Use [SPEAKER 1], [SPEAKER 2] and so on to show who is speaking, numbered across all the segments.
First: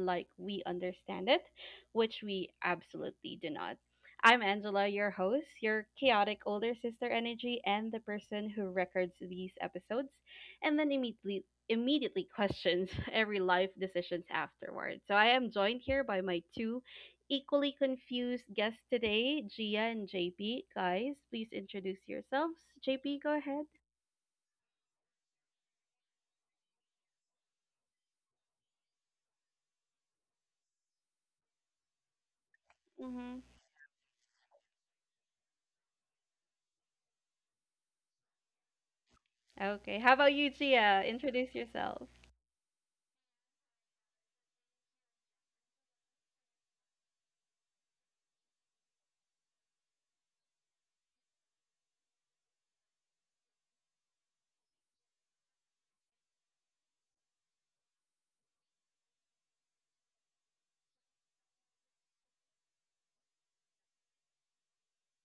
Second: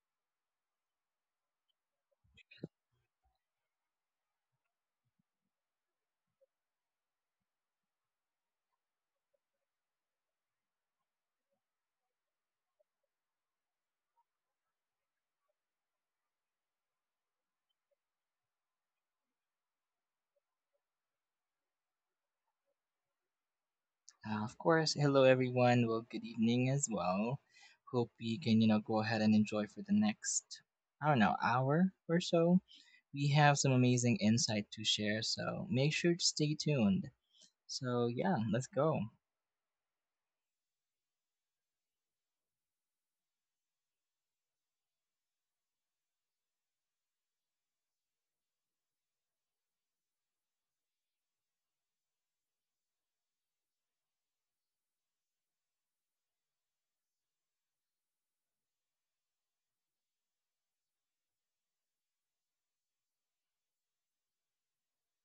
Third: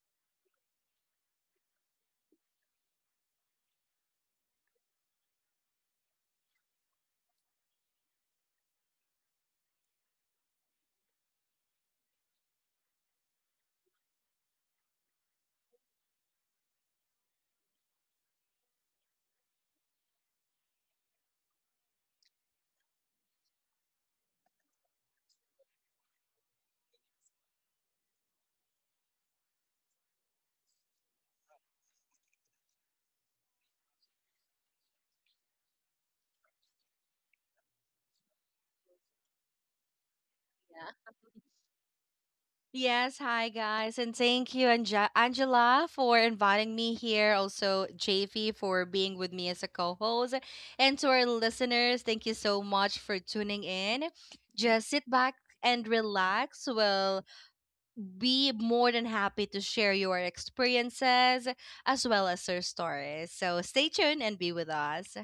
[SPEAKER 1] like we understand it, which we absolutely do not. I'm Angela, your host, your chaotic older sister energy, and the person who records these episodes and then immediately questions every life decisions afterward. So I am joined here by my two equally confused guests today, Gia and JP. Guys, please introduce yourselves. JP, go ahead.
[SPEAKER 2] Of course, hello everyone. Well, good evening as well. Hope we can, you know, go ahead and enjoy for the next, I don't know, hour or so. We have some amazing insight to share, so make sure to stay tuned. So, yeah, let's go.
[SPEAKER 1] Okay. How about you, Gia?
[SPEAKER 3] Yeah.
[SPEAKER 1] Introduce yourself.
[SPEAKER 3] Yes, hi guys, and thank you, Angela, for inviting me here. Also, JV for being with me as a co-host, and to our listeners, thank you so much for tuning in. Just sit back and relax. We'll be more than happy to share your experiences as well as your stories. So stay tuned and be with us.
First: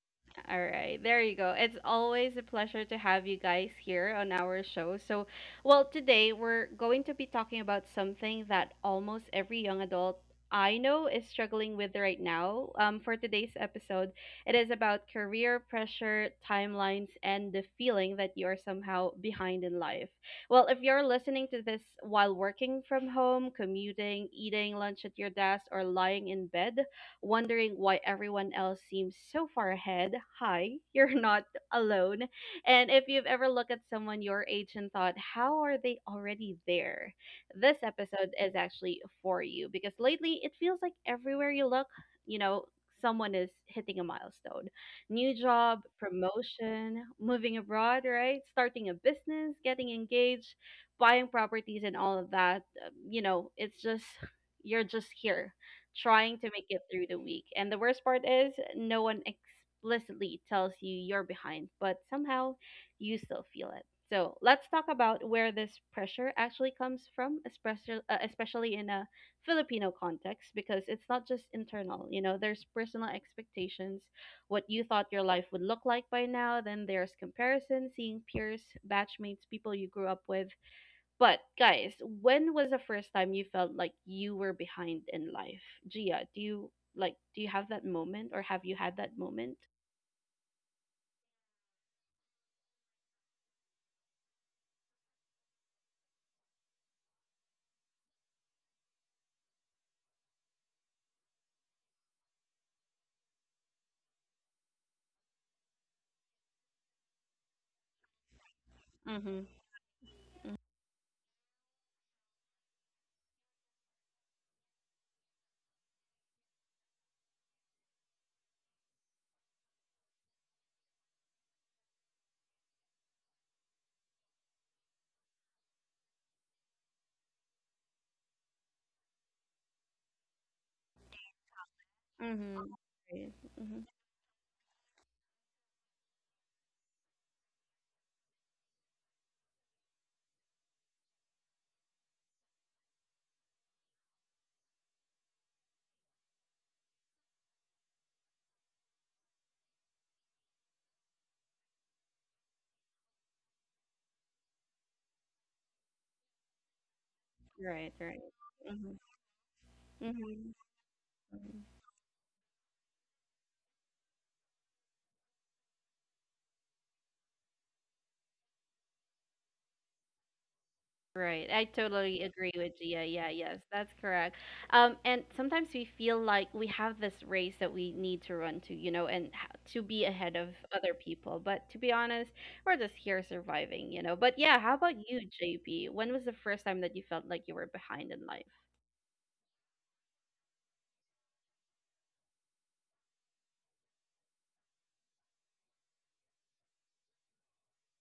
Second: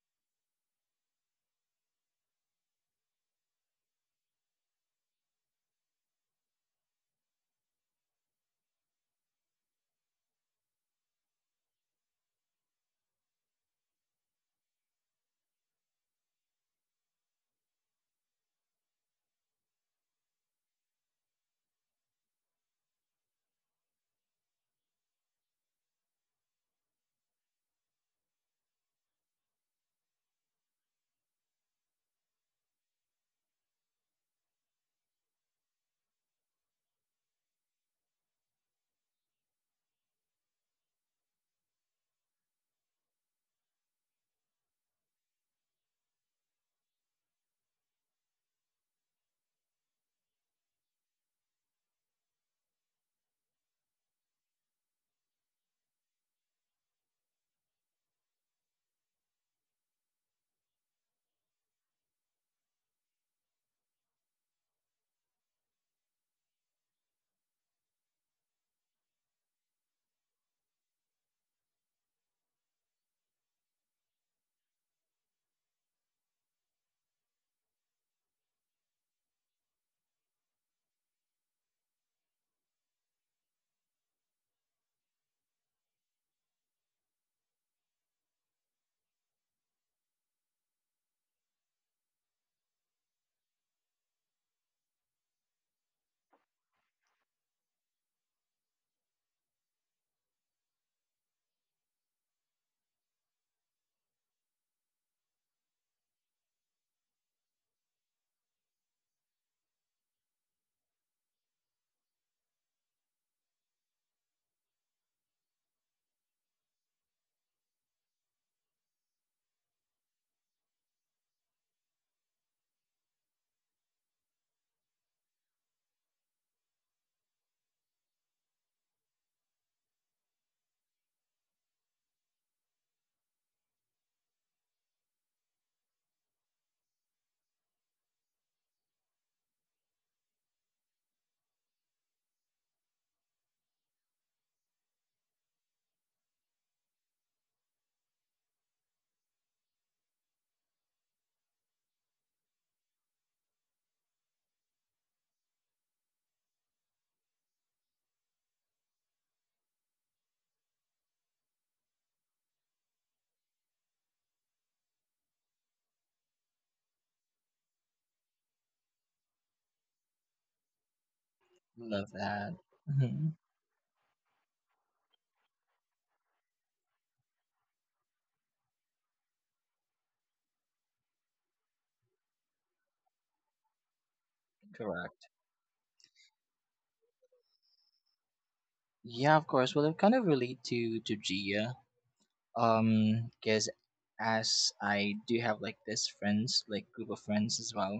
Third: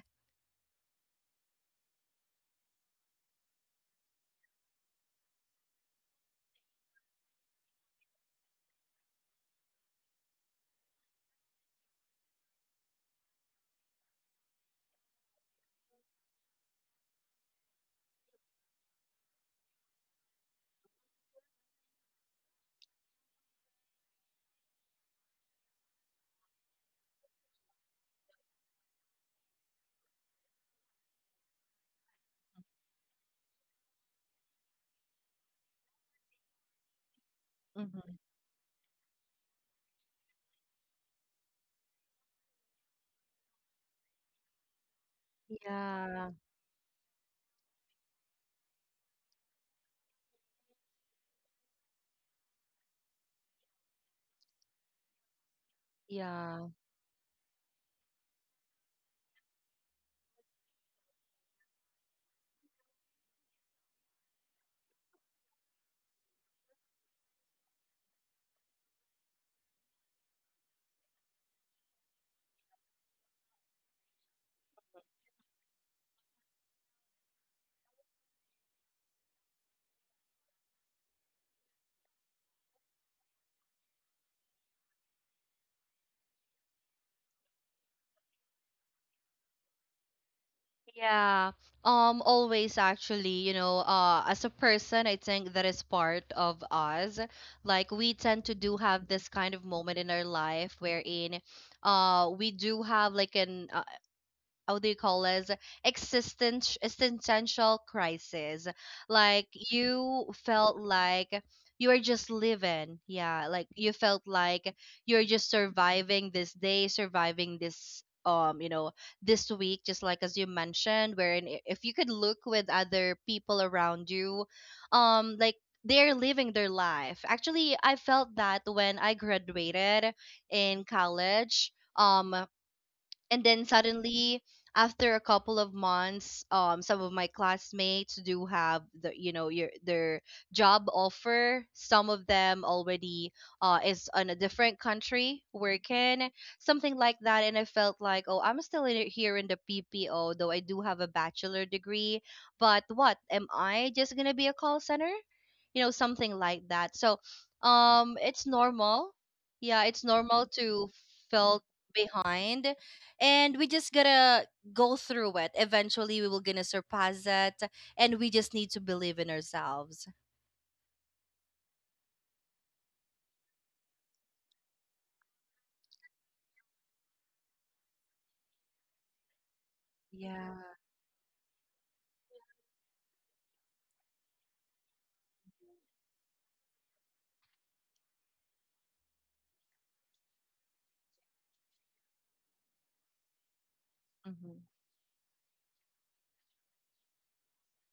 [SPEAKER 1] All right. There you go. It's always a pleasure to have you guys here on our show. So, well, today we're going to be talking about something that almost every young adult I know is struggling with right now. For today's episode, it is about career pressure, timelines, and the feeling that you are somehow behind in life. Well, if you're listening to this while working from home, commuting, eating lunch at your desk, or lying in bed, wondering why everyone else seems so far ahead. Hi, you're not alone. And if you've ever looked at someone your age and thought, how are they already there? This
[SPEAKER 3] Mhm.
[SPEAKER 1] episode is actually for you because lately it feels like everywhere you look, you know, someone is hitting a milestone new job,
[SPEAKER 3] Yeah,
[SPEAKER 1] promotion, moving abroad, right? Starting a business, getting engaged, buying properties, and all of that. You're just here trying to make
[SPEAKER 3] yeah.
[SPEAKER 1] it through the week. And the worst part is, no one explicitly tells you you're behind, but somehow you still feel it. So let's talk about where this pressure actually comes from, especially in a Filipino context, because it's not just internal. You know, there's personal expectations, what you thought your life would look like by now. Then there's comparison, seeing peers, batchmates, people you grew up with. But guys, when was the first time you felt like you were behind in life? Gia, do you have that moment or have you had that moment?
[SPEAKER 3] Yeah. Always actually, you know, as a person, I think that is part of us. Like we tend to do have this kind of moment in our life wherein we do have like an how do you call this existential crisis,
[SPEAKER 1] Mm-hmm.
[SPEAKER 3] like you felt like you are just living, yeah, like you felt like you're just surviving this day, surviving this you know, this week, just like as you mentioned, wherein if you could look with other people around you, like they're living their life. Actually I felt that when I graduated in college.
[SPEAKER 1] Mm-hmm.
[SPEAKER 3] um
[SPEAKER 1] Right.
[SPEAKER 3] and then suddenly, after a couple of months, some of my classmates do have the, you know, your, their job offer. Some of them already is on a different country working, something like that. And I felt like, oh, I'm still in, here in the ppo, though I do have a bachelor degree, but what am I, just gonna be a call center, you know, something like that. So
[SPEAKER 1] Right, right.
[SPEAKER 3] it's normal.
[SPEAKER 1] Mm-hmm.
[SPEAKER 3] Yeah, it's
[SPEAKER 1] Mm-hmm.
[SPEAKER 3] normal to felt behind, and we just gotta go through it. Eventually we will gonna surpass that, and we just need to believe in ourselves.
[SPEAKER 1] Right. I
[SPEAKER 2] Love
[SPEAKER 1] totally agree
[SPEAKER 2] that.
[SPEAKER 1] with Gia. Yeah, yeah,
[SPEAKER 2] Mhm.
[SPEAKER 1] yes, that's correct. And sometimes we feel like we have this race that we need to run to, you know, and to be ahead of
[SPEAKER 3] Yeah.
[SPEAKER 1] other people. But to be honest, we're just here surviving, you know. But yeah, how about you,
[SPEAKER 2] Correct.
[SPEAKER 1] JP? When was the first time that you felt like you were behind in life?
[SPEAKER 2] Yeah, of course. Well, it kind of relate to Gia because
[SPEAKER 3] Mm-hmm.
[SPEAKER 2] as I do have like this friends, like group of friends as well.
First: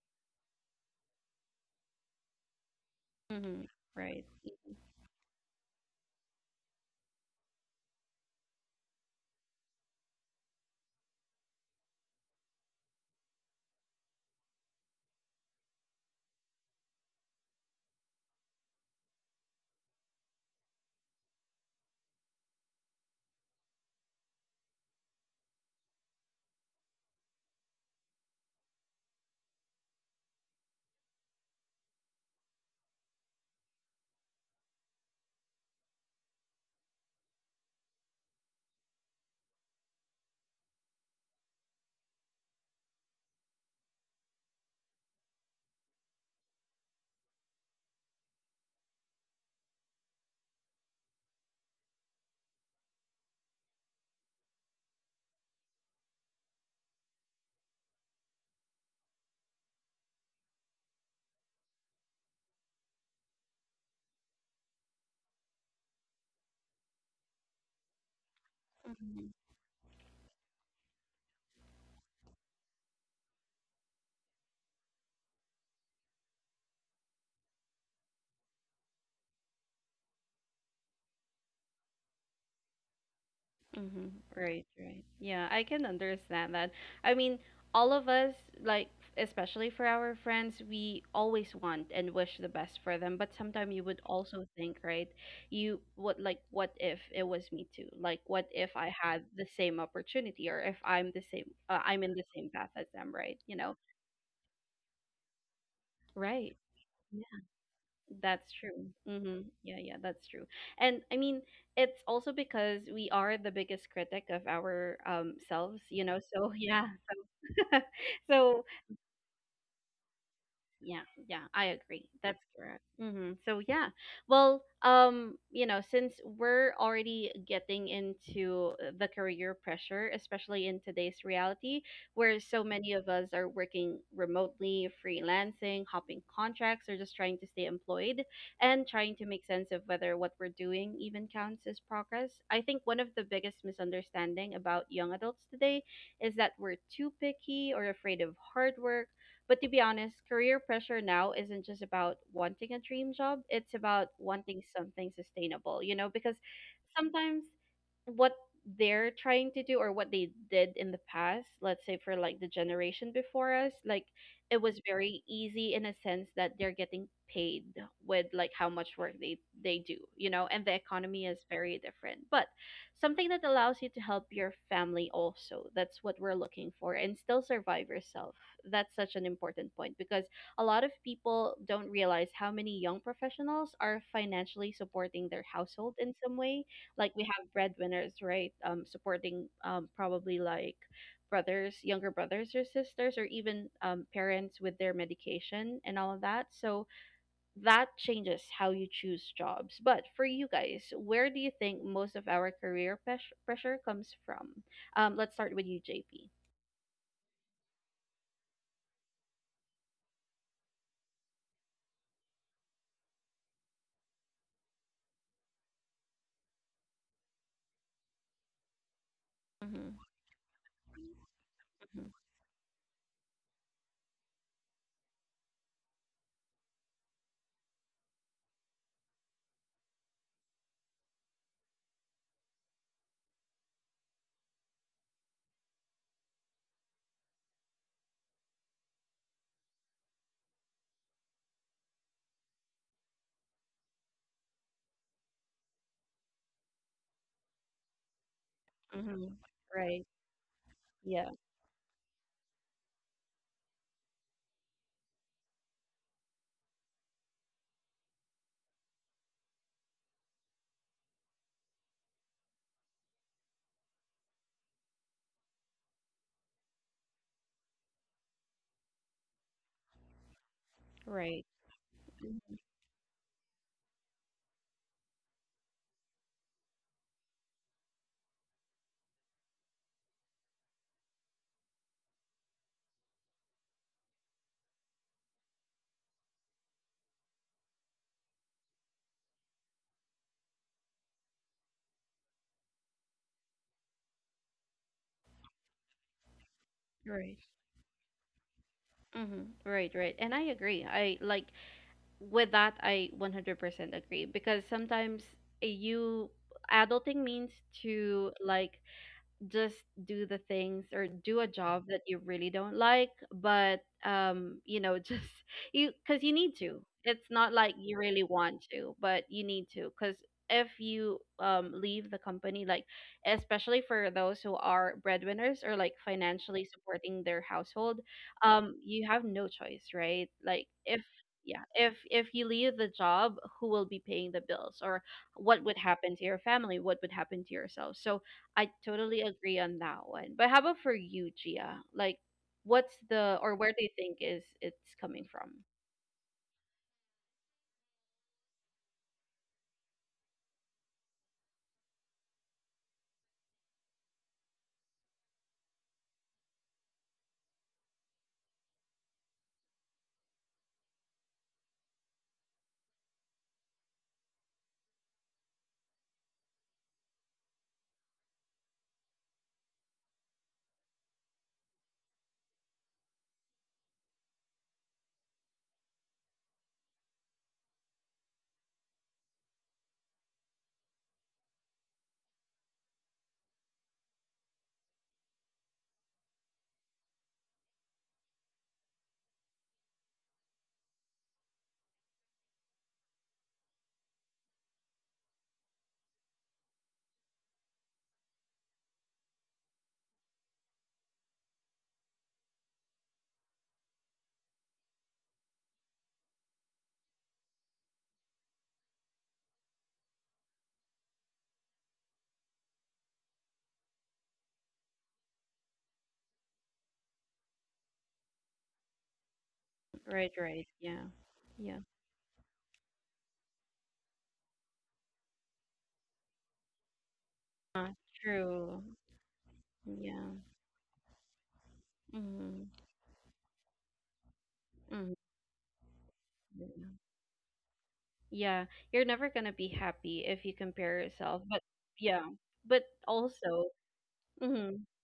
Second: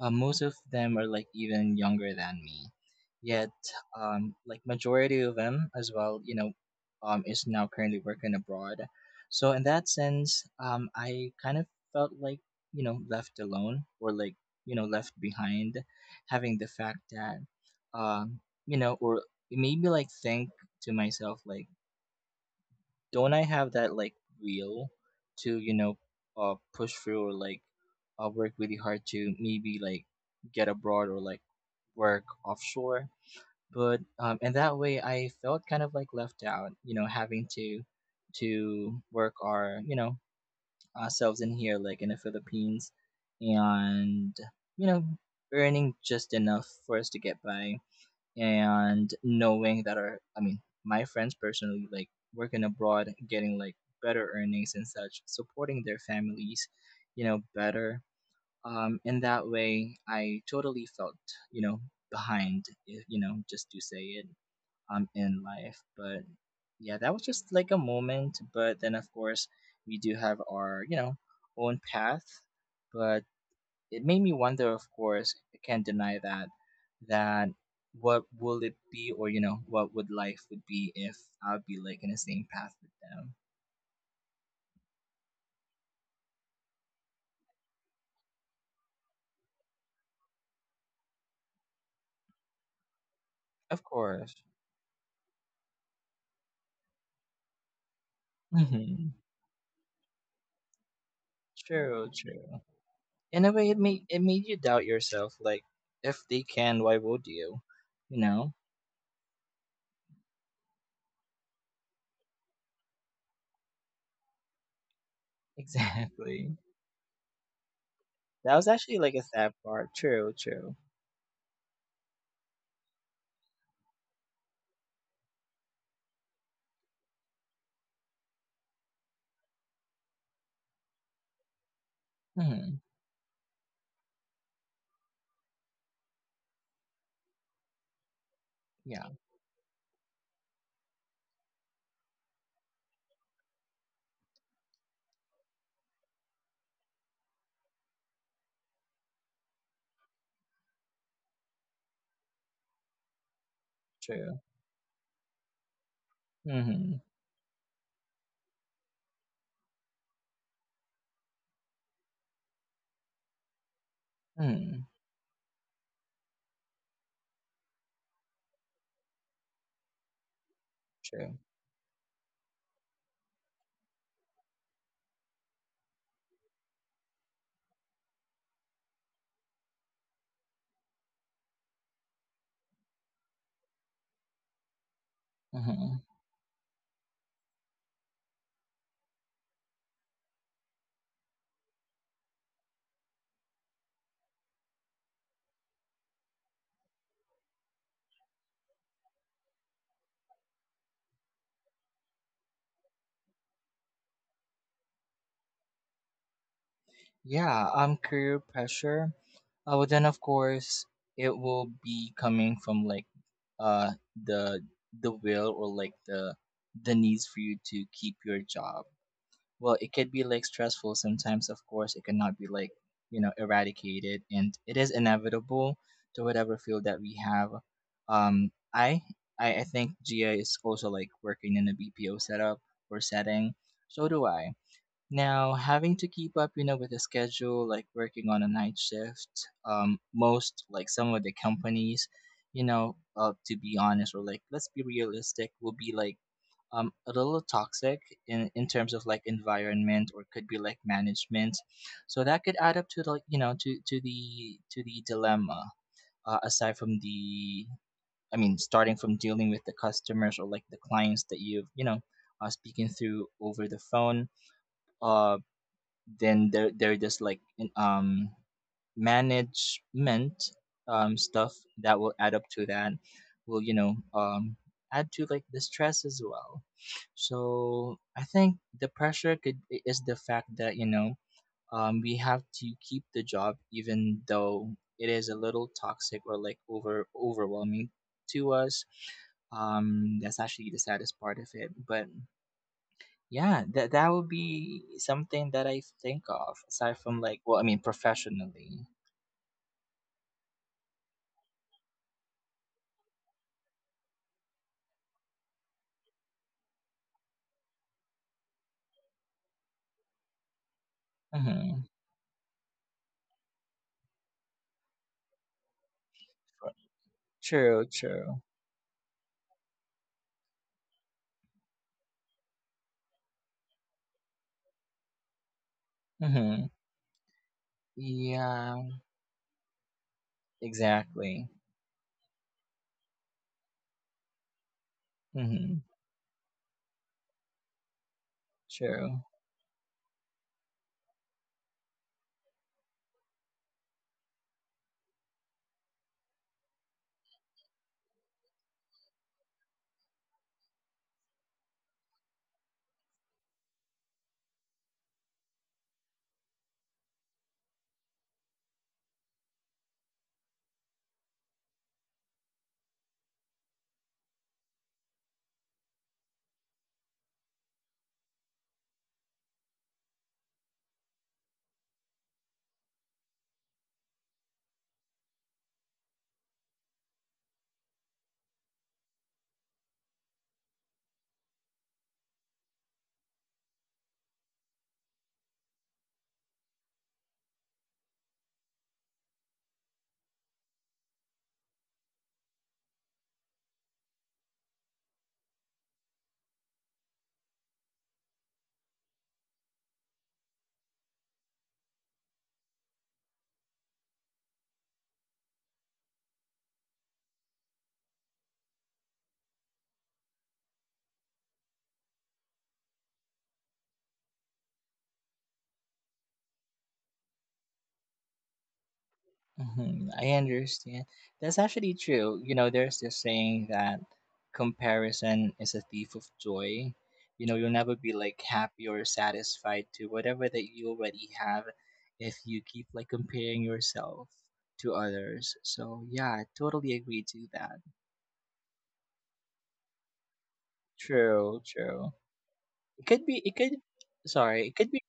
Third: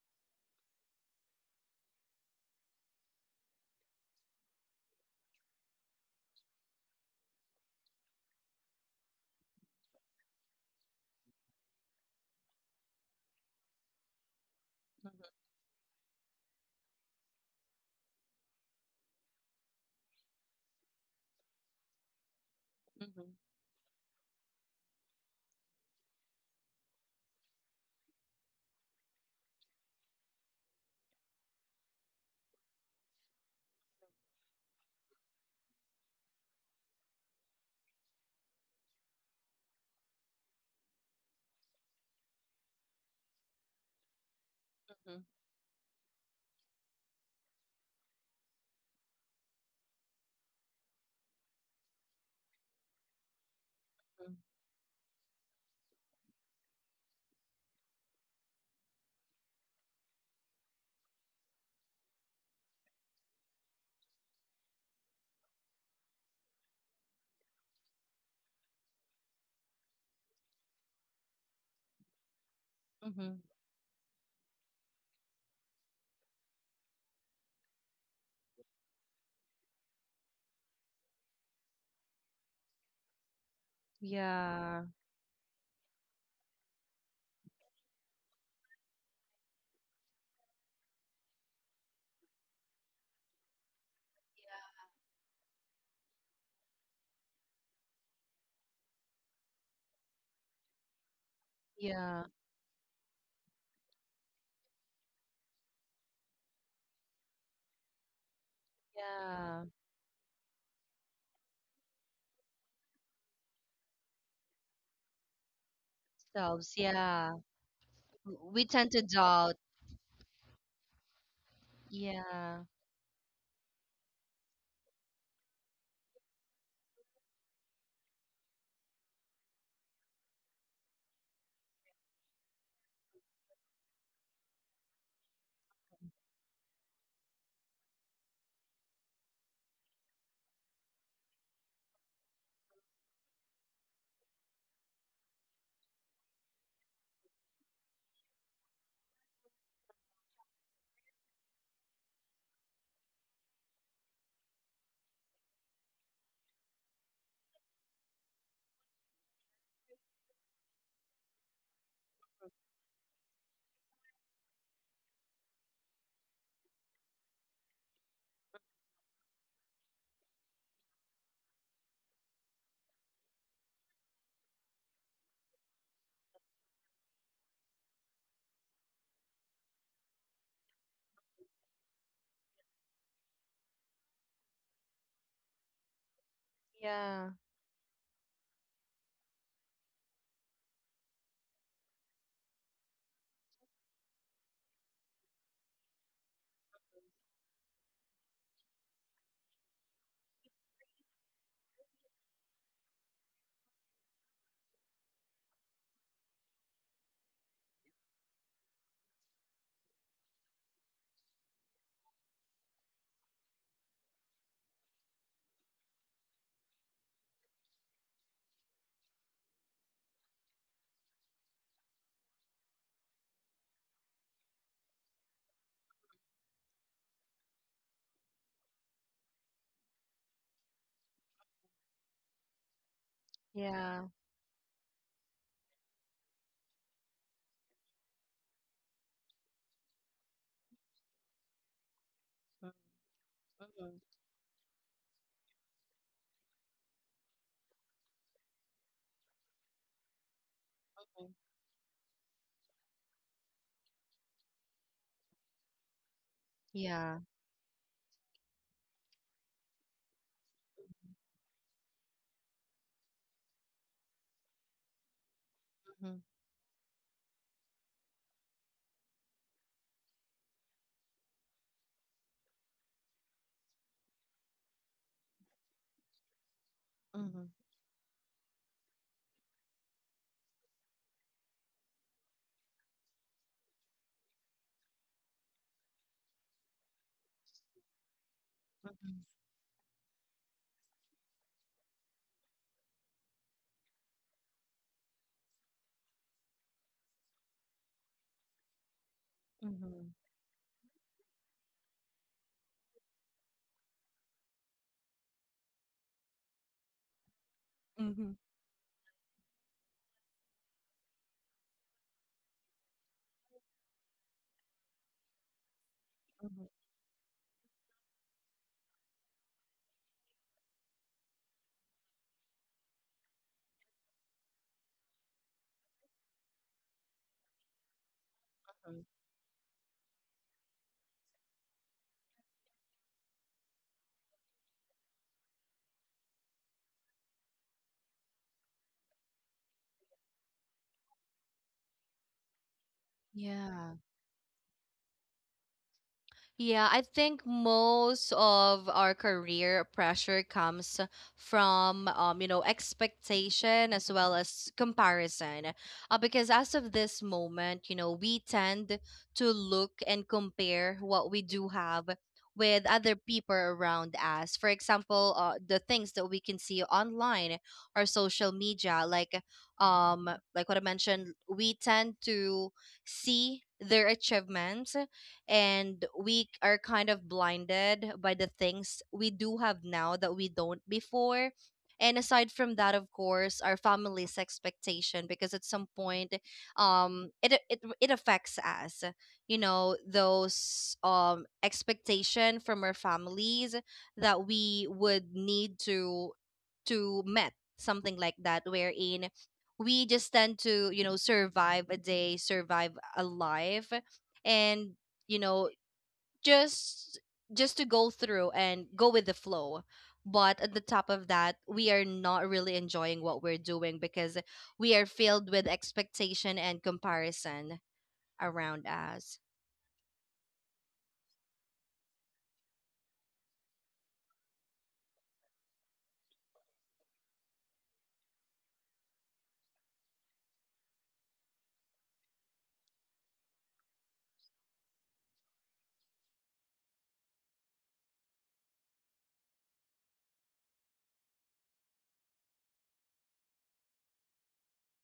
[SPEAKER 2] Most of them are like even younger than me, yet
[SPEAKER 1] Mm-hmm. Right.
[SPEAKER 2] like majority of them as well, you know, is now currently working abroad. So in that sense, I kind of felt like, you know, left alone, or like, you know, left behind, having the fact that um you know, or maybe like think to myself, like, don't I have that like will to, you know, push through, or like work really hard to maybe like get abroad, or like work offshore. But and that way I felt kind of like left out, you know, having to work our, you know, ourselves in here, like in the Philippines, and, you know,
[SPEAKER 3] Mm-hmm.
[SPEAKER 2] earning just enough for us to get by, and knowing that our, I mean, my friends personally, like working abroad, getting like better earnings and such, supporting their families, you know, better. In that way I totally felt, you know, behind, you know, just to say it, in life. But yeah, that was just like a moment, but then of course we do have our, you know, own path. But
[SPEAKER 3] Mm-hmm.
[SPEAKER 2] it made me wonder, of course, I can't deny that, that what will it be, or, you know, what would life would be if I'd be like in the same path with them.
[SPEAKER 1] Mm-hmm. Right,
[SPEAKER 3] Yeah.
[SPEAKER 1] right. Yeah, I can understand that. I mean, all of us, like, especially for our friends, we always want and wish the best for them. But sometimes
[SPEAKER 2] Of
[SPEAKER 1] you would
[SPEAKER 2] course.
[SPEAKER 1] also think, right? You what, like, what if it was me too? Like, what if I
[SPEAKER 2] Hmm.
[SPEAKER 1] had the same opportunity, or if I'm the I'm
[SPEAKER 2] True,
[SPEAKER 1] in
[SPEAKER 3] Yeah.
[SPEAKER 1] the same
[SPEAKER 2] true.
[SPEAKER 1] path as them, right?
[SPEAKER 2] In a
[SPEAKER 1] You
[SPEAKER 2] way
[SPEAKER 1] know?
[SPEAKER 2] it made, it made you doubt yourself, like, if they
[SPEAKER 1] Right.
[SPEAKER 2] can, why would you, you
[SPEAKER 1] That's
[SPEAKER 2] know.
[SPEAKER 1] true. Mm-hmm.
[SPEAKER 3] Yeah.
[SPEAKER 1] Yeah, yeah, that's true. And I mean, it's also because we are the biggest critic of our selves, you know. So
[SPEAKER 2] exactly.
[SPEAKER 3] Selves.
[SPEAKER 1] yeah.
[SPEAKER 3] Yeah.
[SPEAKER 2] That
[SPEAKER 3] We
[SPEAKER 1] So
[SPEAKER 2] was
[SPEAKER 3] tend to
[SPEAKER 2] actually like a
[SPEAKER 3] doubt.
[SPEAKER 2] sad part. True, true.
[SPEAKER 1] yeah, yeah, I agree. That's
[SPEAKER 3] Yeah.
[SPEAKER 1] correct. So yeah, well, since we're already getting into the career pressure, especially in today's reality, where so
[SPEAKER 2] Hmm.
[SPEAKER 1] many of us are working remotely, freelancing, hopping contracts, or just trying to stay employed and
[SPEAKER 2] Yeah.
[SPEAKER 1] trying to make sense of whether what we're doing even counts as progress. I think one of the biggest misunderstanding about young adults today is that we're too picky or afraid of hard work, but to be honest, career pressure now isn't just about wanting a dream job, it's about
[SPEAKER 2] True.
[SPEAKER 1] wanting something sustainable, you know, because
[SPEAKER 2] Hmm.
[SPEAKER 1] sometimes what they're trying to do or what they did in the past, let's say for like the generation before us, like it was
[SPEAKER 2] Hmm.
[SPEAKER 1] very easy in a sense that they're getting paid with like how much work they do, you know, and the economy
[SPEAKER 2] True.
[SPEAKER 1] is very different. But something that allows you to help your family also. That's what we're looking for and still survive yourself. That's such an important point because a lot of people don't realize how many young professionals are financially supporting their household
[SPEAKER 2] Hmm.
[SPEAKER 1] in some way. Like
[SPEAKER 3] Yeah.
[SPEAKER 1] we have breadwinners, right? Supporting probably like brothers, younger brothers or sisters, or even parents with their medication and all of that. So that changes how you choose jobs. But for you guys, where do you think most of our pressure comes from? Let's start with you, JP.
[SPEAKER 2] Yeah, career pressure. Well, then of course it will be coming from like uh the the will, or like the needs for you to keep your job. Well, it
[SPEAKER 1] Mm-hmm.
[SPEAKER 2] could be like stressful sometimes, of course. It cannot be like, you know, eradicated, and it is inevitable to whatever field that we have. um i I think Gia is also like working in a BPO setup or setting,
[SPEAKER 3] Yeah.
[SPEAKER 2] so do I. Now, having to keep up, you know, with the schedule, like working on a night shift, most like some of the companies, you know, to be
[SPEAKER 3] Mm-hmm.
[SPEAKER 2] honest, or like let's be realistic, will be like a little toxic in terms of like
[SPEAKER 1] Mhm.
[SPEAKER 2] environment,
[SPEAKER 1] Right.
[SPEAKER 2] or could be like
[SPEAKER 1] Yeah.
[SPEAKER 2] management, so that could add up to the, you know, to the to the dilemma. Aside from
[SPEAKER 3] Yeah.
[SPEAKER 2] the, I mean, starting from dealing with the customers, or like the clients that you've, you know, speaking through over the phone. Um
[SPEAKER 3] Mm-hmm.
[SPEAKER 2] then there, just like management
[SPEAKER 1] Right.
[SPEAKER 2] stuff that will add up
[SPEAKER 1] Mhm.
[SPEAKER 2] to that, will, you know, add to like the stress as well.
[SPEAKER 3] Mm-hmm.
[SPEAKER 2] So I think the pressure could, is the fact that, you know, we have to keep the job, even though it is a little toxic or like overwhelming to us.
[SPEAKER 3] Mm-hmm.
[SPEAKER 2] That's actually the saddest part of it. But yeah, that that would be something that I think of, aside from, like,
[SPEAKER 1] Right.
[SPEAKER 2] well, I mean, professionally.
[SPEAKER 1] Mhm. Right,
[SPEAKER 3] Mm-hmm.
[SPEAKER 1] right. And I agree. I like with that I 100% agree because sometimes you adulting means
[SPEAKER 3] Hmm. Mhm,
[SPEAKER 1] to like just do the things or do a
[SPEAKER 2] Mm-hmm.
[SPEAKER 1] job that you really don't like, but you know, just, you,
[SPEAKER 3] mhm. Yeah. mm hmm mm hmm
[SPEAKER 1] because you
[SPEAKER 3] mm hmm mm hmm
[SPEAKER 1] need
[SPEAKER 3] hmm
[SPEAKER 1] to, it's not like
[SPEAKER 2] True,
[SPEAKER 1] you really
[SPEAKER 2] true.
[SPEAKER 1] want to, but you need to because if you leave the company, like, especially for those who are breadwinners or like
[SPEAKER 2] Mm-hmm.
[SPEAKER 1] financially supporting their household,
[SPEAKER 2] Yeah,
[SPEAKER 3] hmm
[SPEAKER 1] you have no choice, right? Like, if
[SPEAKER 2] exactly.
[SPEAKER 1] yeah, if you leave the job, who will be paying the bills, or what
[SPEAKER 2] Mm-hmm.
[SPEAKER 1] would happen to your family, what would happen to yourself? So I
[SPEAKER 2] True.
[SPEAKER 1] totally agree on that one. But how about for you, Gia? Like, what's the, or where do
[SPEAKER 3] yeah
[SPEAKER 1] you think is it's coming from?
[SPEAKER 3] Yeah, I think most of our career pressure comes from, you know, expectation as well as comparison. Because as of this moment, you know, we tend to look and compare what we do have with other people around us. For example, the things that we can see online or social media, like, like what I mentioned, we tend to see their achievements, and we are kind of blinded by the things we do have now that we don't before. And aside from that, of course, our family's expectation, because at some point, it affects us, you know, those expectation from our families, that we would need to met something like that, wherein we just tend to, you know, survive a day, survive a life, and you know, just just to go through and go with the flow. But at the top of that, we are not really enjoying what we're doing, because we are filled with expectation and comparison around us.
[SPEAKER 2] Mhm, I
[SPEAKER 1] Right, right, yeah,
[SPEAKER 2] understand. That's
[SPEAKER 1] yeah.
[SPEAKER 2] actually true. You know, there's this saying that comparison is a thief of joy. You know, you'll
[SPEAKER 1] Uh,
[SPEAKER 2] never be like
[SPEAKER 1] true.
[SPEAKER 2] happy or satisfied to
[SPEAKER 1] Yeah.
[SPEAKER 2] whatever that you already have if you
[SPEAKER 1] Mm-hmm.
[SPEAKER 2] keep like comparing yourself to
[SPEAKER 1] Mm-hmm.
[SPEAKER 2] others. So yeah, I
[SPEAKER 1] Yeah,
[SPEAKER 2] totally agree to that.
[SPEAKER 1] yeah, you're never gonna be happy if you compare yourself.
[SPEAKER 2] True,
[SPEAKER 1] But
[SPEAKER 2] true.
[SPEAKER 1] yeah, but
[SPEAKER 2] It could be it
[SPEAKER 1] also,
[SPEAKER 2] could sorry, it
[SPEAKER 1] mm-hmm.
[SPEAKER 2] could be,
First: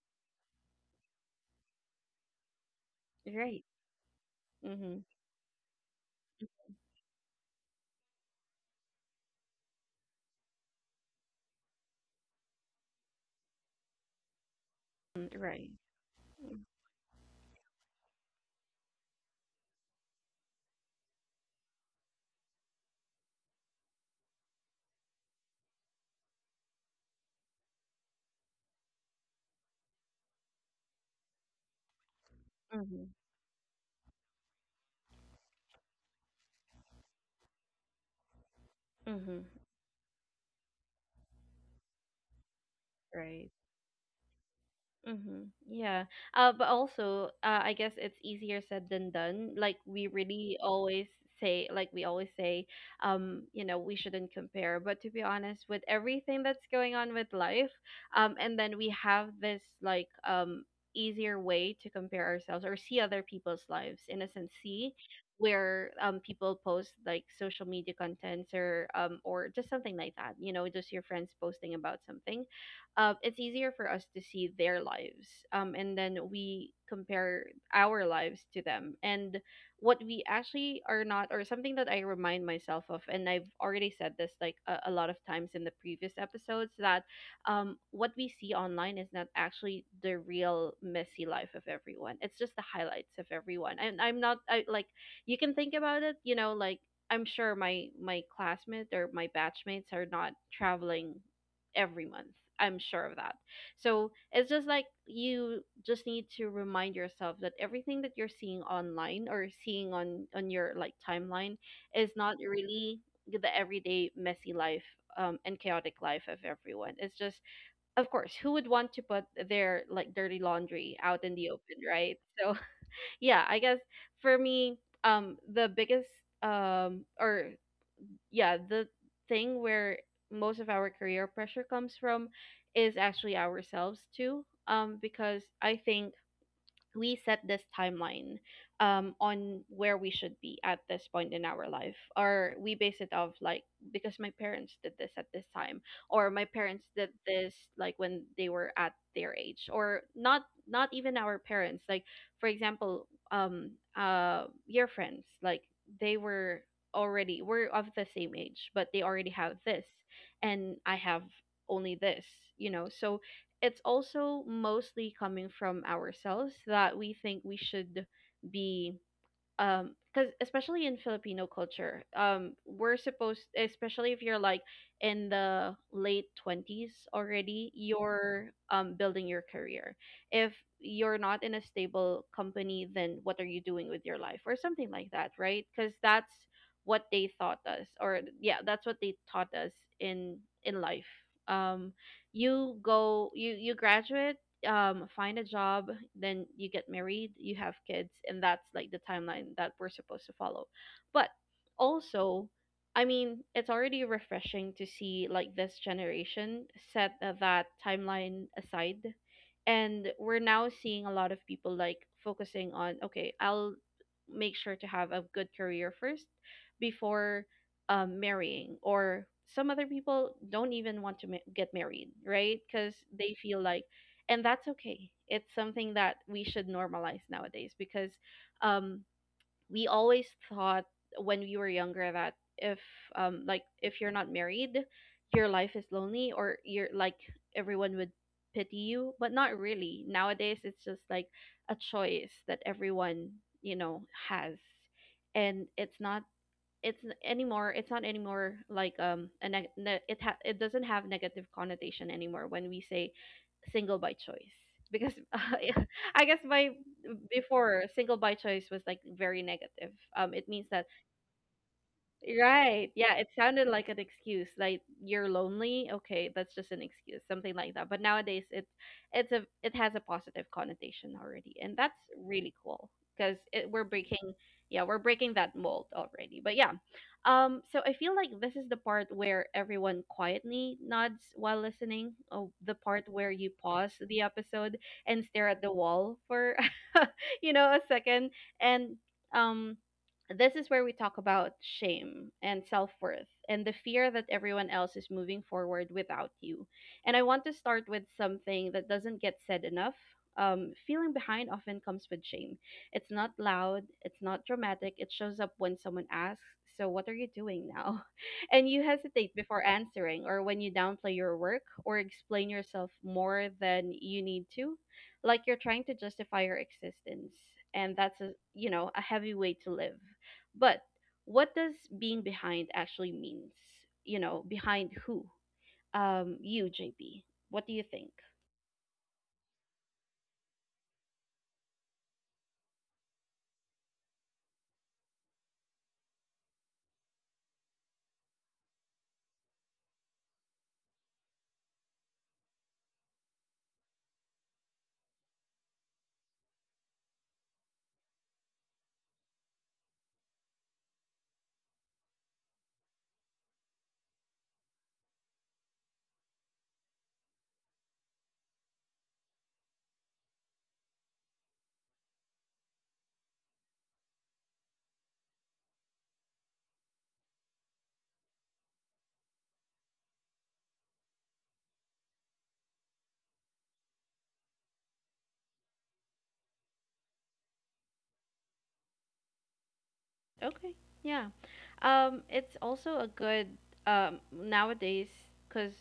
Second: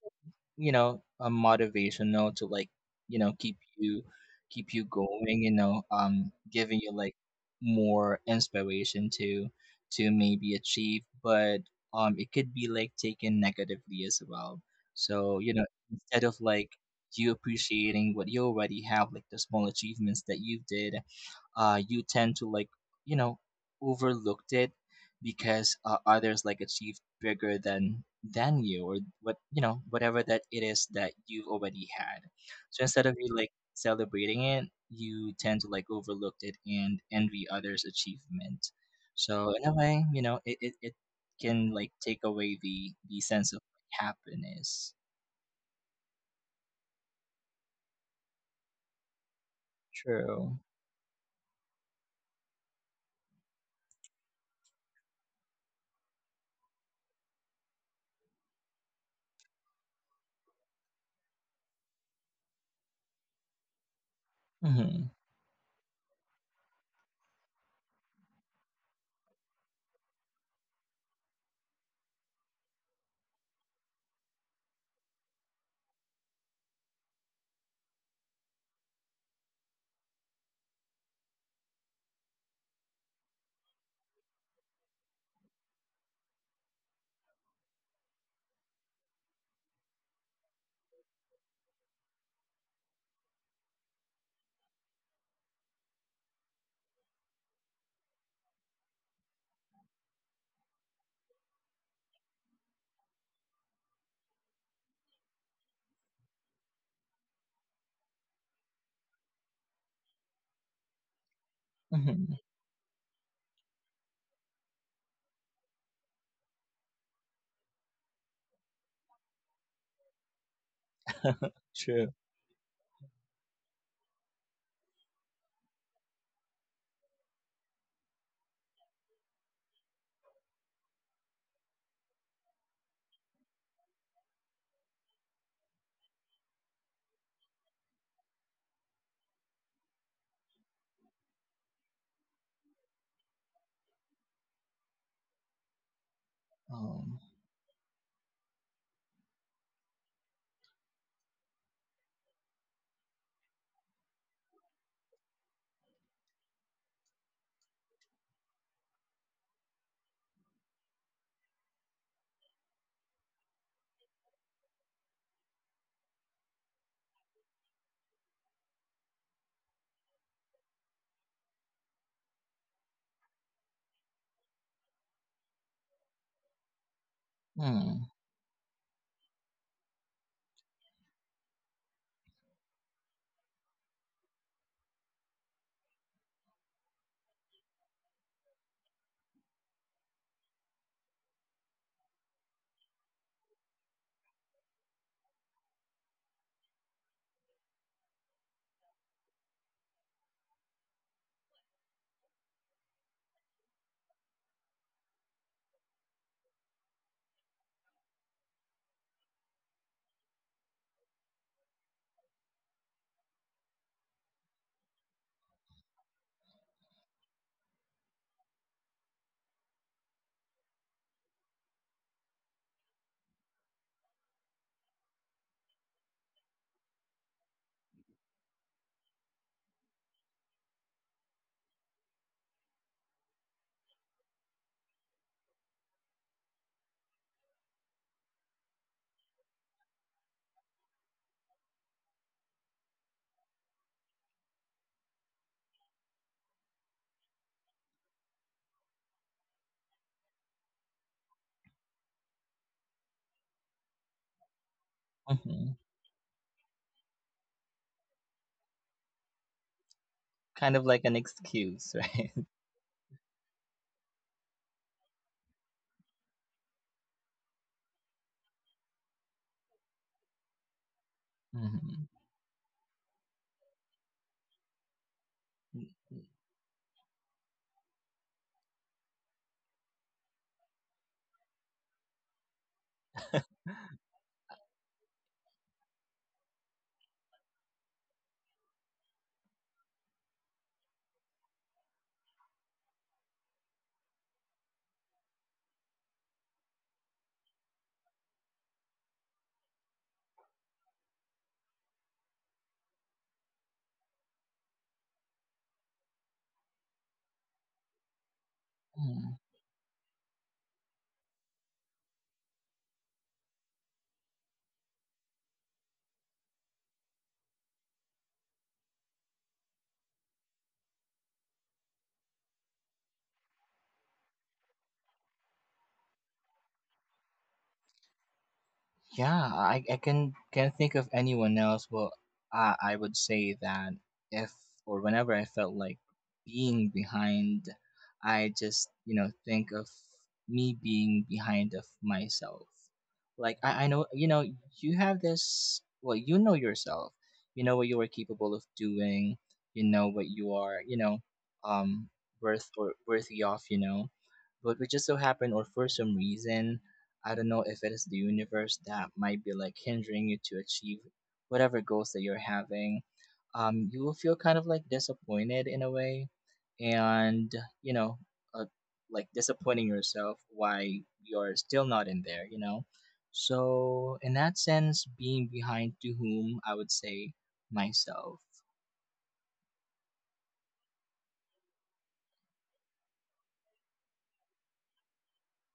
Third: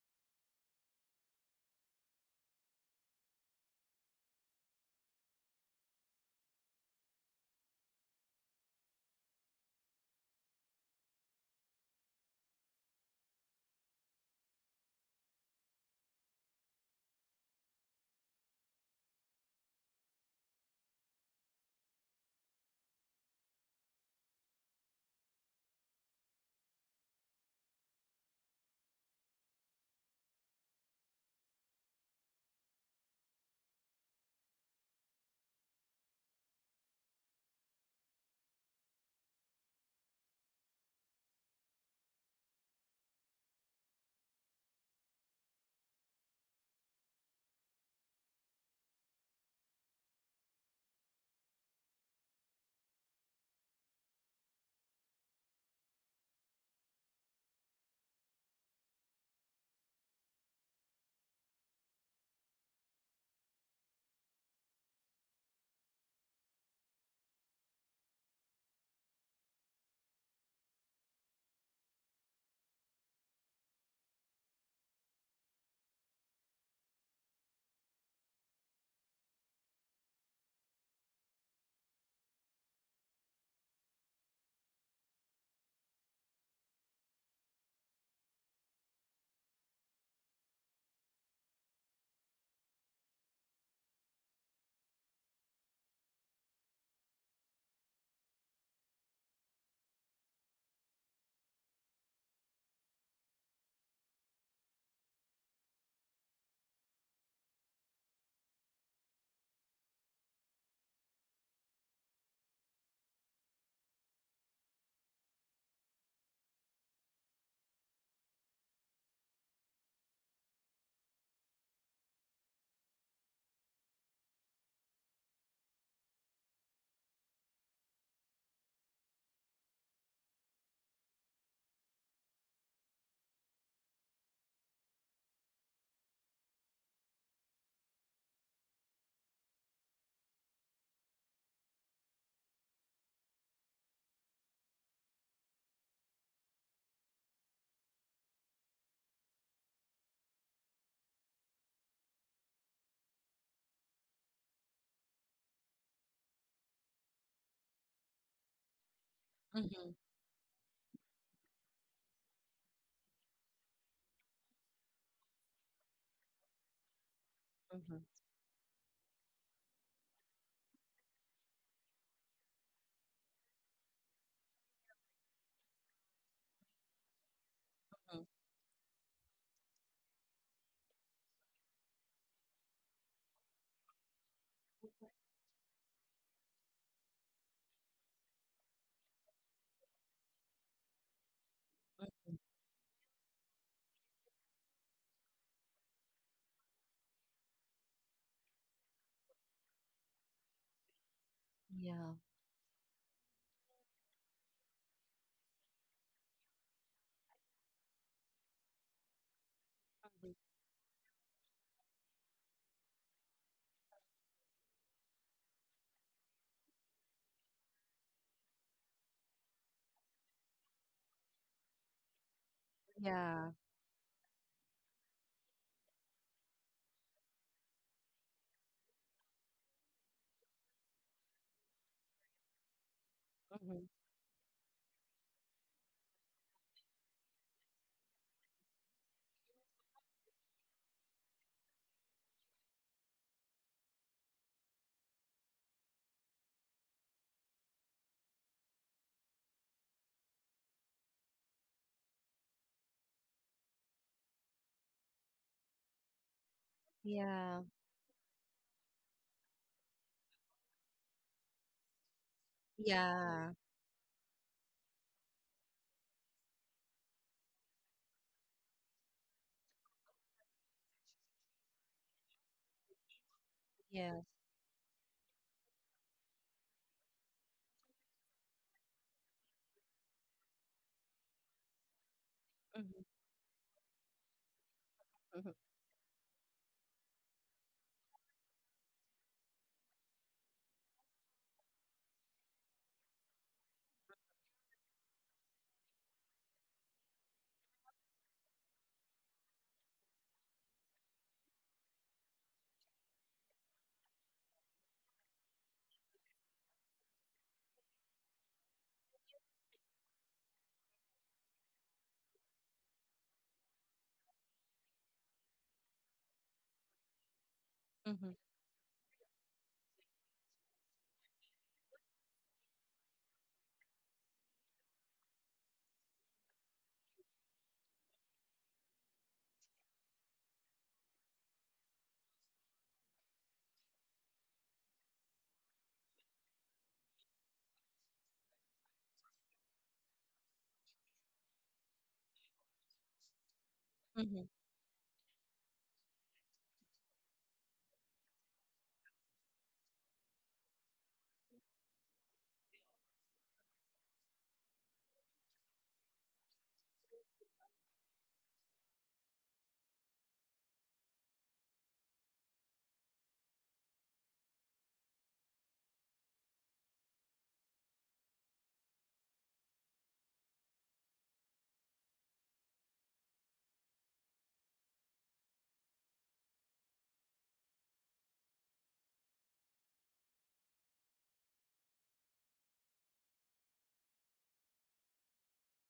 [SPEAKER 2] you know, a motivational to like, you know, keep
[SPEAKER 1] Right.
[SPEAKER 2] you, keep you
[SPEAKER 1] Mhm.
[SPEAKER 2] going, you know, giving you like more inspiration to maybe achieve. But it could be like taken negatively as well,
[SPEAKER 1] Mm,
[SPEAKER 2] so you know,
[SPEAKER 1] right.
[SPEAKER 2] instead of
[SPEAKER 1] Mm,
[SPEAKER 2] like you appreciating what you already have, like the small achievements that you did, you tend to like, you know, overlooked it, because others like achieved bigger than you, or what, you know, whatever that it is that you've already had. So instead
[SPEAKER 1] mhm.
[SPEAKER 2] of you like celebrating it, you tend to like overlook it and envy others achievement.
[SPEAKER 1] Mhm.
[SPEAKER 2] So in a way, you know, it can like take away the
[SPEAKER 1] Right.
[SPEAKER 2] sense of happiness.
[SPEAKER 1] Mm-hmm. Yeah. But also, I guess it's easier said than done. Like, we really
[SPEAKER 2] True.
[SPEAKER 1] always say, you know, we shouldn't compare. But to be honest, with everything that's going on with life, and then we have this easier way to compare ourselves or see other people's lives. In a sense, see
[SPEAKER 2] Mm-hmm.
[SPEAKER 1] where people post like social media contents or just something like that. You know, just your friends posting about something. It's easier for us to see their lives, and then we compare our lives to them and what we actually are not. Or something that I remind myself of, and I've already said this like a lot of times in the previous episodes, that what we see online is not actually the real messy life of everyone. It's just the highlights of everyone. And I'm not I, like you can think about it, you know, like, I'm sure my classmates or my batchmates are not traveling every month. I'm sure of that. So it's just like, you just need to remind yourself that everything that you're seeing online or seeing on your like timeline is
[SPEAKER 2] Mm-hmm.
[SPEAKER 1] not really the everyday messy life and chaotic life of everyone. It's just, of course, who would want to put their like dirty laundry out in the open,
[SPEAKER 2] True.
[SPEAKER 1] right? So yeah, I guess for me, the biggest or yeah, the thing where most of our career pressure comes from is actually ourselves too. Because I think we set this timeline, on where we should be at this point in our life, or we base it off like because my parents did this at this time, or my parents did
[SPEAKER 2] um,
[SPEAKER 1] this like when they were at their age. Or not, not even our parents, like, for example, your friends, like, they were already were of the same age, but they already have this
[SPEAKER 3] Mm-hmm.
[SPEAKER 1] and I have only this, you know? So it's also mostly coming from ourselves that we think we
[SPEAKER 3] Hmm.
[SPEAKER 1] should be. Because especially in Filipino culture, we're supposed, especially if you're like in the late twenties already,
[SPEAKER 2] hmm.
[SPEAKER 1] you're building your career. If you're not in a stable company, then what are you doing with your life, or something like that, right? Because that's what they taught us. Or yeah, that's what they taught us in in life. um you go, you graduate, find a job, then you get married, you have kids, and that's like the timeline that we're supposed to follow. But
[SPEAKER 3] Yeah.
[SPEAKER 1] also, I mean, it's already refreshing to see like this generation set that timeline aside, and we're now seeing a lot of people like focusing on, okay, I'll make sure to have a good career first before marrying. Or some other people don't even want to get married, right? Because they
[SPEAKER 3] Yeah.
[SPEAKER 1] feel like, and that's okay. It's something that we should normalize nowadays, because um, we always thought when we were younger that if like
[SPEAKER 3] Hmm.
[SPEAKER 1] if you're not married, your life is lonely, or you're like everyone would pity you, but not really. Nowadays, it's just like a choice that everyone you know has, and it's not anymore like it doesn't have negative connotation anymore when we say single by choice because
[SPEAKER 2] Mm-hmm.
[SPEAKER 1] I guess my
[SPEAKER 3] Yeah.
[SPEAKER 1] before single by choice was like very negative, it means
[SPEAKER 2] Kind
[SPEAKER 1] that.
[SPEAKER 2] of like an excuse, right?
[SPEAKER 1] Right. Yeah, it
[SPEAKER 3] Yeah.
[SPEAKER 1] sounded like an excuse. Like you're lonely. Okay, that's just an excuse, something like that. But nowadays, it has a positive connotation already. And that's
[SPEAKER 2] Mhm.
[SPEAKER 1] really cool because it we're
[SPEAKER 3] Yes.
[SPEAKER 1] breaking yeah, we're breaking that mold
[SPEAKER 2] Mm,
[SPEAKER 1] already. But yeah. So I feel like this is the part where everyone quietly nods while listening. Oh, the
[SPEAKER 3] Hmm.
[SPEAKER 1] part where you pause the episode and stare at the wall for a second, and um this is where we talk about shame and self worth and the fear that everyone else is moving forward without you. And I want to start with something that doesn't get said enough. Feeling behind often comes with shame. It's not loud, it's not dramatic, it shows up when someone asks, "So, what are you doing now?" And you hesitate
[SPEAKER 2] mm.
[SPEAKER 1] before answering, or when you downplay your work or explain yourself more than you need to, like you're trying to justify your existence. And that's a
[SPEAKER 3] Hmm.
[SPEAKER 1] you know a heavy way to live. But what does being behind actually means? You know, behind who? You, JP. What do you think?
[SPEAKER 2] Yeah, I can can't think of anyone else. Well, I would say that if, or whenever I felt like being behind, I just, you know, think of me being behind of myself. Like I know, you
[SPEAKER 3] Hmm.
[SPEAKER 2] know, you have this. Well, you know yourself. You know what you are capable of doing. You know what you are, you know, um, worth or worthy of. You know, but it just so happened, or for some reason, I don't know if it is the universe that might be like hindering you to achieve whatever goals that you're having. You will feel kind of like disappointed in a way, and, you know, uh, like disappointing yourself why you're still not in there, you know. So, in that sense, being behind to whom, I would say myself.
[SPEAKER 1] Okay. Yeah. It's also a good, nowadays, because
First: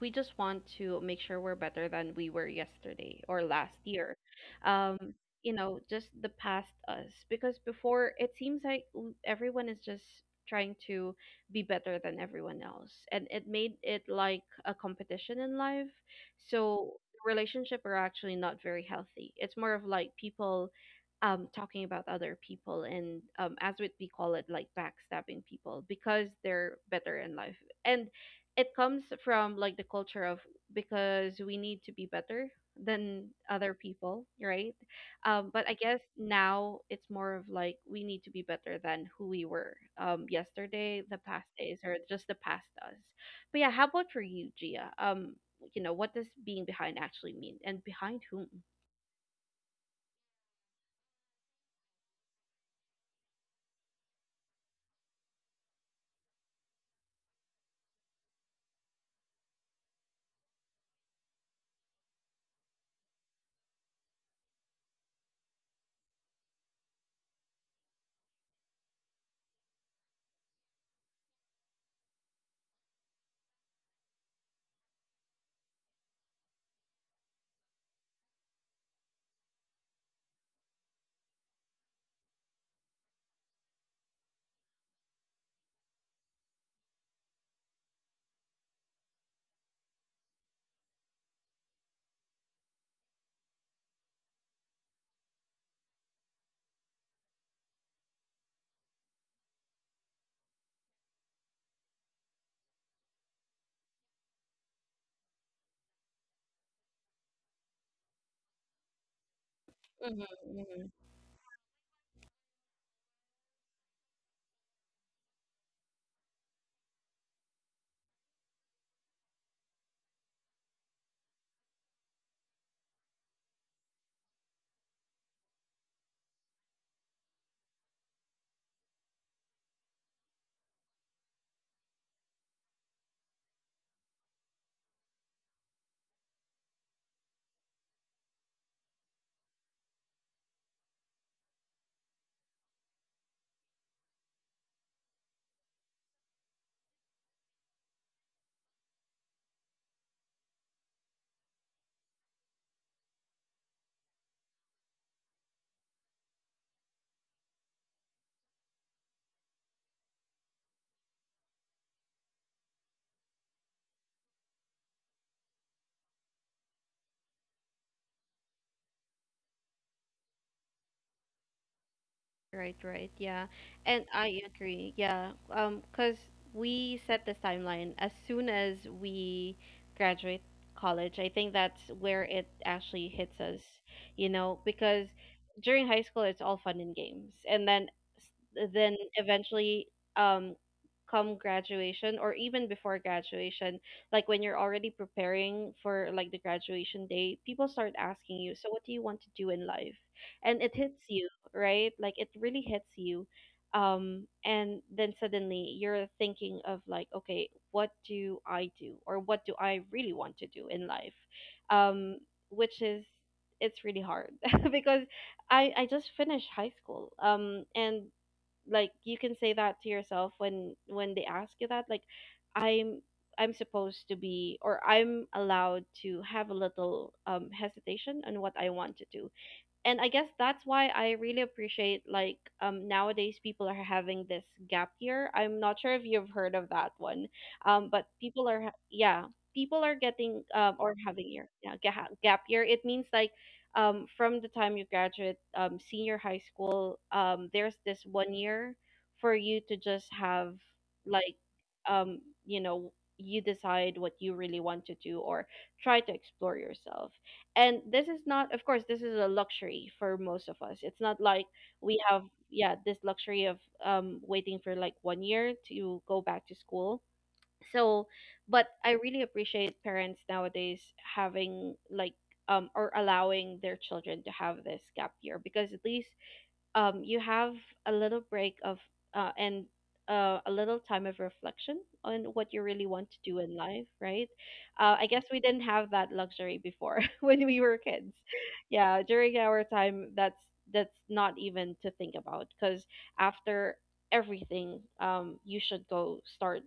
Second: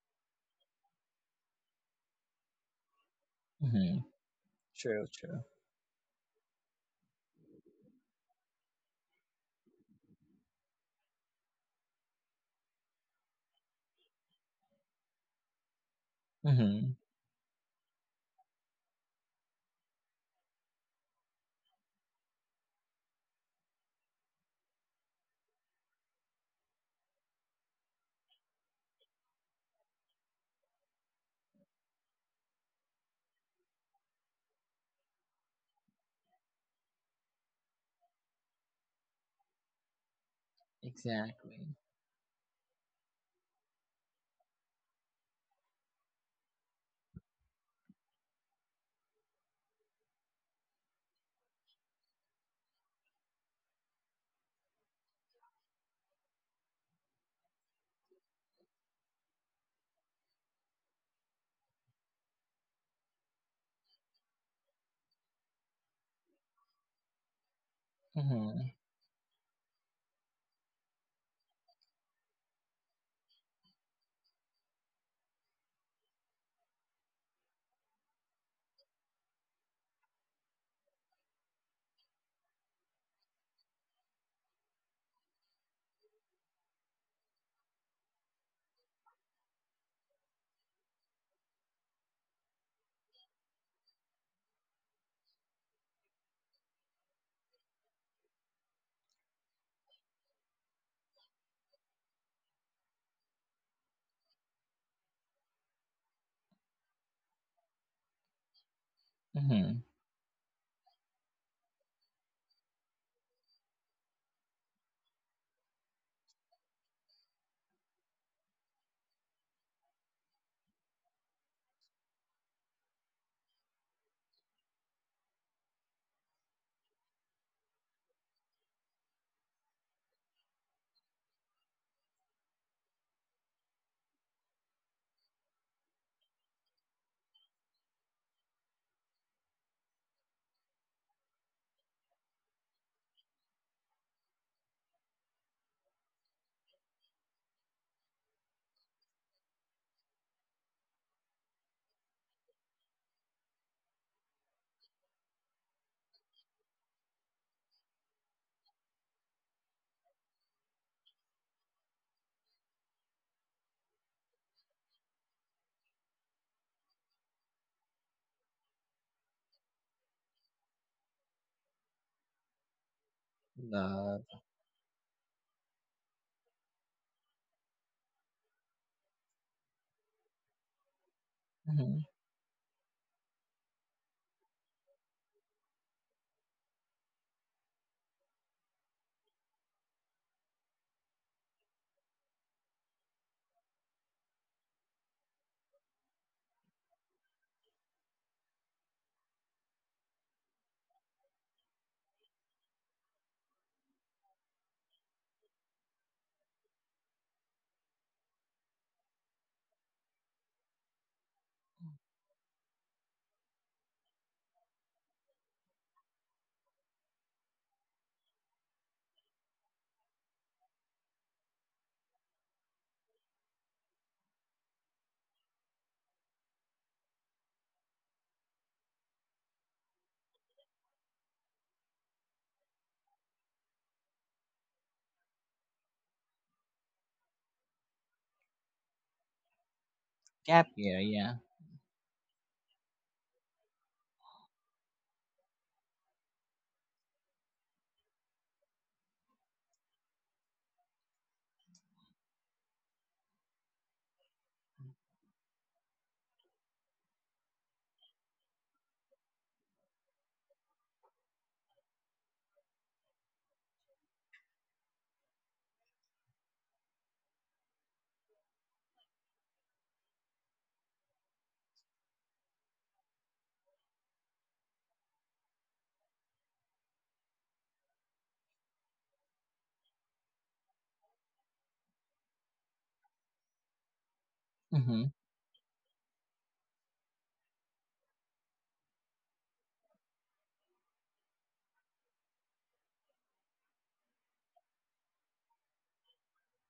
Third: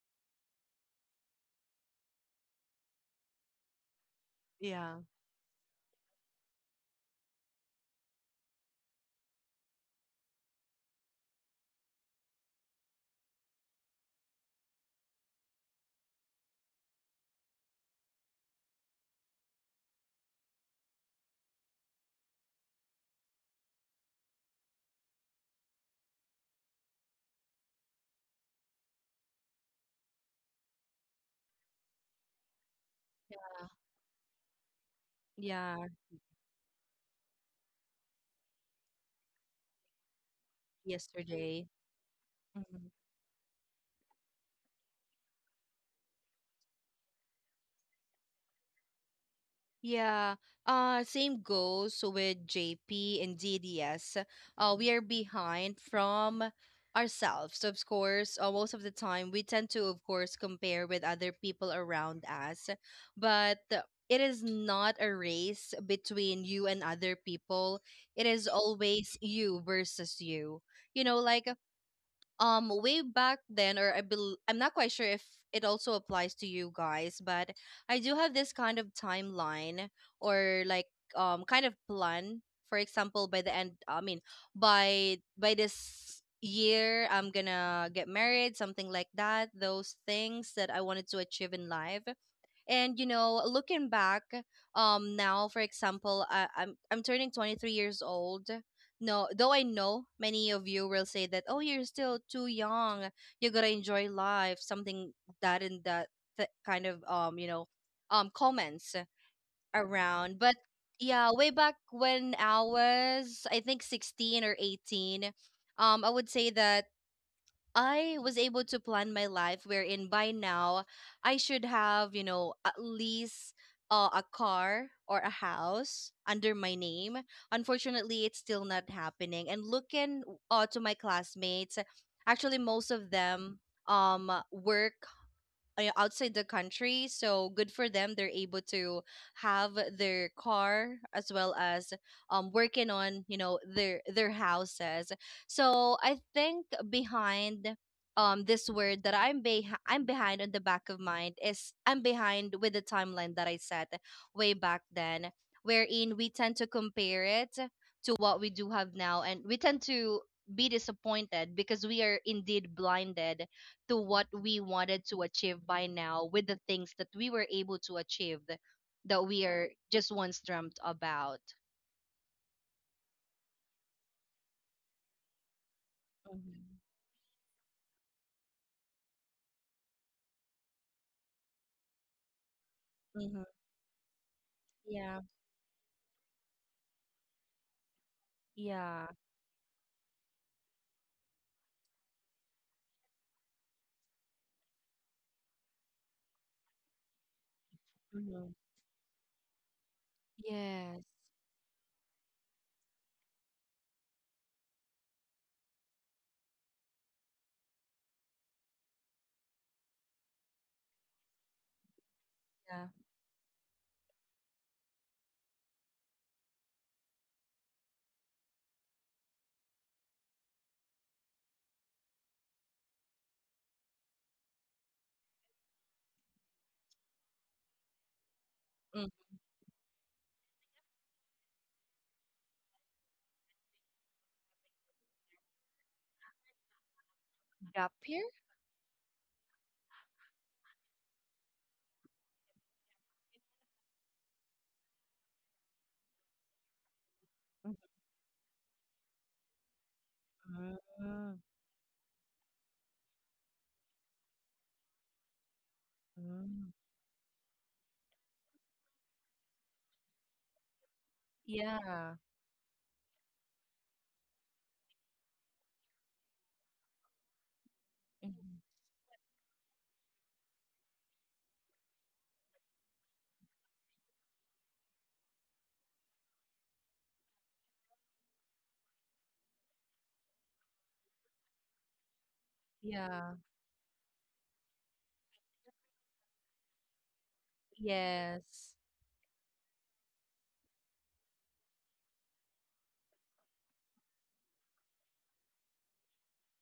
[SPEAKER 1] we just want to make sure we're better than we were yesterday or last
[SPEAKER 2] Mm-hmm.
[SPEAKER 1] year.
[SPEAKER 3] Yeah.
[SPEAKER 2] True,
[SPEAKER 1] Um,
[SPEAKER 2] true.
[SPEAKER 1] just the past us, because before it seems like, everyone is just trying to be better than everyone else, and it made it like a competition in life. So
[SPEAKER 2] Mm-hmm.
[SPEAKER 1] relationship are actually not very healthy. It's more of like people, talking about other people, and, as what we call it, like backstabbing people because they're better in life, and it comes from like the culture of, because we need to be better than other people, right? But
[SPEAKER 3] Yeah.
[SPEAKER 1] I guess now it's more of like we need to be better than who we were, yesterday, the past
[SPEAKER 2] Exactly.
[SPEAKER 3] Yesterday.
[SPEAKER 1] days, or just the past
[SPEAKER 3] Mm-hmm.
[SPEAKER 1] us. But yeah, how about for you, Gia? What does being behind actually mean, and behind whom?
[SPEAKER 3] Yeah, same goes with JP and DDS. We are behind from ourselves. So, of course, most of the time we tend to, of course, compare with other people around us, but it is not a race between you and other people. It is
[SPEAKER 2] Mm-hmm.
[SPEAKER 3] always you versus you. You know, like, way back then, or I'm not quite sure if it also applies to you guys, but I do have this kind of timeline, or like kind of plan. For example, by the end, I mean by this year I'm gonna get married, something like that, those things that I wanted to achieve in life. And you know, looking back, now for example, I'm turning 23 years old, no, though I know many of you will say that, oh, you're still too young, you gotta enjoy life, something that and that, kind of you know comments
[SPEAKER 2] Mm-hmm.
[SPEAKER 3] around. But
[SPEAKER 1] Hmm.
[SPEAKER 3] yeah, way back when I was, I think, 16 or 18, I would say that I was able to plan my life, wherein by now I should have, you know, at least a car or a house under my name. Unfortunately, it's still not happening. And looking to my classmates, actually, most of them work outside the country, so good for them, they're able to have their car as well as working on, you know, their houses. So I think behind, this word that I'm behind on the back of mind, is I'm behind with the timeline that I set way back then, wherein we tend to compare it to what we do have now, and we tend to be disappointed because we are indeed blinded to what we wanted to achieve by now, with the things that we were able to achieve that we are just once dreamt about.
[SPEAKER 1] Right, right. Yeah. And
[SPEAKER 2] Love.
[SPEAKER 1] I agree. Yeah. 'Cause
[SPEAKER 3] Mm-hmm.
[SPEAKER 1] we set this timeline as soon as we graduate college. I think that's
[SPEAKER 2] Mm-hmm.
[SPEAKER 1] where it actually hits
[SPEAKER 3] Mm-hmm.
[SPEAKER 1] us, because
[SPEAKER 3] Yeah.
[SPEAKER 1] during high school it's all fun and games. And then, then
[SPEAKER 3] Yeah.
[SPEAKER 1] eventually, um come graduation, or even before graduation, like when you're already preparing for like the graduation day, people start asking
[SPEAKER 3] Mm-hmm.
[SPEAKER 1] you, "So what do you want to do in life?" And it hits
[SPEAKER 3] Yes.
[SPEAKER 1] you, right? Like it really hits you. And then suddenly you're thinking of like, okay, what do I do, or what do I really want to do in life? Um, which
[SPEAKER 3] Yeah.
[SPEAKER 1] is it's really hard, because I just finished high school. And like, you can say that to yourself when, they ask you that, like, I'm I'm supposed to be, or I'm allowed to have a little, hesitation on what I want to
[SPEAKER 3] Mm.
[SPEAKER 1] do. And I guess that's why I really appreciate, like, nowadays people are having this gap year. I'm not sure if you've heard of that one,
[SPEAKER 3] Gap
[SPEAKER 1] but
[SPEAKER 3] here.
[SPEAKER 1] people are, yeah, people are getting,
[SPEAKER 2] Gap
[SPEAKER 1] or
[SPEAKER 2] year,
[SPEAKER 1] having
[SPEAKER 2] yeah.
[SPEAKER 1] year yeah, gap year. It means like, from the time you graduate, senior high school, there's this one year for you to just have,
[SPEAKER 3] Mm-hmm.
[SPEAKER 1] like, um you know you decide what you really want to do, or try to explore
[SPEAKER 3] Mm-hmm.
[SPEAKER 1] yourself. And this is not, of course. This is a luxury for most of us. It's not like we
[SPEAKER 3] Yeah.
[SPEAKER 1] have, yeah, this luxury of, waiting for like one year to go back to school. So,
[SPEAKER 3] Hmm.
[SPEAKER 1] but I really appreciate parents nowadays having like, or allowing their children to have this gap year, because at least, you have a little break of and a little time of reflection on what you really want to
[SPEAKER 3] Yeah.
[SPEAKER 1] do in life, right?
[SPEAKER 2] Mm-hmm.
[SPEAKER 1] I guess we didn't have that luxury before when we were kids.
[SPEAKER 3] Yes.
[SPEAKER 1] Yeah, during our time, that's, not even to think about, because after everything, you should go start,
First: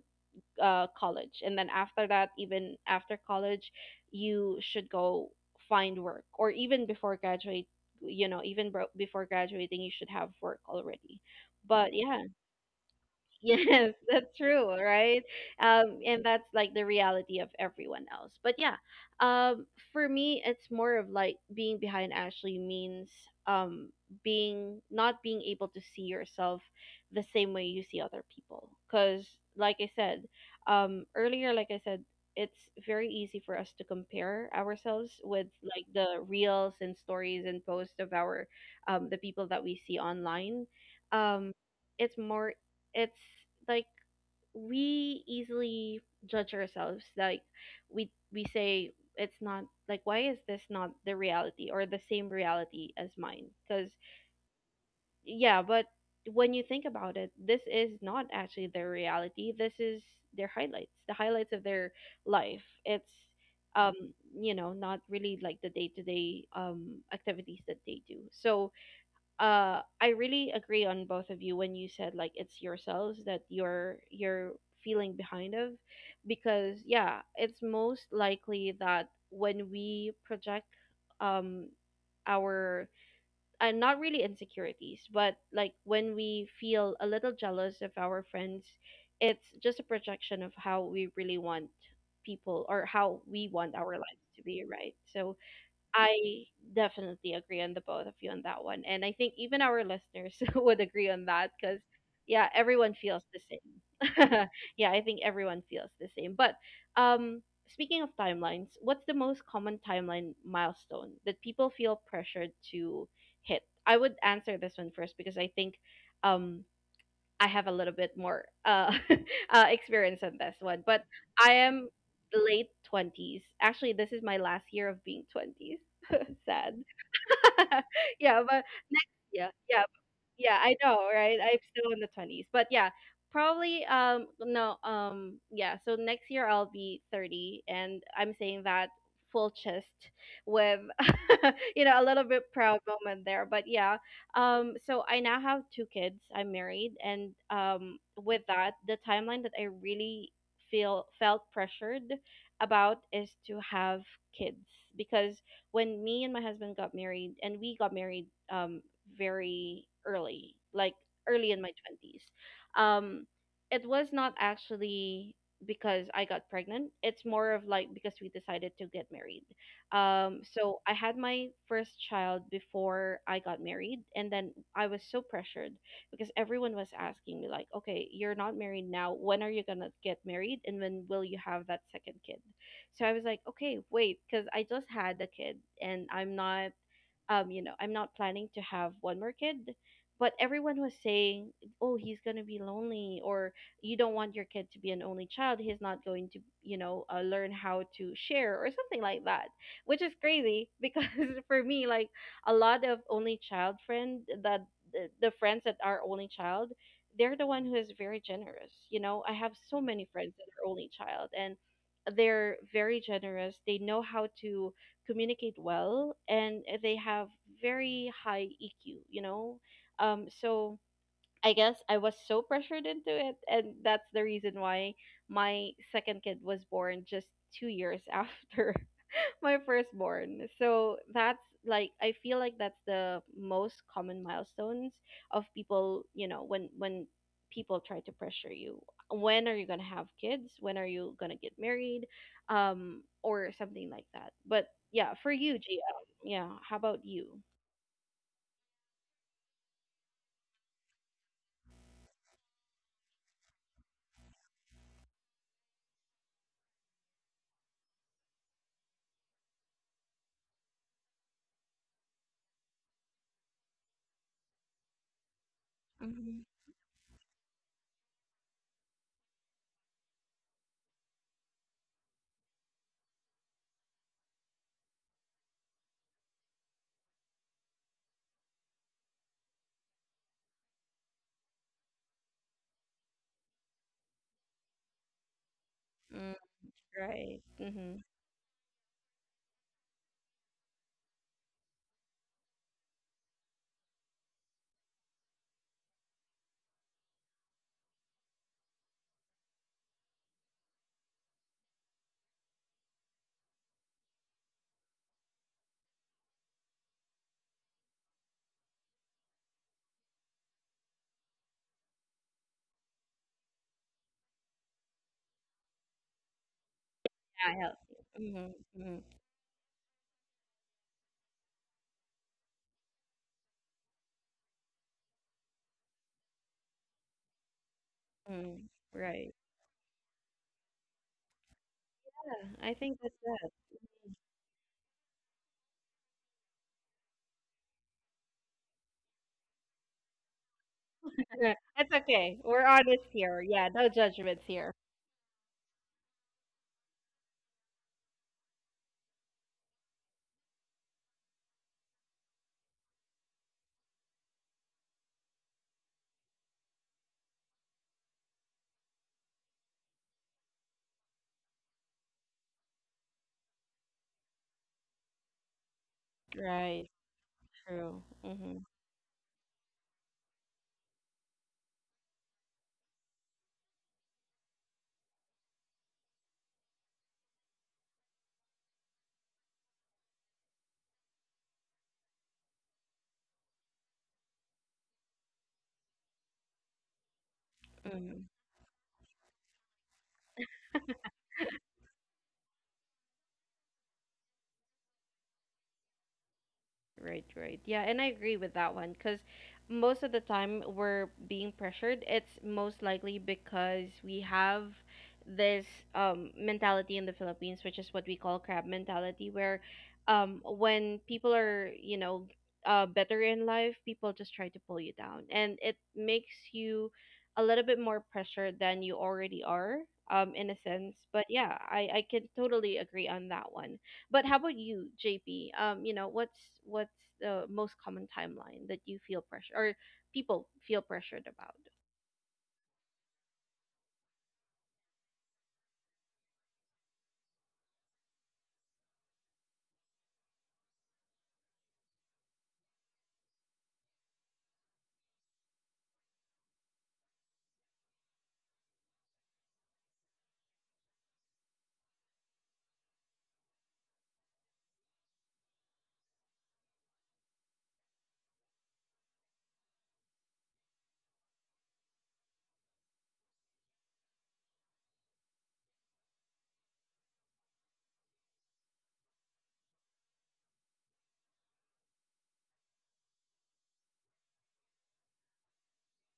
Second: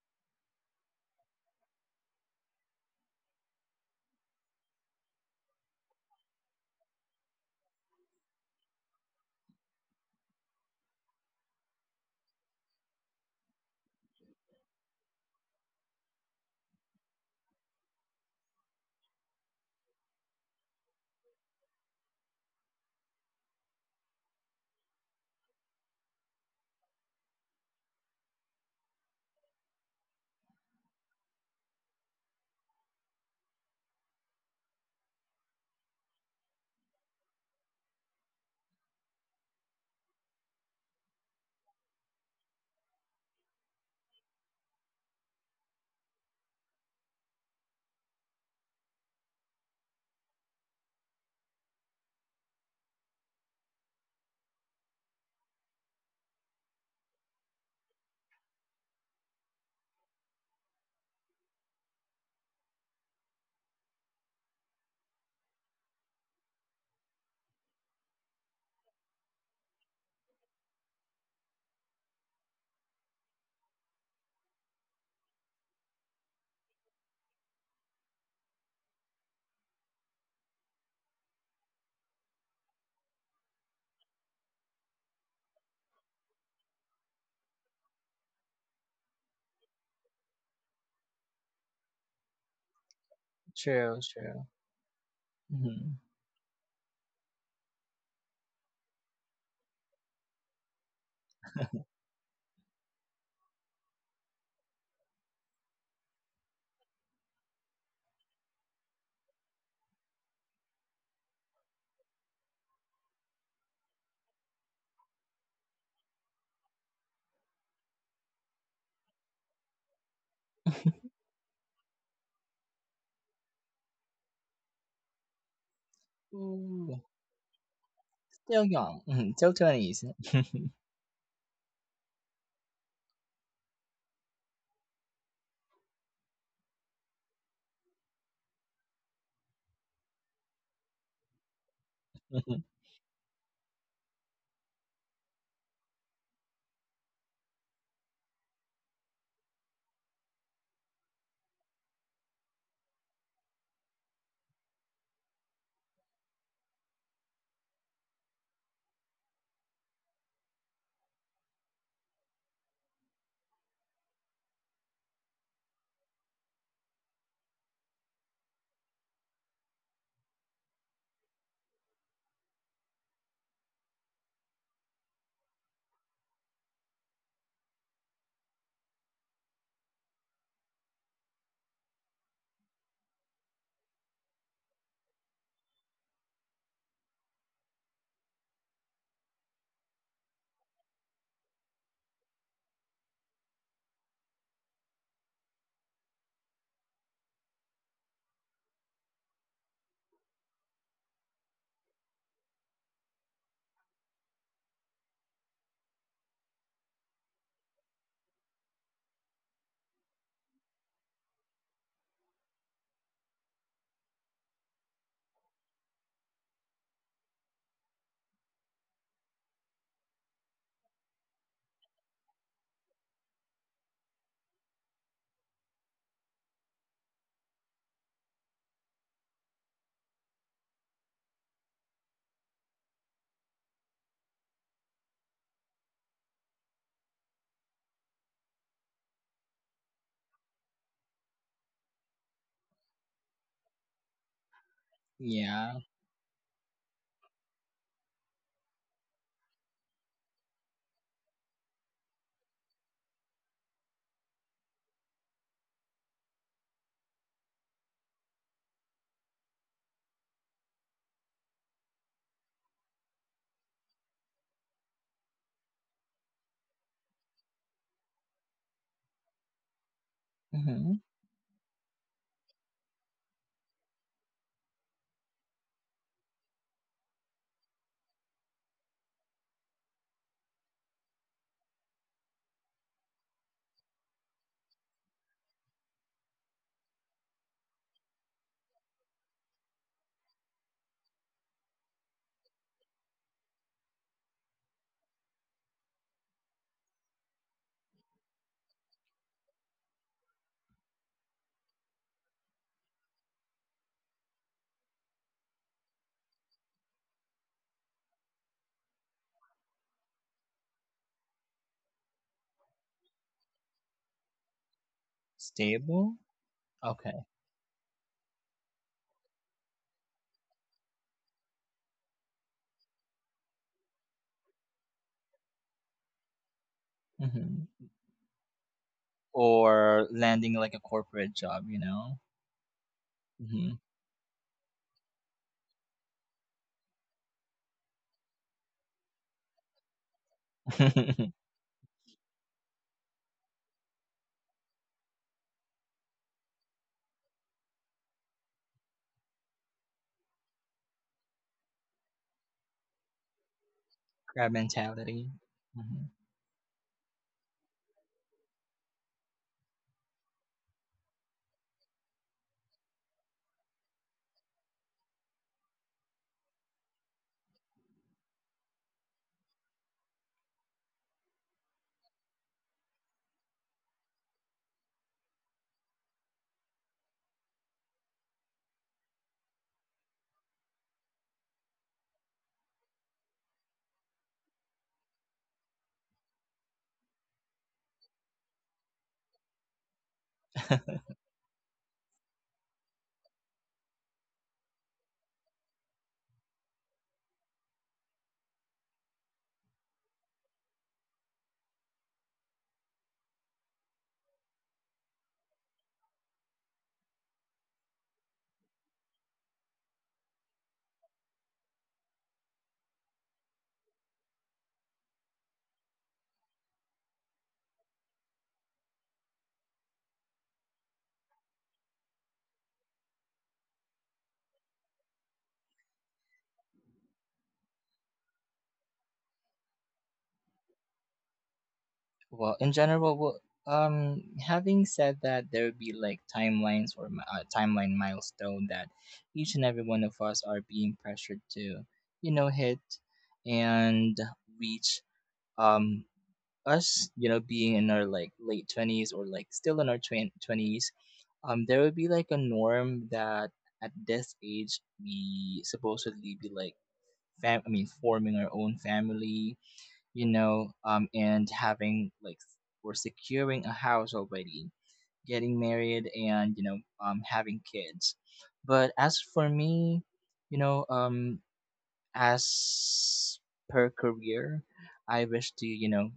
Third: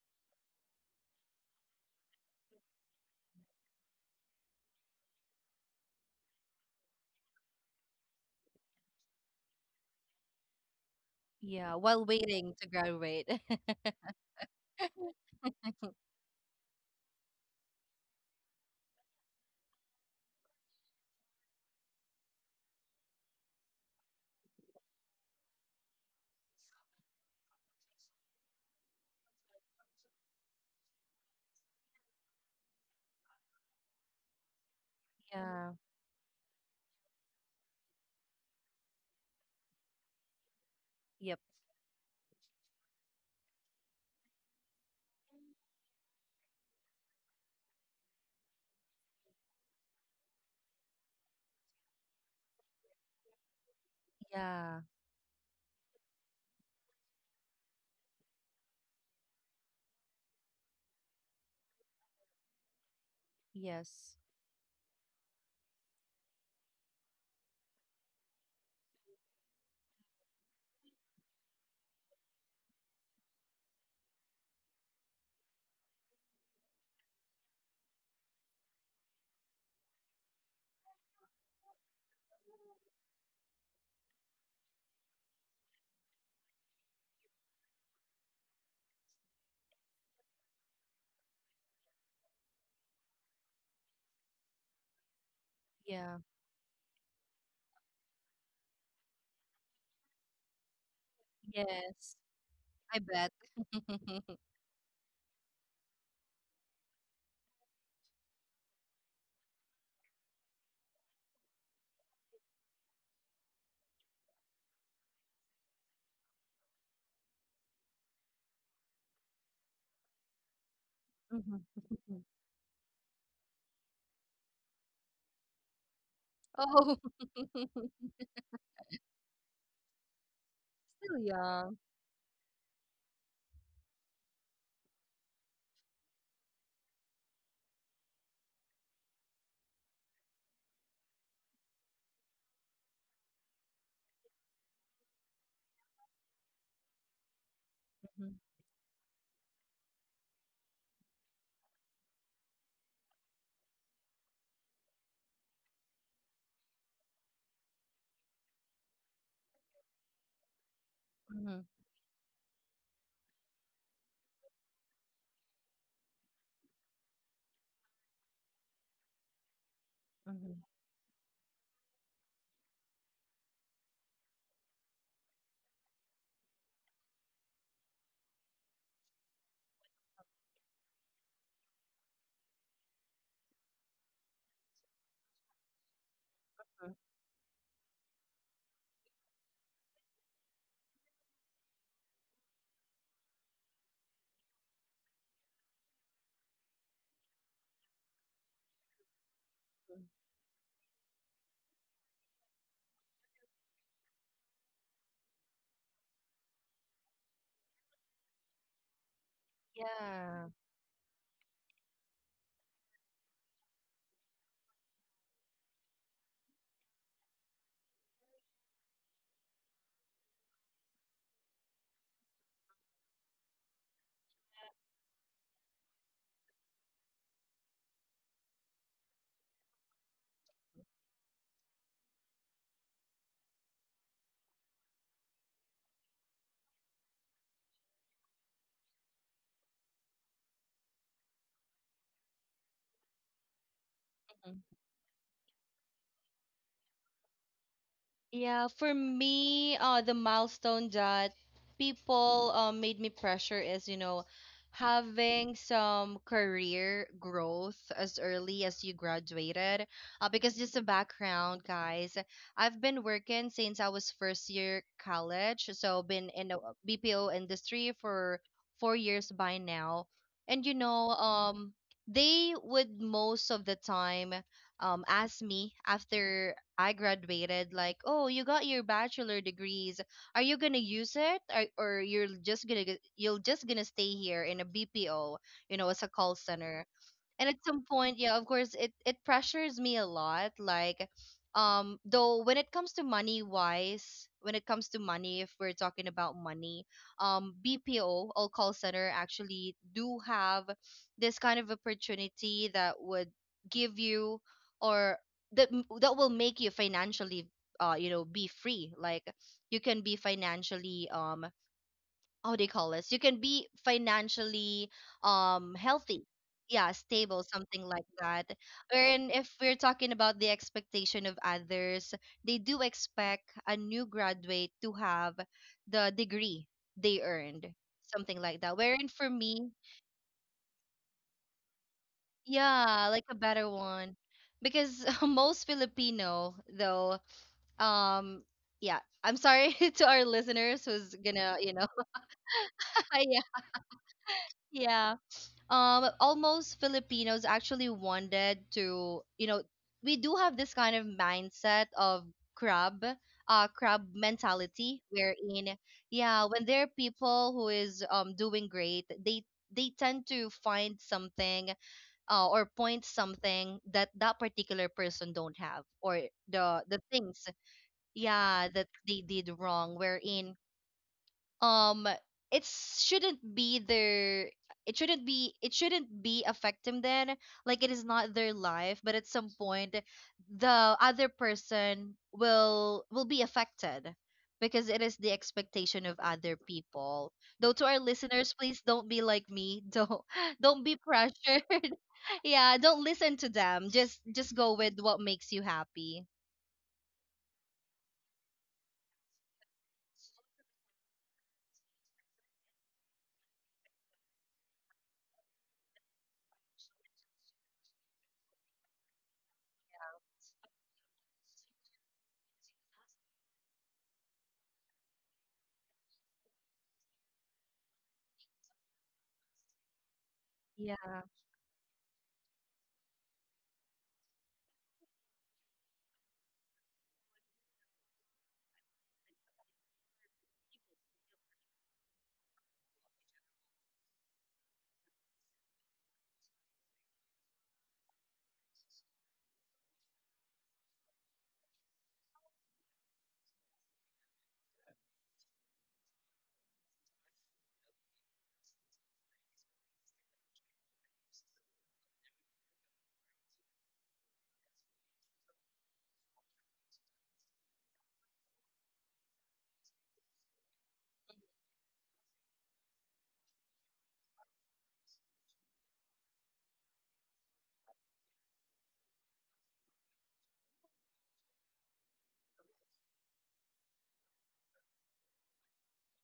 [SPEAKER 1] college, and then after that, even after college, you should go find work, or even before graduate, before graduating, you should have work already.
[SPEAKER 3] Yeah,
[SPEAKER 1] But
[SPEAKER 3] while
[SPEAKER 1] yeah.
[SPEAKER 3] waiting to graduate.
[SPEAKER 1] Yes, that's true, right? And that's like the reality of everyone else. But yeah, um, for me, it's more of like being behind Ashley means, um, being not being able to see yourself the same way you see other people. Because, like I said, earlier, it's very easy for us to compare ourselves with
[SPEAKER 3] Yeah.
[SPEAKER 1] like the reels and stories and posts of our, the people that we see online.
[SPEAKER 3] Yep.
[SPEAKER 1] Um, it's more it's like we easily judge ourselves like, we say, it's not like, why is this not the reality, or the same reality as mine? Because,
[SPEAKER 3] Yeah.
[SPEAKER 1] yeah, but when you think about it, this is not actually their reality. This is the highlights of their life. It's, um
[SPEAKER 3] Yes.
[SPEAKER 1] not really like the day-to-day, activities that they do. So, I really agree on both of you when you said like, it's yourselves that you're feeling behind of, because, yeah, it's most likely that when we project, um our, and not really insecurities, but like when we feel a little jealous of our friends, it's just a projection of how we really want people, or how we want our
[SPEAKER 2] True,
[SPEAKER 1] lives to
[SPEAKER 2] true.
[SPEAKER 1] be, right? So
[SPEAKER 2] Mhm.
[SPEAKER 3] Yeah.
[SPEAKER 1] I definitely agree on the both of you on that one. And I think even our listeners would agree on that because,
[SPEAKER 3] Yes.
[SPEAKER 1] yeah, everyone
[SPEAKER 3] I
[SPEAKER 1] feels
[SPEAKER 3] bet.
[SPEAKER 1] the same. Yeah, I think everyone feels the same. But, um, speaking of timelines, what's the most common timeline milestone that people feel pressured to hit? I would answer this one first because I think, um, I have a little bit more, experience on this one. But I
[SPEAKER 3] Mhm.
[SPEAKER 1] am late 20s. Actually, this is my last year of being 20s. Sad.
[SPEAKER 3] Oh.
[SPEAKER 2] Ooh,
[SPEAKER 1] Yeah,
[SPEAKER 2] still young. Mhm,
[SPEAKER 1] yeah,
[SPEAKER 2] till
[SPEAKER 1] yeah,
[SPEAKER 2] 20s.
[SPEAKER 1] yeah.
[SPEAKER 2] Mhm.
[SPEAKER 1] I know,
[SPEAKER 3] Still
[SPEAKER 1] right? I'm
[SPEAKER 3] young.
[SPEAKER 1] still in the 20s, but yeah, probably. No. Yeah. So next year I'll be 30, and I'm saying that full chest with a little bit proud moment there. But yeah. So I now have two kids. I'm married, and,
[SPEAKER 3] Mhm,
[SPEAKER 1] with that, the timeline that I really feel felt pressured about is to have kids, because when me and my husband got married, and we got married, very early, like early
[SPEAKER 3] mhm,
[SPEAKER 1] in my 20s. It was not actually because I got pregnant. It's more of like because we decided to get married. Um
[SPEAKER 3] mhm.
[SPEAKER 1] so I had my first child before I got married, and then I was so pressured because everyone was asking me like, "Okay, you're not married now. When are you going to get married, and when will you have that second kid?" So I was like, okay, wait, because I just had a kid, and I'm not planning to have one more kid. But everyone was saying, oh, he's going to be lonely, or you don't want your kid to be an only child, he's not going to, learn how to share, or something like that. Which is crazy, because for me, like, a lot of only child friend that the friends that are only child, they're the one who is very generous. I have so many friends
[SPEAKER 3] Yeah.
[SPEAKER 1] that are only child, and they're very generous. They know how to communicate well, and they have very high EQ, you know? So I guess I was so pressured into it, and that's the reason why my second kid was born just 2 years after my firstborn. So that's, like, I feel like that's the most common milestones of people, when, people try to pressure you. When are you gonna have kids? When are you gonna get married? Or something like that. But yeah, for you,
[SPEAKER 2] Yeah.
[SPEAKER 1] GL. Yeah, how about you?
[SPEAKER 3] Yeah, for me, the milestone that people made me pressure is, you know, having some career growth as early as you graduated. Because just a background, guys, I've been working since I was first year college, so been in
[SPEAKER 1] Mm-hmm.
[SPEAKER 3] the BPO industry for 4 years by now. And you
[SPEAKER 2] Hmm.
[SPEAKER 3] know, they would most of the time ask me after I graduated, like, oh, you got your bachelor degrees. Are you gonna use it, or you're just gonna you're just gonna stay here in a BPO, you know, as a call
[SPEAKER 1] Mm,
[SPEAKER 3] center? And
[SPEAKER 1] right.
[SPEAKER 3] at some
[SPEAKER 1] Mm-hmm.
[SPEAKER 3] point, yeah, of course it it pressures me a lot, like though when it comes to money wise, when it comes to money, if we're talking about money, bpo all call center actually do have this kind of opportunity that would give you or that that will make you financially you know be free, like you can be financially how do you call this? You can be financially healthy.
[SPEAKER 2] Stable?
[SPEAKER 3] Yeah,
[SPEAKER 2] Okay.
[SPEAKER 3] stable,
[SPEAKER 1] Yeah,
[SPEAKER 3] something like
[SPEAKER 1] healthy.
[SPEAKER 3] that.
[SPEAKER 1] Mm-hmm. Mm-hmm.
[SPEAKER 3] And if we're talking about the expectation of others, they do expect a new graduate to have the degree they earned,
[SPEAKER 2] Hmm.
[SPEAKER 3] something like
[SPEAKER 1] Mm,
[SPEAKER 3] that. Wherein for
[SPEAKER 1] right.
[SPEAKER 3] me,
[SPEAKER 2] Or landing like a corporate job, you know?
[SPEAKER 1] Yeah, I think
[SPEAKER 3] yeah,
[SPEAKER 1] that's
[SPEAKER 3] like a
[SPEAKER 1] that.
[SPEAKER 3] better
[SPEAKER 2] Hmm.
[SPEAKER 3] one. Because most Filipino, though, um, yeah, I'm sorry to our listeners who's gonna, you know,
[SPEAKER 1] That's okay. We're honest
[SPEAKER 3] yeah,
[SPEAKER 1] here. Yeah, no judgments here.
[SPEAKER 3] yeah, almost Filipinos actually wanted to, you know, we do have this kind of mindset of crab, crab
[SPEAKER 2] Crab
[SPEAKER 3] mentality,
[SPEAKER 2] mentality.
[SPEAKER 3] wherein
[SPEAKER 2] Hmm.
[SPEAKER 3] yeah, when there are people who is doing great, they tend to find something, or point something that that particular person don't have, or
[SPEAKER 1] Right.
[SPEAKER 3] the things,
[SPEAKER 1] True. Mm-hmm.
[SPEAKER 3] yeah, that they did wrong, wherein um it shouldn't be their, it shouldn't be affecting them, like it is not their life, but at some point the other person will be affected, because it is the expectation of other people. Though to our
[SPEAKER 1] Mm-hmm.
[SPEAKER 3] listeners, please don't be like me, don't be pressured. Yeah, don't listen to them, just go with what makes you happy.
[SPEAKER 1] Right, right. Yeah, and I agree with that one, because most of the time we're being pressured. It's most likely because we have this, mentality in the Philippines, which is what we call crab mentality, where, when people are, better in life, people just try to pull you down. And it makes you a little bit more pressured than you already are, in a sense.
[SPEAKER 3] Yeah,
[SPEAKER 1] But yeah, I can totally agree on that one. But how about you, JP? What's the most common timeline that you feel pressure or people feel pressured about?
[SPEAKER 2] Well, in general, well, having said that, there would be like timelines or timeline milestone that each and every one of us are being pressured to, you know, hit and reach. um Us, you know, being in our like late 20s, or like still in our 20s, there would be like a norm that at this age we supposedly be like I mean, forming our own family, you know, and having like or securing a house already, getting married, and, you know, having kids. But as for me, you know, as per career, I wish to, you know,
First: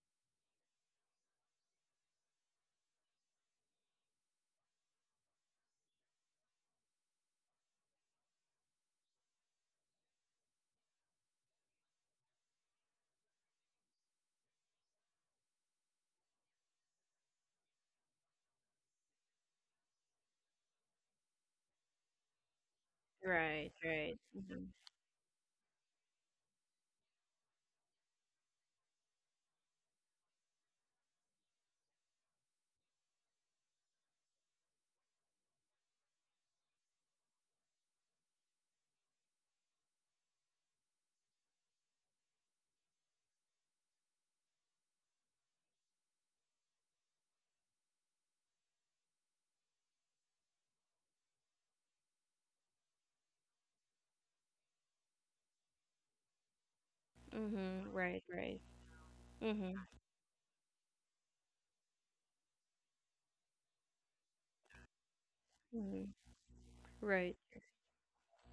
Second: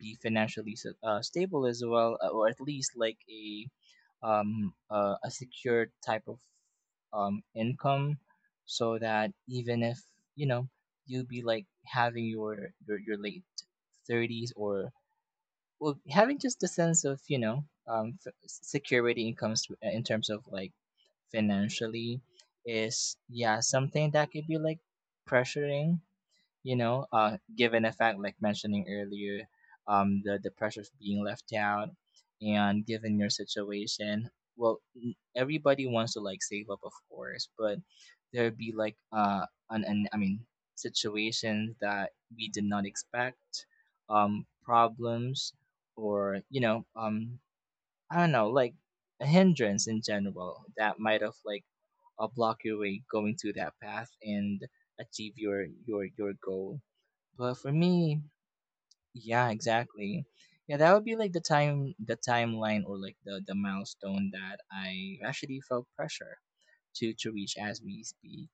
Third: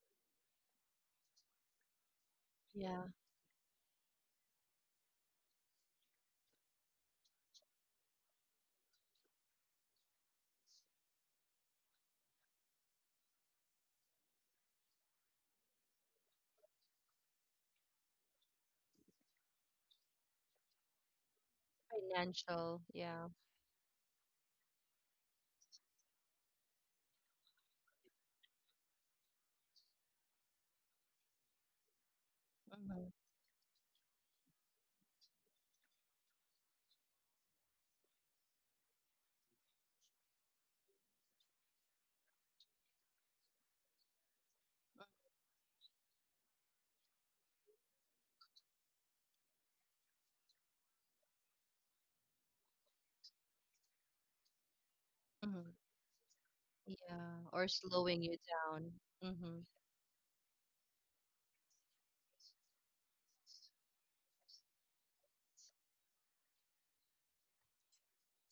[SPEAKER 2] be financially stable as well, or at least
[SPEAKER 3] yeah.
[SPEAKER 2] like a secure type of income, so that even if, you know, you be like having your your late 30s, or well, having just the sense of, you know, security incomes, in terms of like financially,
[SPEAKER 3] Financial,
[SPEAKER 2] is,
[SPEAKER 3] yeah.
[SPEAKER 2] yeah,
[SPEAKER 1] Right,
[SPEAKER 2] something
[SPEAKER 1] right.
[SPEAKER 2] that could be
[SPEAKER 1] Mhm.
[SPEAKER 2] like pressuring, you know, given a fact, like mentioning earlier, the pressure of being left out, and
[SPEAKER 3] Mm-hmm,
[SPEAKER 2] given your situation, well, everybody wants to like save up, of course, but there'd be like an I mean, situations that we did not expect, problems, or, you know, I don't know, like a hindrance in general that might have like block your way going through that path and achieve your
[SPEAKER 3] mm-hmm.
[SPEAKER 2] your goal.
[SPEAKER 3] Yeah,
[SPEAKER 2] But
[SPEAKER 3] or
[SPEAKER 2] for
[SPEAKER 1] Mm-hmm.
[SPEAKER 2] me,
[SPEAKER 3] slowing
[SPEAKER 1] Right,
[SPEAKER 3] you
[SPEAKER 1] right.
[SPEAKER 3] down.
[SPEAKER 2] yeah,
[SPEAKER 3] Mm-hmm,
[SPEAKER 1] Mm-hmm.
[SPEAKER 2] exactly. Yeah, that would be like the time, the timeline, or like the milestone that I actually felt
[SPEAKER 1] Hmm.
[SPEAKER 2] pressure to
[SPEAKER 1] Right.
[SPEAKER 2] reach as we speak.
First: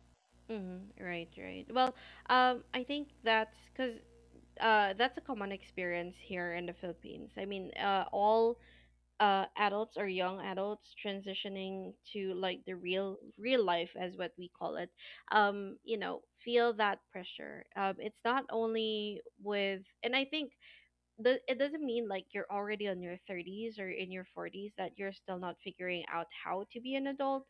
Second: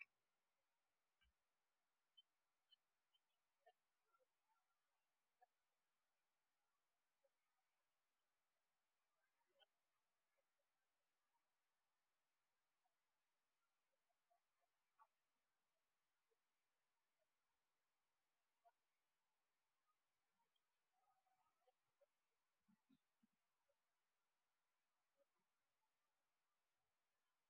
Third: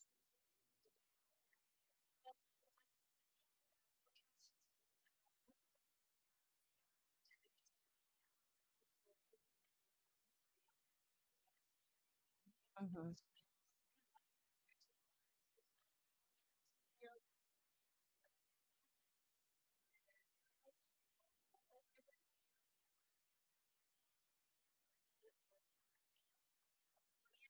[SPEAKER 1] Mm-hmm. Right, right. Well, I think that's because that's a common experience here in the Philippines. I mean, all adults or young adults transitioning to like the
[SPEAKER 3] mm-hmm,
[SPEAKER 1] real real life as what we call it, you know, feel that pressure. It's not only with, and I think does it doesn't mean like you're already on your 30s or in your 40s that you're still not figuring out how to be an adult,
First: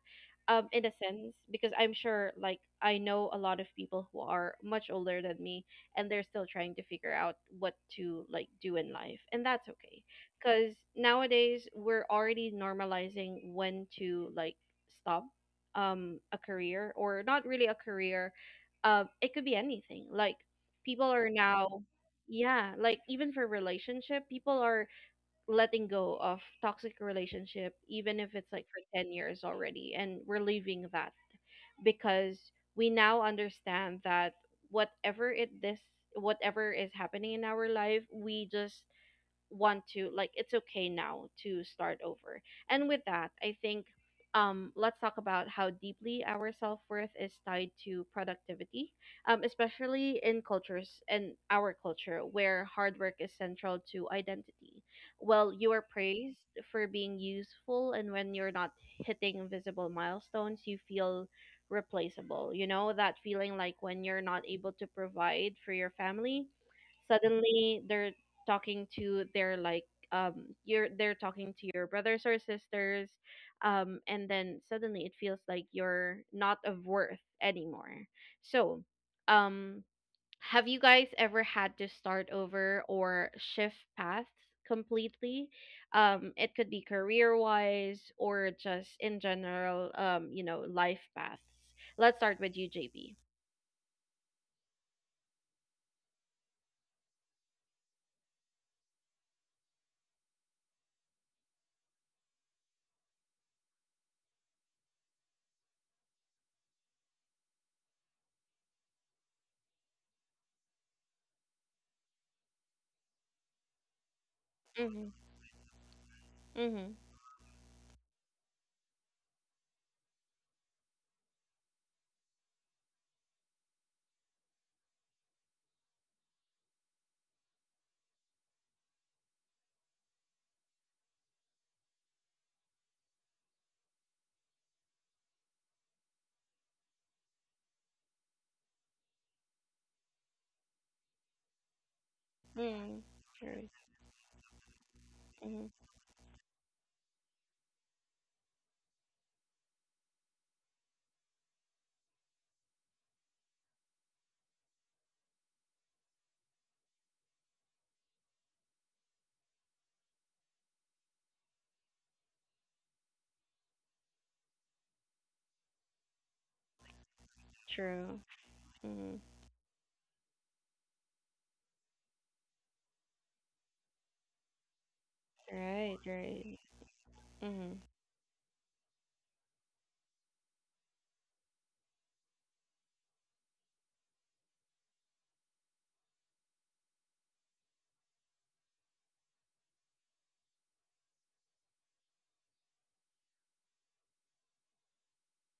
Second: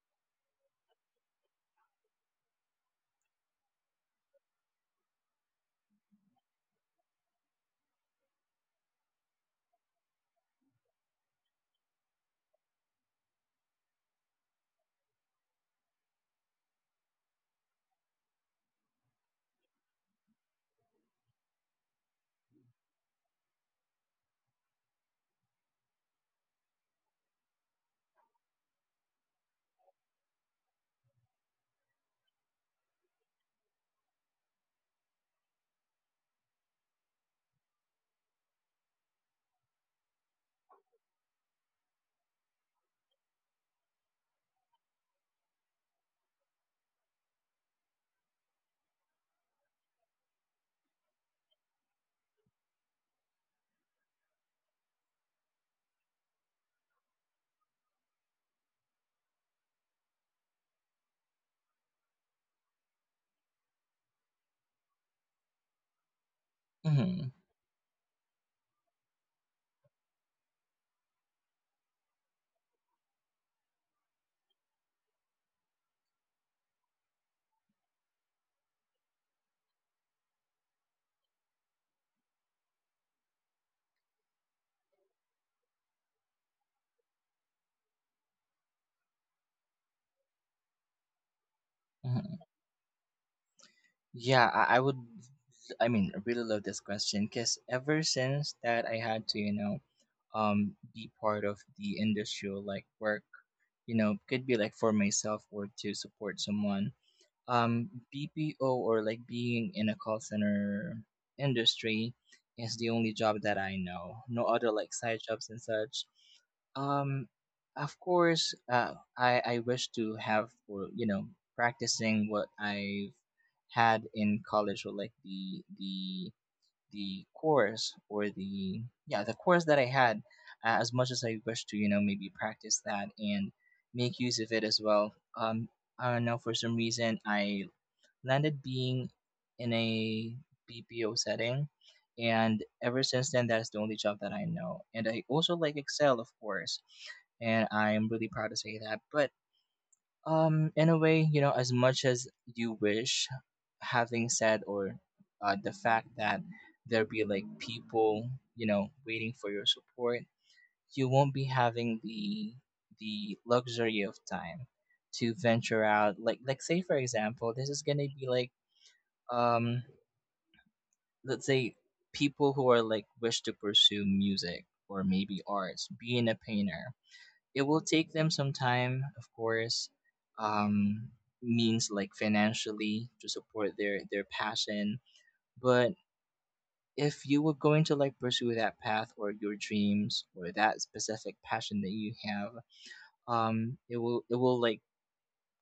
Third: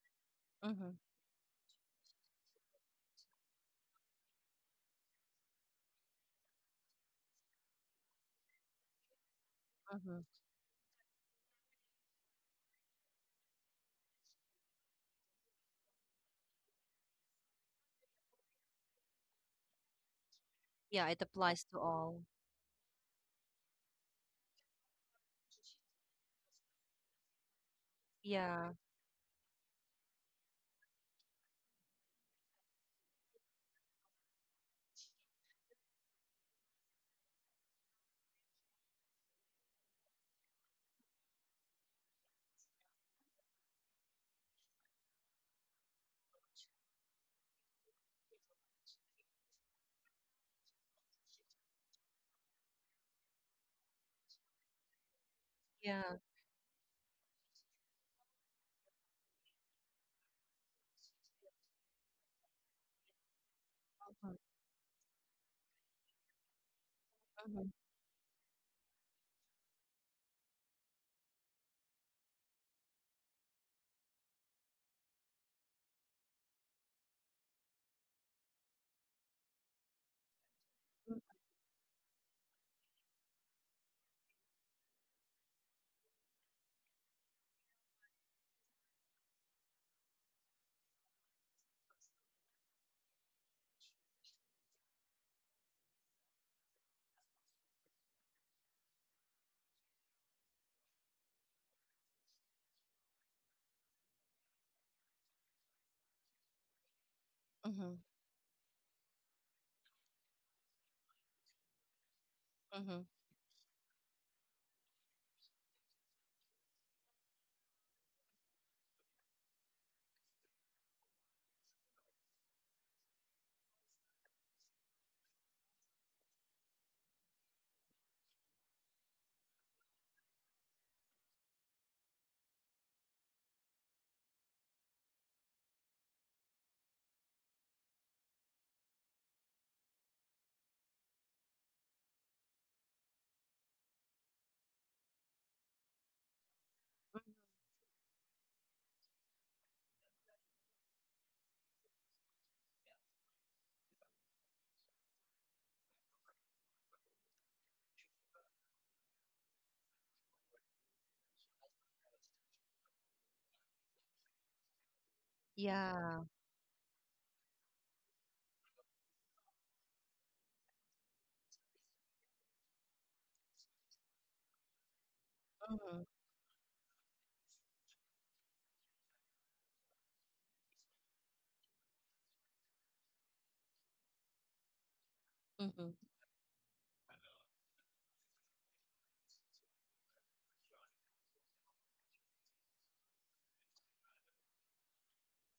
[SPEAKER 1] in a
[SPEAKER 3] mm-hmm,
[SPEAKER 1] sense, because I'm sure, like I know a lot of people who are much older than me and they're still trying to figure out what to like do in life, and that's okay.
[SPEAKER 3] mm-hmm.
[SPEAKER 1] Cuz nowadays we're already normalizing when to like stop a career or not really a career. It could be anything, like people
[SPEAKER 3] Yeah, it
[SPEAKER 1] are
[SPEAKER 3] applies to
[SPEAKER 1] now,
[SPEAKER 3] all.
[SPEAKER 1] yeah, like even for relationship, people are letting go of toxic relationship even if it's like
[SPEAKER 3] Yeah,
[SPEAKER 1] for 10 years already, and we're leaving that because we now understand that whatever it this whatever is happening in our life, we just want to like, it's okay now to start over. And with that, I think, let's talk about how deeply our self-worth is tied to productivity, especially in cultures and our culture where hard work is central to identity. Well, you are
[SPEAKER 3] yeah.
[SPEAKER 1] praised for being useful, and when you're not hitting visible milestones, you feel replaceable. You know that feeling, like when you're
[SPEAKER 3] Mm-hmm,
[SPEAKER 1] not able to provide for your family,
[SPEAKER 2] Hmm.
[SPEAKER 3] mm-hmm,
[SPEAKER 1] suddenly there, talking to their like, um you're they're talking to your brothers or sisters, and then suddenly it feels like you're not of worth anymore. So um have you guys ever had to start over or shift paths completely? It could be career wise or just in general, you know, life paths. Let's start
[SPEAKER 2] Hmm.
[SPEAKER 1] with you, JB.
[SPEAKER 2] Yeah, I would. I mean, I really love this question because ever since that I had to, you know, be part of the industrial like work, you know, could be like for myself or to support someone, um,
[SPEAKER 3] mm-hmm,
[SPEAKER 2] BPO, or like being in a call center industry, is the
[SPEAKER 3] mm-hmm.
[SPEAKER 2] only job that I know. No other like
[SPEAKER 1] Mhm.
[SPEAKER 2] side jobs and such.
[SPEAKER 1] Mhm.
[SPEAKER 2] Um, of course, I wish to have, or, you know, practicing what I've had in college, or like the the course, or the, yeah, the course that I had, as much as I wish to, you know, maybe practice that and make use of it as well. Um, I don't know, for some reason I landed being in a BPO setting. And
[SPEAKER 1] Mhm.
[SPEAKER 2] ever since then,
[SPEAKER 1] True.
[SPEAKER 2] that's the only job that I know. And I also
[SPEAKER 1] Mhm.
[SPEAKER 2] like Excel, of course. And I'm really proud to say that. But in a way, you know, as much as you wish, having said or the fact that there be like people, you know, waiting for your support, you won't be having the luxury of time to venture out
[SPEAKER 3] Yeah.
[SPEAKER 2] like say for example this is gonna
[SPEAKER 1] True.
[SPEAKER 2] be like um let's say people who are like wish to pursue music or maybe arts
[SPEAKER 1] Right,
[SPEAKER 3] Mm-hmm,
[SPEAKER 2] being a
[SPEAKER 1] right.
[SPEAKER 2] painter, it will
[SPEAKER 1] Mhm.
[SPEAKER 2] take them some time of course, um means like financially to support their passion. But
[SPEAKER 3] mm-hmm.
[SPEAKER 2] if you were going to like pursue that path or your dreams or that specific passion that you have, it will like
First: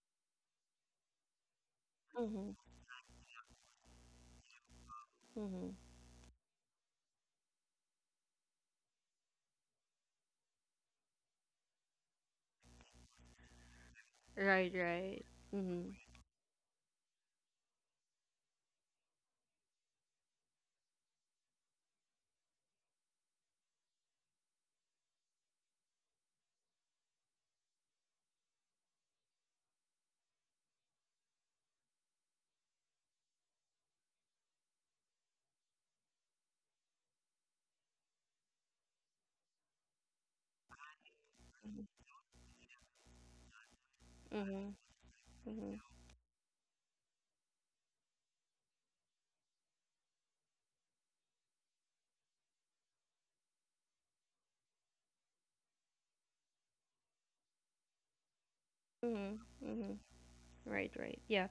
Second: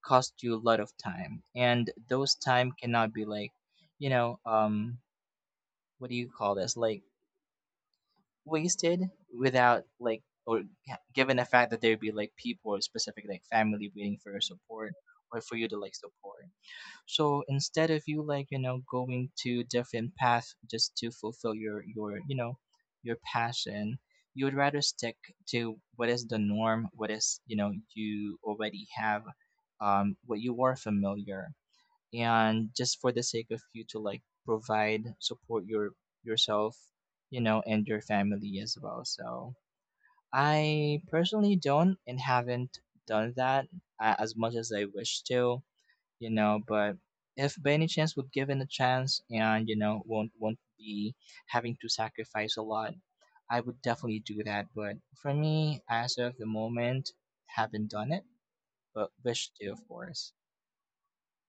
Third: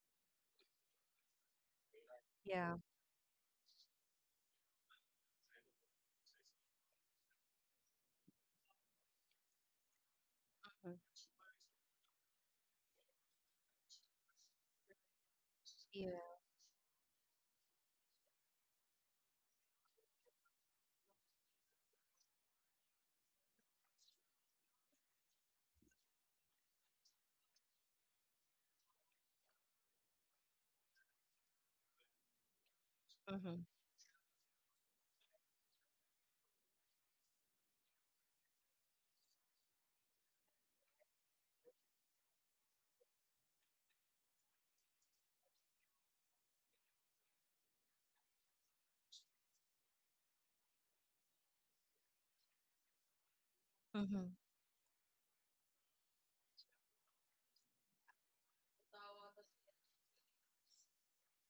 [SPEAKER 2] cost you a lot of time, and those
[SPEAKER 1] Mhm.
[SPEAKER 2] time
[SPEAKER 3] Yeah.
[SPEAKER 2] cannot be like, you know,
[SPEAKER 1] Mhm.
[SPEAKER 2] what do you call this, like wasted without like,
[SPEAKER 3] Mm-hmm.
[SPEAKER 2] given the fact that there'd be like people or specific like family waiting for your
[SPEAKER 1] Right,
[SPEAKER 2] support,
[SPEAKER 1] right.
[SPEAKER 2] or for you to like
[SPEAKER 1] Mhm.
[SPEAKER 3] Yeah.
[SPEAKER 2] support. So instead of you like, you know, going to different path just to fulfill your you know your passion, you would rather stick to what is the norm, what is, you know, you already have, what you are familiar, and just for the sake
[SPEAKER 3] Mm-hmm,
[SPEAKER 2] of you to like provide support yourself, you know, and your family as well. So I personally don't and haven't done that, as much as
[SPEAKER 1] Mhm.
[SPEAKER 2] I wish to,
[SPEAKER 1] Mhm.
[SPEAKER 2] you know. But if by any chance would given a chance and you know won't be having to sacrifice a lot, I would definitely
[SPEAKER 3] mm-hmm.
[SPEAKER 2] do that. But for me as of the moment, haven't done it, but
[SPEAKER 1] Mhm.
[SPEAKER 2] wish to of
[SPEAKER 1] Mhm.
[SPEAKER 2] course.
[SPEAKER 1] Right, right. Yeah.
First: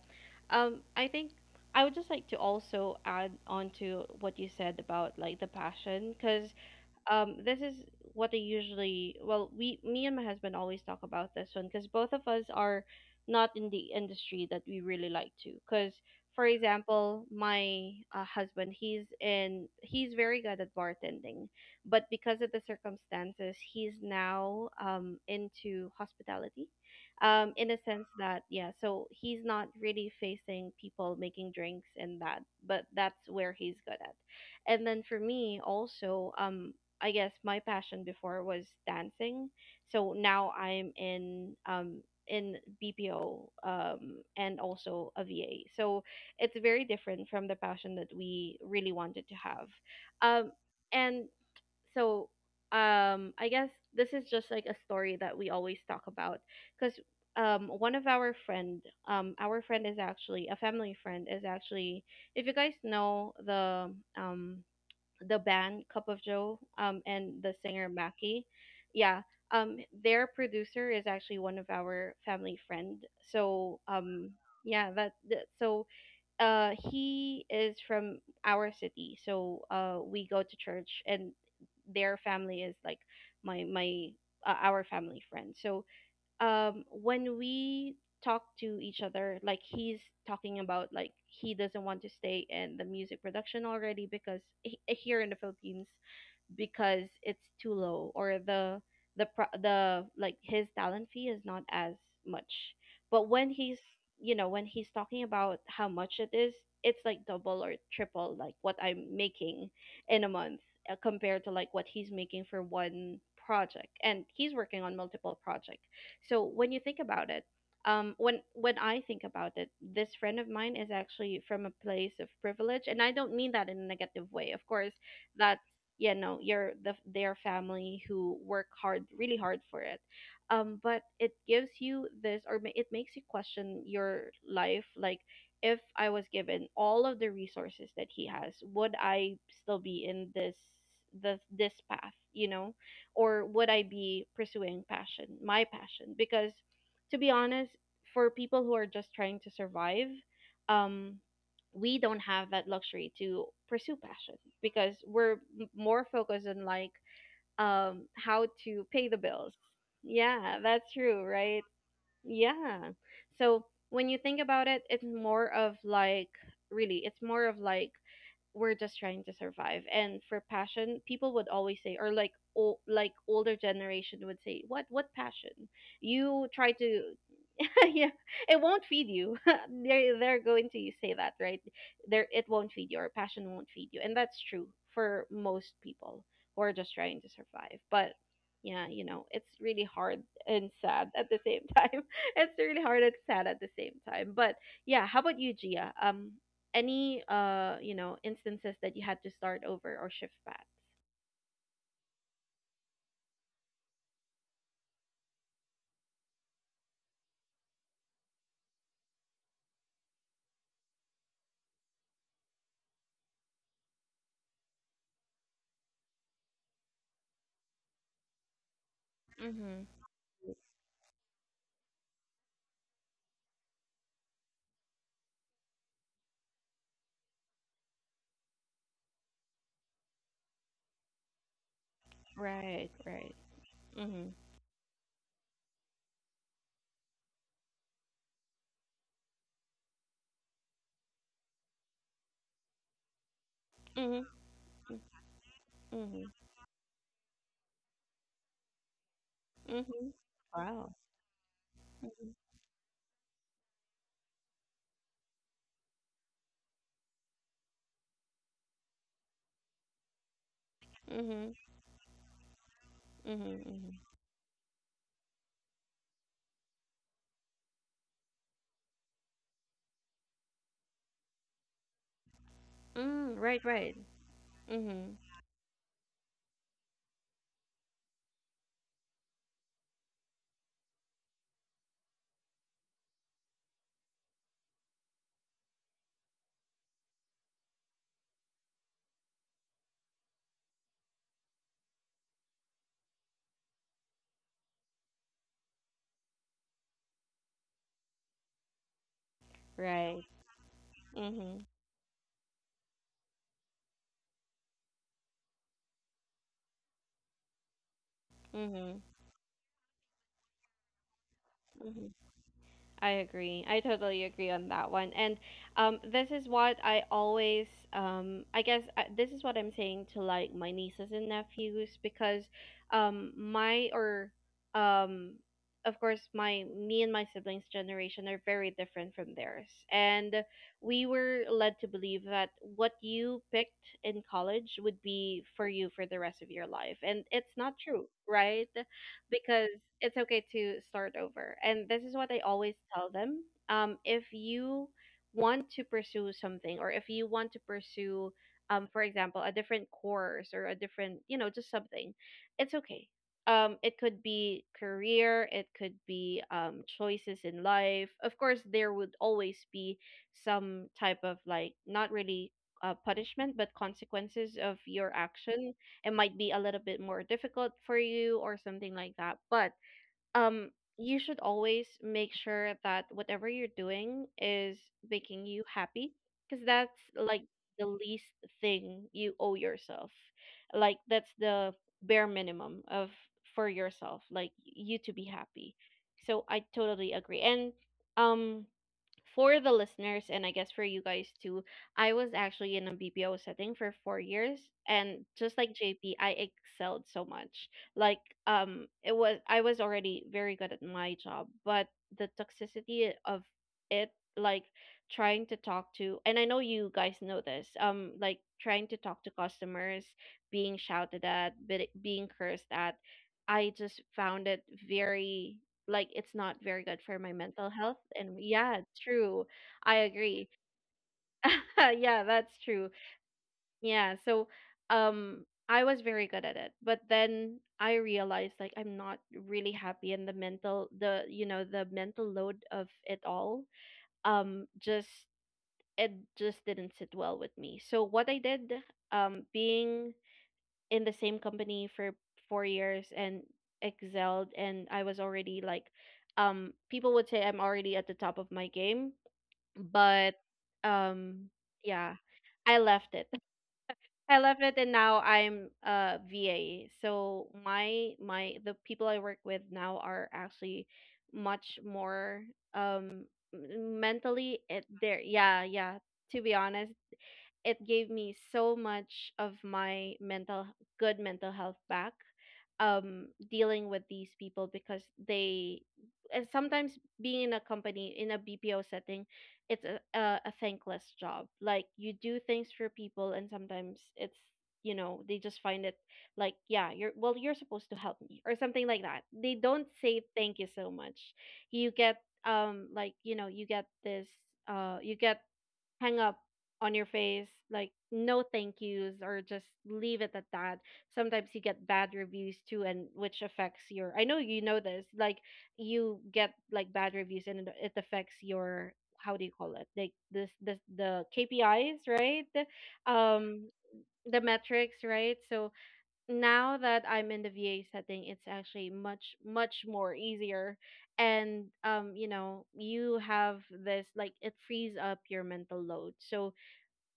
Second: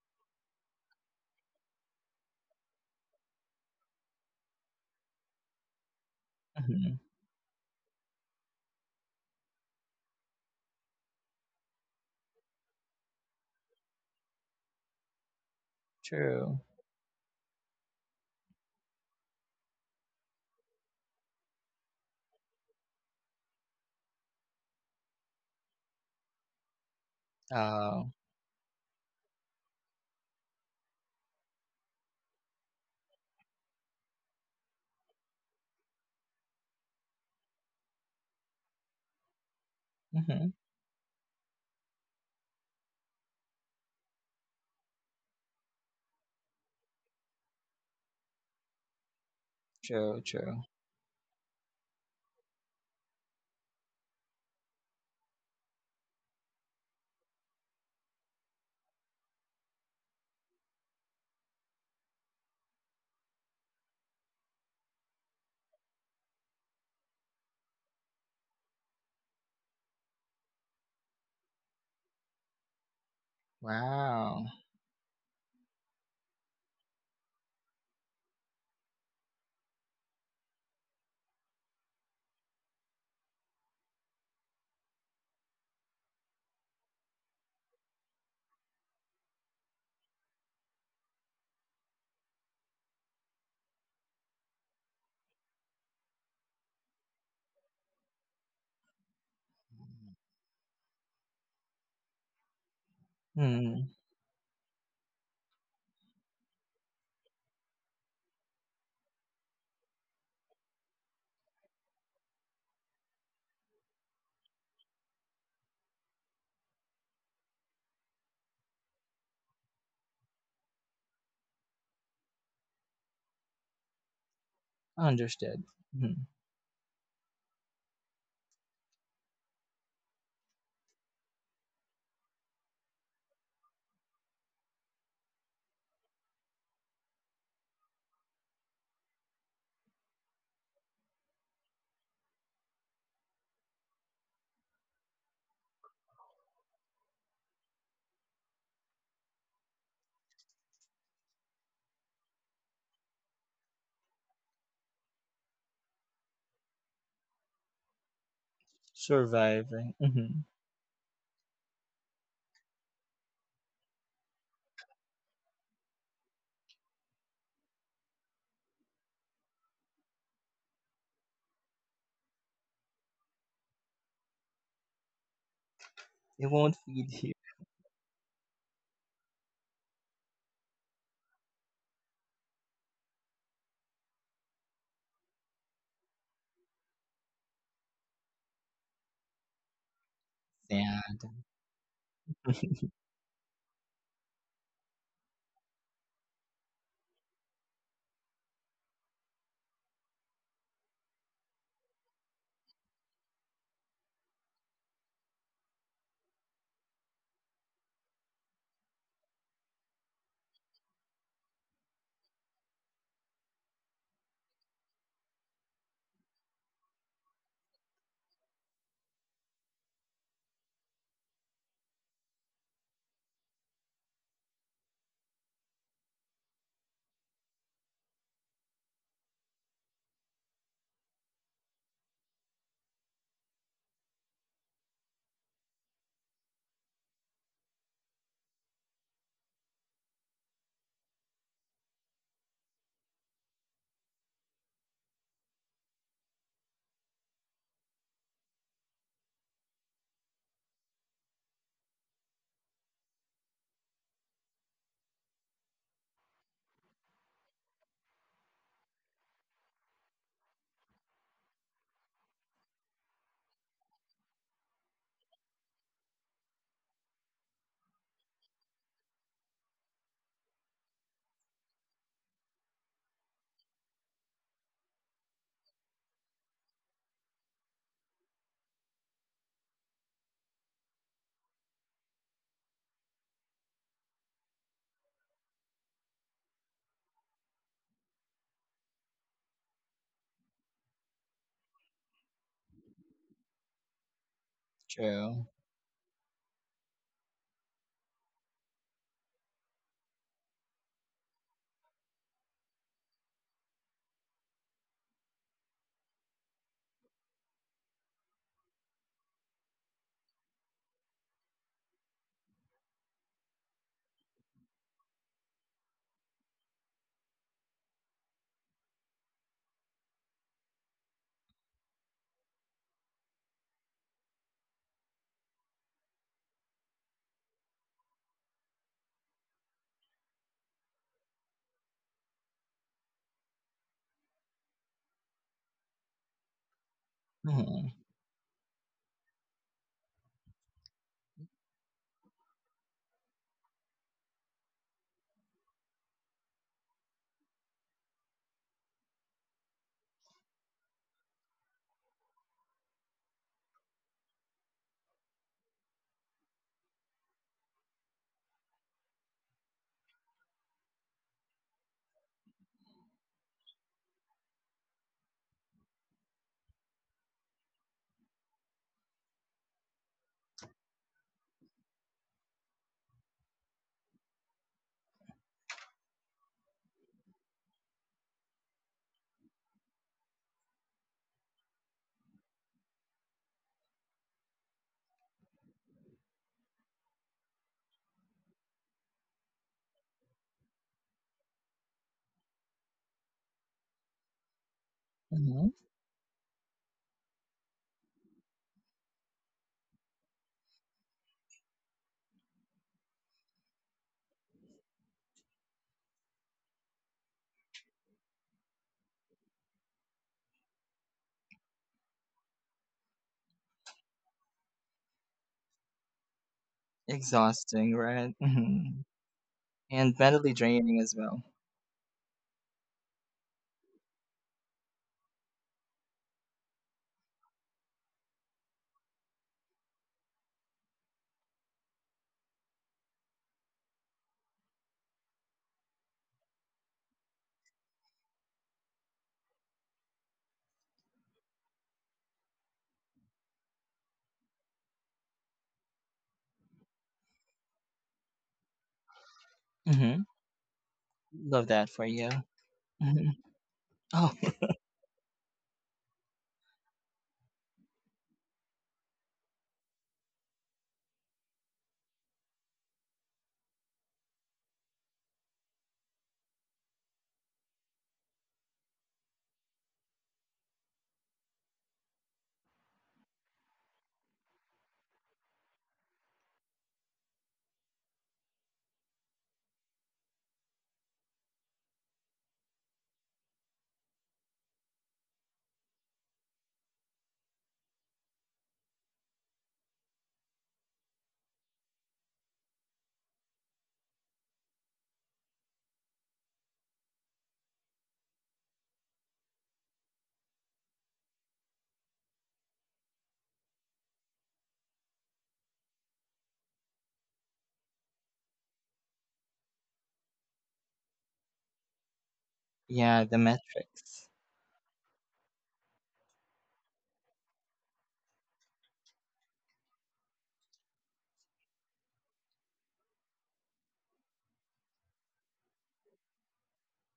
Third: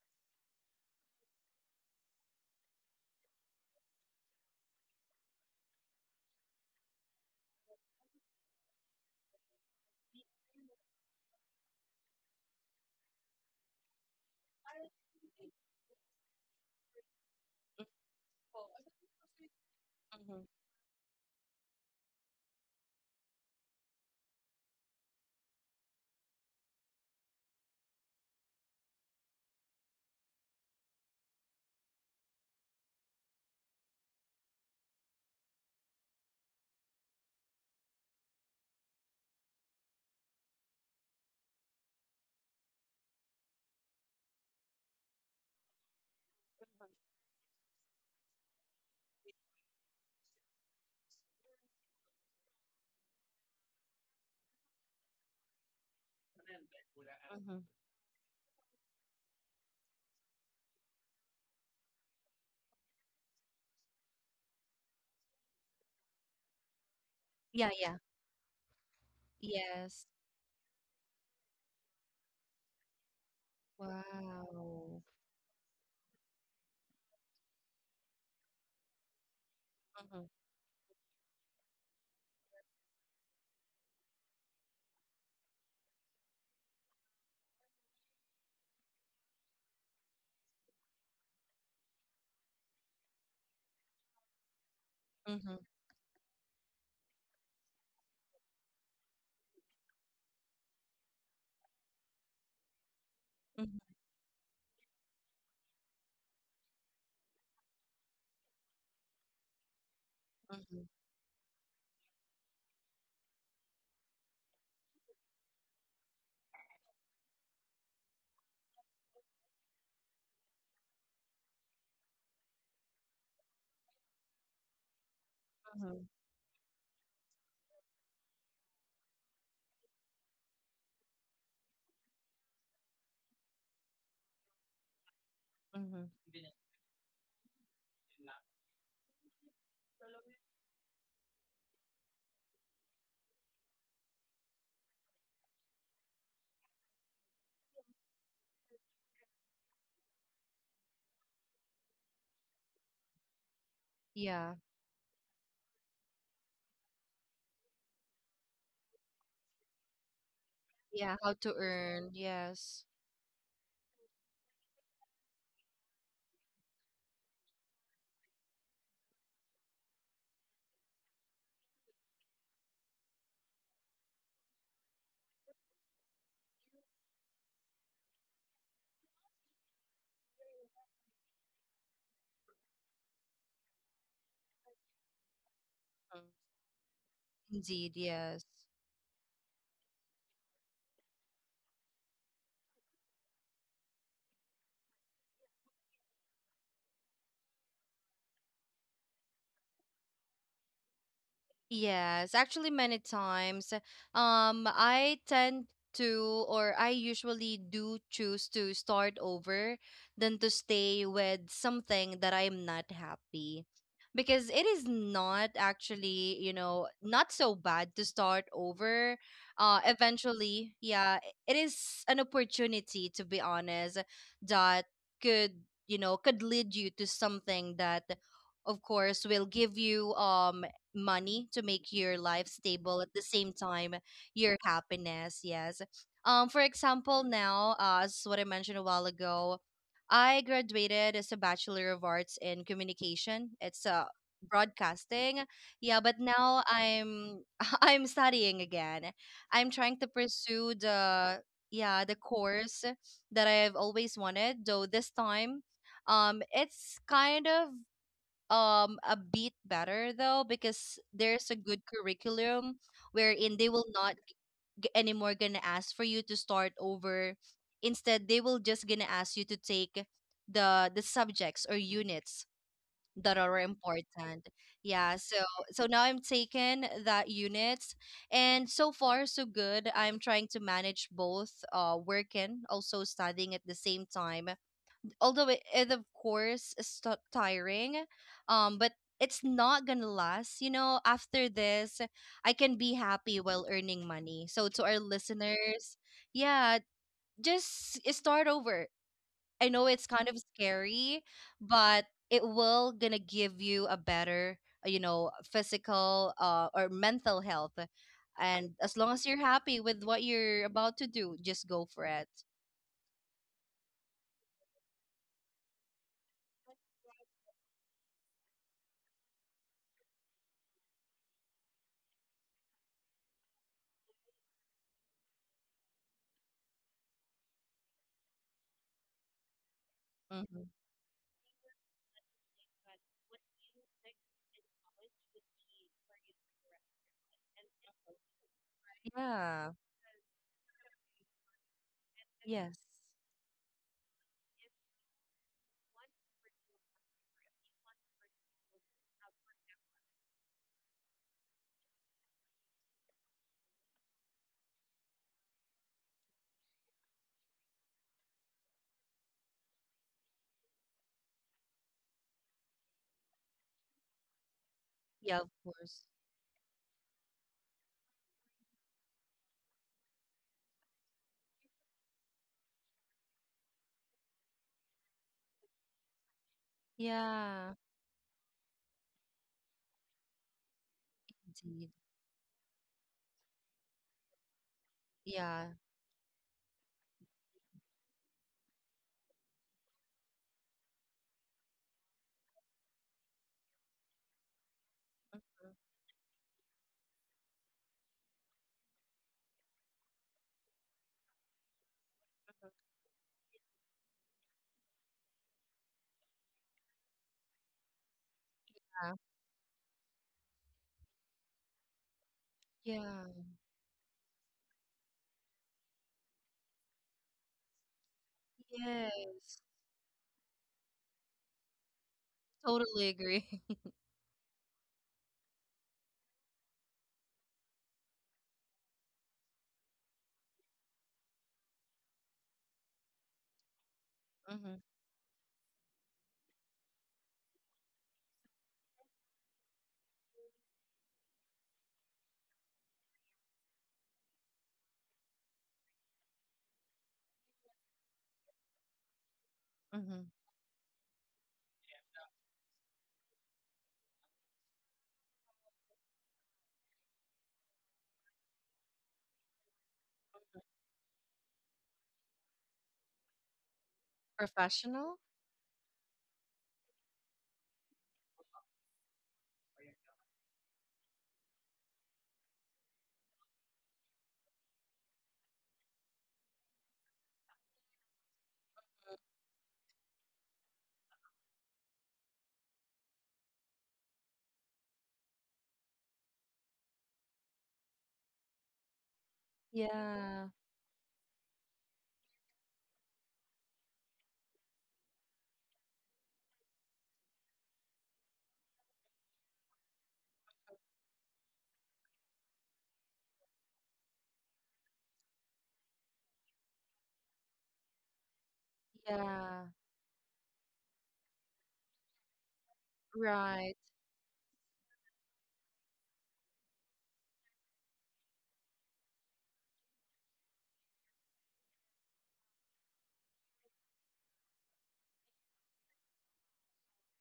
[SPEAKER 1] I think I would just like to also add on to what you said about like the passion, cuz
[SPEAKER 2] Mhm.
[SPEAKER 1] this is what I usually, well, we me and my husband always talk about this one because both of us are not in the industry that we really like to, because for
[SPEAKER 2] True.
[SPEAKER 1] example my husband, he's very
[SPEAKER 3] Mm-hmm,
[SPEAKER 1] good at bartending, but because of the circumstances he's now into hospitality, in a sense that, yeah, so he's not really facing people making drinks and that, but that's where he's good at. And then for me also, I guess my passion before was dancing. So
[SPEAKER 2] Mm-hmm.
[SPEAKER 1] now I'm in BPO and also a VA. So it's very different from the passion that we really wanted to have.
[SPEAKER 2] True,
[SPEAKER 1] Um
[SPEAKER 2] true.
[SPEAKER 1] and so I guess this is just like a story that we always talk about cuz
[SPEAKER 3] mm-hmm.
[SPEAKER 1] one of our friend is actually a family friend, is actually, if you guys know um the band Cup of Joe and the
[SPEAKER 3] Yeah,
[SPEAKER 1] singer
[SPEAKER 3] yeah.
[SPEAKER 1] Maki. Yeah, um,
[SPEAKER 3] Yes.
[SPEAKER 1] their producer is actually one of our family friend. So
[SPEAKER 2] Wow.
[SPEAKER 1] yeah,
[SPEAKER 3] Wow.
[SPEAKER 1] that, that so he is from our city. So
[SPEAKER 3] Mm-hmm.
[SPEAKER 1] we go to church, and their family is like my our family friend. So when we talk to each other, like he's talking about like he doesn't want to stay in the music production already because, he, here in the
[SPEAKER 3] Mhm,
[SPEAKER 1] Philippines, because it's too low, or the like his talent fee is not as much. But when
[SPEAKER 3] mhm,
[SPEAKER 1] he's,
[SPEAKER 2] Mm,
[SPEAKER 1] you know, when he's talking about how much it is, it's like double or triple like what I'm making in a month,
[SPEAKER 3] mhm,
[SPEAKER 1] compared to like what he's making for one project, and he's working on multiple projects. So when you think about it, when I think about it, this friend of mine is actually from a place of privilege, and I don't mean that in a negative way, of course. That,
[SPEAKER 2] understood.
[SPEAKER 3] mhm,
[SPEAKER 2] Hmm.
[SPEAKER 1] you know, your the their family who work hard, really hard for it. But it gives you this, or it makes you question your life like, if
[SPEAKER 3] mhm.
[SPEAKER 1] I was given all of the resources that he has, would I still be in this, the this path, you know? Or would I be pursuing passion my passion? Because to be honest, for people who are just trying to survive, um we don't have that luxury to pursue passion,
[SPEAKER 3] Yeah,
[SPEAKER 1] because we're more focused on like how to pay the bills.
[SPEAKER 2] Surviving. Mm-hmm.
[SPEAKER 1] Yeah, that's
[SPEAKER 3] yeah,
[SPEAKER 1] true,
[SPEAKER 3] how to
[SPEAKER 1] right?
[SPEAKER 3] earn, yes.
[SPEAKER 1] Yeah. So when you think about it, it's more of like really it's more of like, we're just trying to survive. And for passion, people would always say, or like, like older generation would say, what passion?
[SPEAKER 2] It
[SPEAKER 1] You try
[SPEAKER 2] won't
[SPEAKER 1] to
[SPEAKER 2] feed you.
[SPEAKER 1] yeah, it won't feed you. They're going to say that, right? There, it won't feed you, or passion won't feed you, and that's true for most people
[SPEAKER 3] Mm.
[SPEAKER 1] who are just trying to survive.
[SPEAKER 3] Indeed,
[SPEAKER 1] But
[SPEAKER 3] yes.
[SPEAKER 1] yeah, you know, it's really hard and sad
[SPEAKER 2] Sad.
[SPEAKER 1] at the same time. It's really hard and sad at the same time. But yeah, how about you, Gia? Any you know, instances that you had to start over or shift back?
[SPEAKER 3] Yes, actually many times. I tend to or I usually do choose to start over than to stay with something that I'm not happy. Because it is not actually, you know, not so bad to start over.
[SPEAKER 1] Mhm.
[SPEAKER 3] Eventually, yeah, it is an opportunity, to be honest, that could, you know, could lead you to something that of course will give you money to make your life
[SPEAKER 1] Right.
[SPEAKER 3] stable, at the
[SPEAKER 1] Right.
[SPEAKER 3] same time
[SPEAKER 1] Mhm.
[SPEAKER 3] your happiness, yes. For example now, as what I mentioned a while ago, I graduated as a bachelor of arts in communication. It's,
[SPEAKER 1] Mhm.
[SPEAKER 3] broadcasting, yeah. But
[SPEAKER 1] Mhm.
[SPEAKER 3] now I'm I'm studying again. I'm trying to
[SPEAKER 1] Mhm.
[SPEAKER 3] pursue
[SPEAKER 1] Wow.
[SPEAKER 3] the, yeah, the course that I've always wanted, though this time it's kind of a bit better, though, because there's a
[SPEAKER 1] Mhm.
[SPEAKER 3] good curriculum wherein they
[SPEAKER 1] Mhm,
[SPEAKER 3] will
[SPEAKER 1] mhm.
[SPEAKER 3] not anymore gonna ask for you to start over. Instead they will just gonna ask you to take the subjects or units that
[SPEAKER 1] Mm,
[SPEAKER 3] are
[SPEAKER 1] right, right.
[SPEAKER 3] important, yeah.
[SPEAKER 1] Mhm.
[SPEAKER 3] So so now I'm taking that units, and so far so good. I'm trying to manage both, working, also studying at the same time. Although it of course is tiring, but it's not gonna last, you know. After this I can be happy while earning money. So to our
[SPEAKER 2] True.
[SPEAKER 3] listeners, yeah, just start over. I know it's kind
[SPEAKER 1] Right.
[SPEAKER 3] of scary,
[SPEAKER 1] Mhm.
[SPEAKER 3] but it will gonna give you a better, you know, physical, or mental health. And as
[SPEAKER 1] Mhm.
[SPEAKER 3] long as you're happy with what you're about to do, just go for
[SPEAKER 1] Mhm.
[SPEAKER 3] it.
[SPEAKER 1] I agree. I totally agree on that one. And this is what I always, I guess, this is what I'm saying to like my nieces and nephews, because my, or um, of course, me and my siblings' generation are very different from theirs. And
[SPEAKER 3] Hmm.
[SPEAKER 1] we were led to believe that what you picked in college would be for you for the rest of your life. And it's not
[SPEAKER 2] Mm-hmm.
[SPEAKER 1] true, right?
[SPEAKER 3] Yeah.
[SPEAKER 1] Because it's okay to start over. And this is what I
[SPEAKER 3] Yes.
[SPEAKER 1] always tell them. If you want to pursue something, or if you want to pursue, for example, a different course or a different, you know, just something, it's okay. It could be career, it could be choices in life. Of course, there would always be some type of like, not really punishment, but consequences of your
[SPEAKER 3] Yeah, of
[SPEAKER 1] action.
[SPEAKER 3] course.
[SPEAKER 1] It might be a little bit more difficult for you or something like that, but um you should always make sure that whatever you're doing is making you happy, because that's like
[SPEAKER 3] Yeah,
[SPEAKER 1] the least thing you owe yourself. Like that's the
[SPEAKER 3] indeed.
[SPEAKER 1] bare minimum of, for yourself, like, you to be
[SPEAKER 3] Yeah.
[SPEAKER 1] happy. So I totally agree. And um for the listeners, and I guess for you guys too, I was actually in a BPO setting for 4 years, and just
[SPEAKER 2] Mm-hmm.
[SPEAKER 1] like JP, I excelled so much. Like it was, I was already very good at my job, but the toxicity of it, like trying to talk to, and I know you guys know this, like trying to
[SPEAKER 3] Uh.
[SPEAKER 1] talk to customers, being shouted at, being cursed at,
[SPEAKER 3] Yeah.
[SPEAKER 1] I just found it very, like, it's not very good for my mental
[SPEAKER 2] Exhausting,
[SPEAKER 1] health.
[SPEAKER 2] right?
[SPEAKER 1] And yeah,
[SPEAKER 2] Mm-hmm.
[SPEAKER 1] true,
[SPEAKER 3] Yes.
[SPEAKER 1] I
[SPEAKER 2] And
[SPEAKER 1] agree.
[SPEAKER 2] mentally draining as well.
[SPEAKER 1] Yeah, that's true.
[SPEAKER 3] Totally agree.
[SPEAKER 1] Yeah. So um I was very good at it, but then I realized like I'm not really happy, and the mental, the, you know, the mental load of it all,
[SPEAKER 3] Mm-hmm.
[SPEAKER 1] just it just didn't sit well with me. So what I did, being in the same company for 4 years and excelled, and I was already like, people would say I'm already at the top of my game.
[SPEAKER 2] Mm-hmm.
[SPEAKER 3] Mm-hmm.
[SPEAKER 1] But um
[SPEAKER 2] Love that for
[SPEAKER 1] yeah,
[SPEAKER 2] you.
[SPEAKER 1] I left it.
[SPEAKER 2] Mm-hmm. Oh,
[SPEAKER 1] I left it. And now I'm a VA, so my the people I work with now are actually much more um mentally it,
[SPEAKER 3] Professional?
[SPEAKER 1] they're, yeah, yeah. To be honest, it gave me so much of my mental, good mental health back, dealing with these people. Because they, and sometimes being in a company, in a BPO setting, it's a thankless job, like you do things for people and sometimes it's, you know, they just find it like, yeah, you're, well, you're supposed to help me or something like that. They don't say
[SPEAKER 3] Yeah.
[SPEAKER 1] thank you so much. You get like, you know, you get this you get hang up on your face, like no thank yous, or just leave it at that. Sometimes you get bad reviews too, and which affects your, I know you know this, like you get like bad reviews and it affects your, how do you
[SPEAKER 3] Yeah.
[SPEAKER 1] call it? Like this the KPIs, right?
[SPEAKER 2] yeah, the
[SPEAKER 1] Um
[SPEAKER 3] Right.
[SPEAKER 2] metrics.
[SPEAKER 1] the metrics, right? So now that I'm in the VA setting, it's actually much more easier, and you know, you have this, like it frees up your mental load. So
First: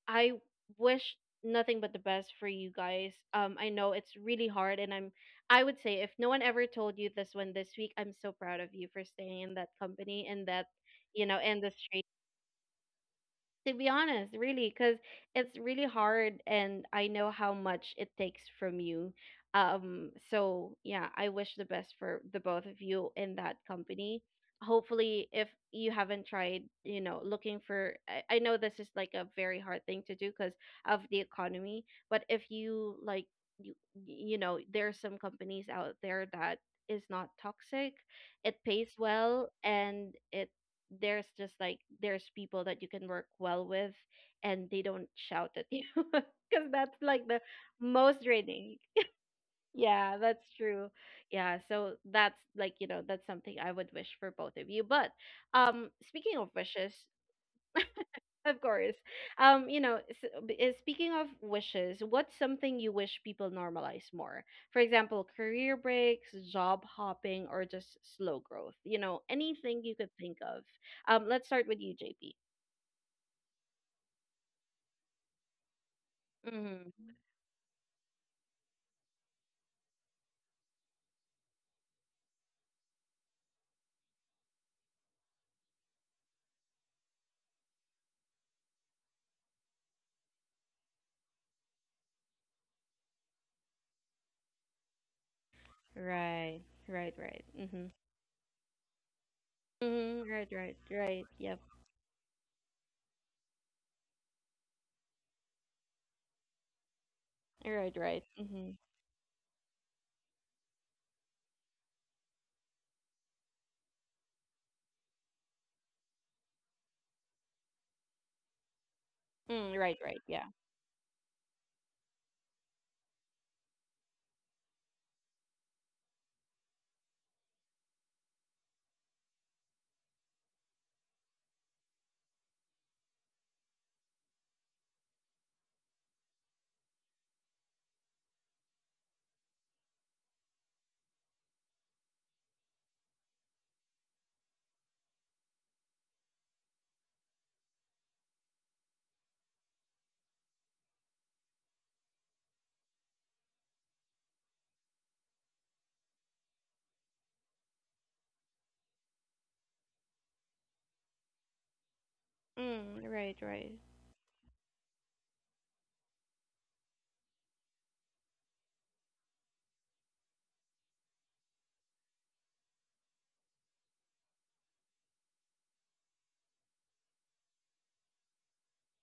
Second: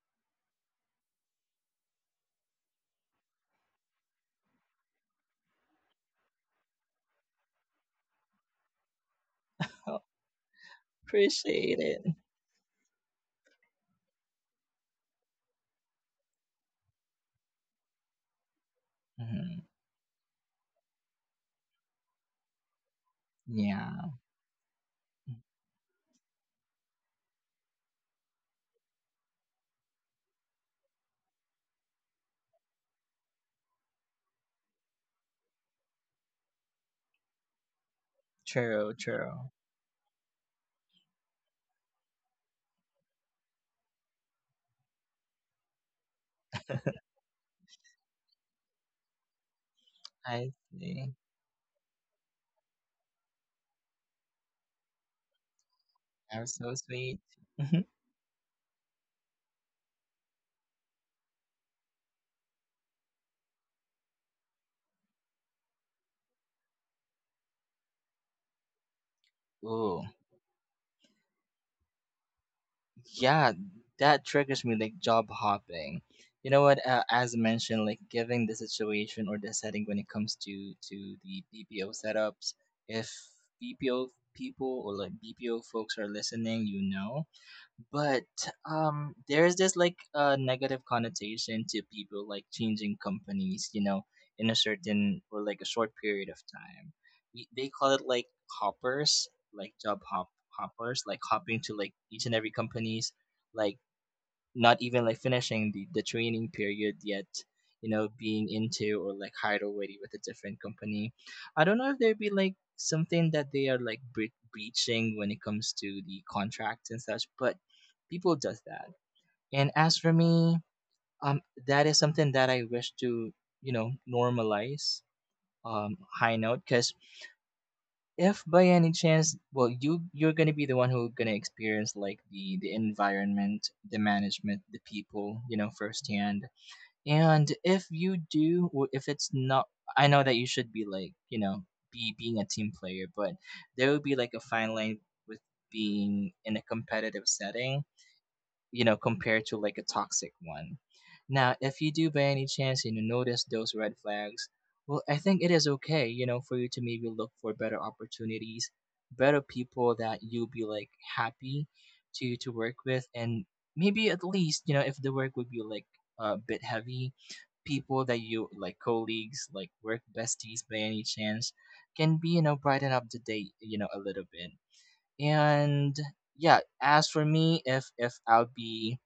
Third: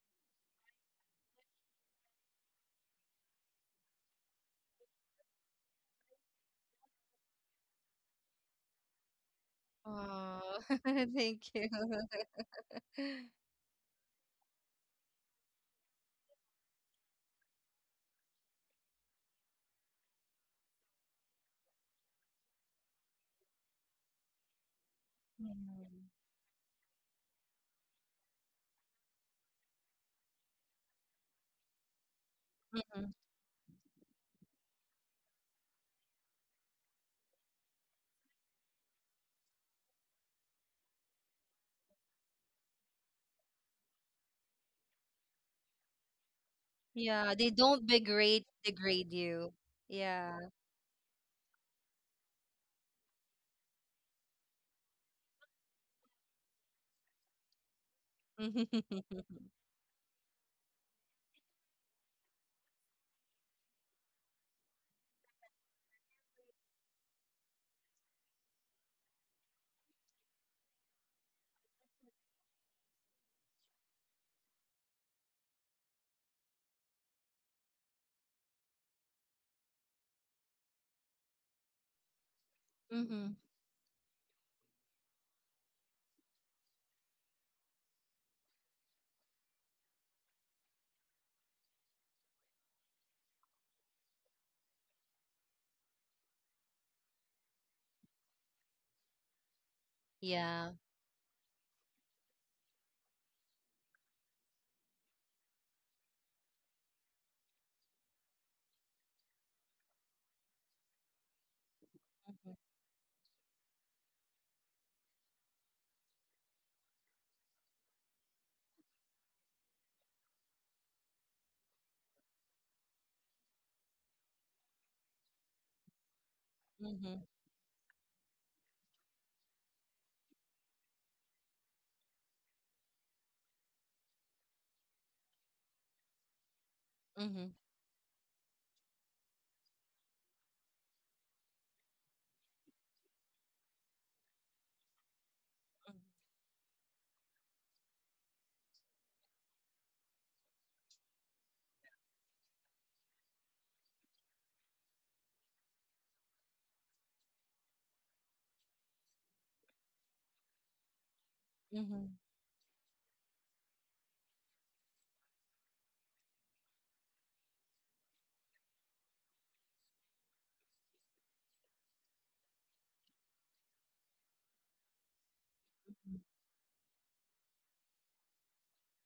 [SPEAKER 1] I wish nothing but the best for you guys. I know it's really hard, and I'm. I would say if no one ever told you this one this week, I'm so proud of you for staying in that
[SPEAKER 2] Oh,
[SPEAKER 1] company and
[SPEAKER 3] Oh,
[SPEAKER 1] that, you
[SPEAKER 3] thank
[SPEAKER 1] know,
[SPEAKER 3] you.
[SPEAKER 2] appreciate it.
[SPEAKER 1] industry, to be honest, really, because it's really hard, and I know how much it takes from you.
[SPEAKER 2] Mm-hmm.
[SPEAKER 1] So yeah, I wish the best for the both of you in that
[SPEAKER 2] Yeah,
[SPEAKER 1] company. Hopefully, if you
[SPEAKER 3] Mm.
[SPEAKER 1] haven't tried, you know, looking for, I know this is like a very hard thing to do because of the economy, but if you
[SPEAKER 3] Mm-mm.
[SPEAKER 1] like, you, you know, there are some companies out there that is not toxic, it pays
[SPEAKER 2] true,
[SPEAKER 1] well,
[SPEAKER 2] true.
[SPEAKER 1] and it there's just like there's people that you can work well with, and they don't shout at you because that's like
[SPEAKER 3] Yeah,
[SPEAKER 1] the
[SPEAKER 3] they don't
[SPEAKER 1] most draining.
[SPEAKER 3] degrade you.
[SPEAKER 1] Yeah,
[SPEAKER 3] Yeah.
[SPEAKER 1] that's
[SPEAKER 2] I
[SPEAKER 1] true.
[SPEAKER 2] see.
[SPEAKER 1] Yeah, so that's like, you know, that's something I would wish for both of you. But um, speaking
[SPEAKER 2] That
[SPEAKER 1] of
[SPEAKER 2] was so
[SPEAKER 1] wishes,
[SPEAKER 2] sweet. Mm-hmm.
[SPEAKER 1] of course, um, you know, speaking of wishes, what's something you wish people normalize more? For example, career breaks, job hopping, or just slow growth, you know, anything you
[SPEAKER 2] Ooh.
[SPEAKER 1] could think of. Um, let's start with you, JP.
[SPEAKER 2] Yeah, that triggers me, like job hopping. You know what,
[SPEAKER 1] Mm-hmm.
[SPEAKER 2] as mentioned, like given the situation or the setting when it comes to the BPO setups, if
[SPEAKER 3] Mm-hmm.
[SPEAKER 2] BPO people or like BPO folks are listening, you know, but there's this like negative connotation to people like changing companies, you know, in a certain or like a short period of
[SPEAKER 1] Right.
[SPEAKER 2] time.
[SPEAKER 1] Right. Right.
[SPEAKER 2] They
[SPEAKER 1] Mm-hmm.
[SPEAKER 2] call it like hoppers, like job hop,
[SPEAKER 1] Mm-hmm. Right.
[SPEAKER 3] Yeah.
[SPEAKER 1] Right.
[SPEAKER 2] hoppers, like
[SPEAKER 1] Right. Yep.
[SPEAKER 2] hopping to like each and every companies, like not even like finishing the training period yet, you
[SPEAKER 1] Right.
[SPEAKER 2] know,
[SPEAKER 1] Right.
[SPEAKER 2] being
[SPEAKER 1] Mm-hmm.
[SPEAKER 2] into or like hired already with a different company. I don't know if there'd be like
[SPEAKER 3] Mm-hmm.
[SPEAKER 2] something that they are like breaching when it comes to the contracts and such, but people does that. And
[SPEAKER 1] Mm,
[SPEAKER 2] as
[SPEAKER 1] right.
[SPEAKER 2] for
[SPEAKER 1] Right. Yeah.
[SPEAKER 2] me, um that is something that I wish to, you know, normalize, high note, because
[SPEAKER 3] Mm-hmm.
[SPEAKER 2] if by any chance, well you're gonna be the one who gonna experience like the environment, the management, the people, you know, firsthand.
[SPEAKER 3] Mm-hmm.
[SPEAKER 2] And if you do or if it's not, I know that you should be like, you know, be being a team player, but there will be like a fine line with being in a competitive setting, you know, compared to like a toxic one. Now, if you do by any chance, you know, notice those red flags, well, I think it is okay, you know, for you to maybe look for better opportunities, better people that you'll be like happy
[SPEAKER 3] Mm-hmm.
[SPEAKER 2] to work with,
[SPEAKER 1] Mm, right.
[SPEAKER 2] and
[SPEAKER 1] Right.
[SPEAKER 2] maybe at least, you know, if the work would be like a bit heavy, people that you like, colleagues, like work besties by any chance, can be, you know, brighten up the day, you know, a little bit. And yeah, as for me, if I'll be,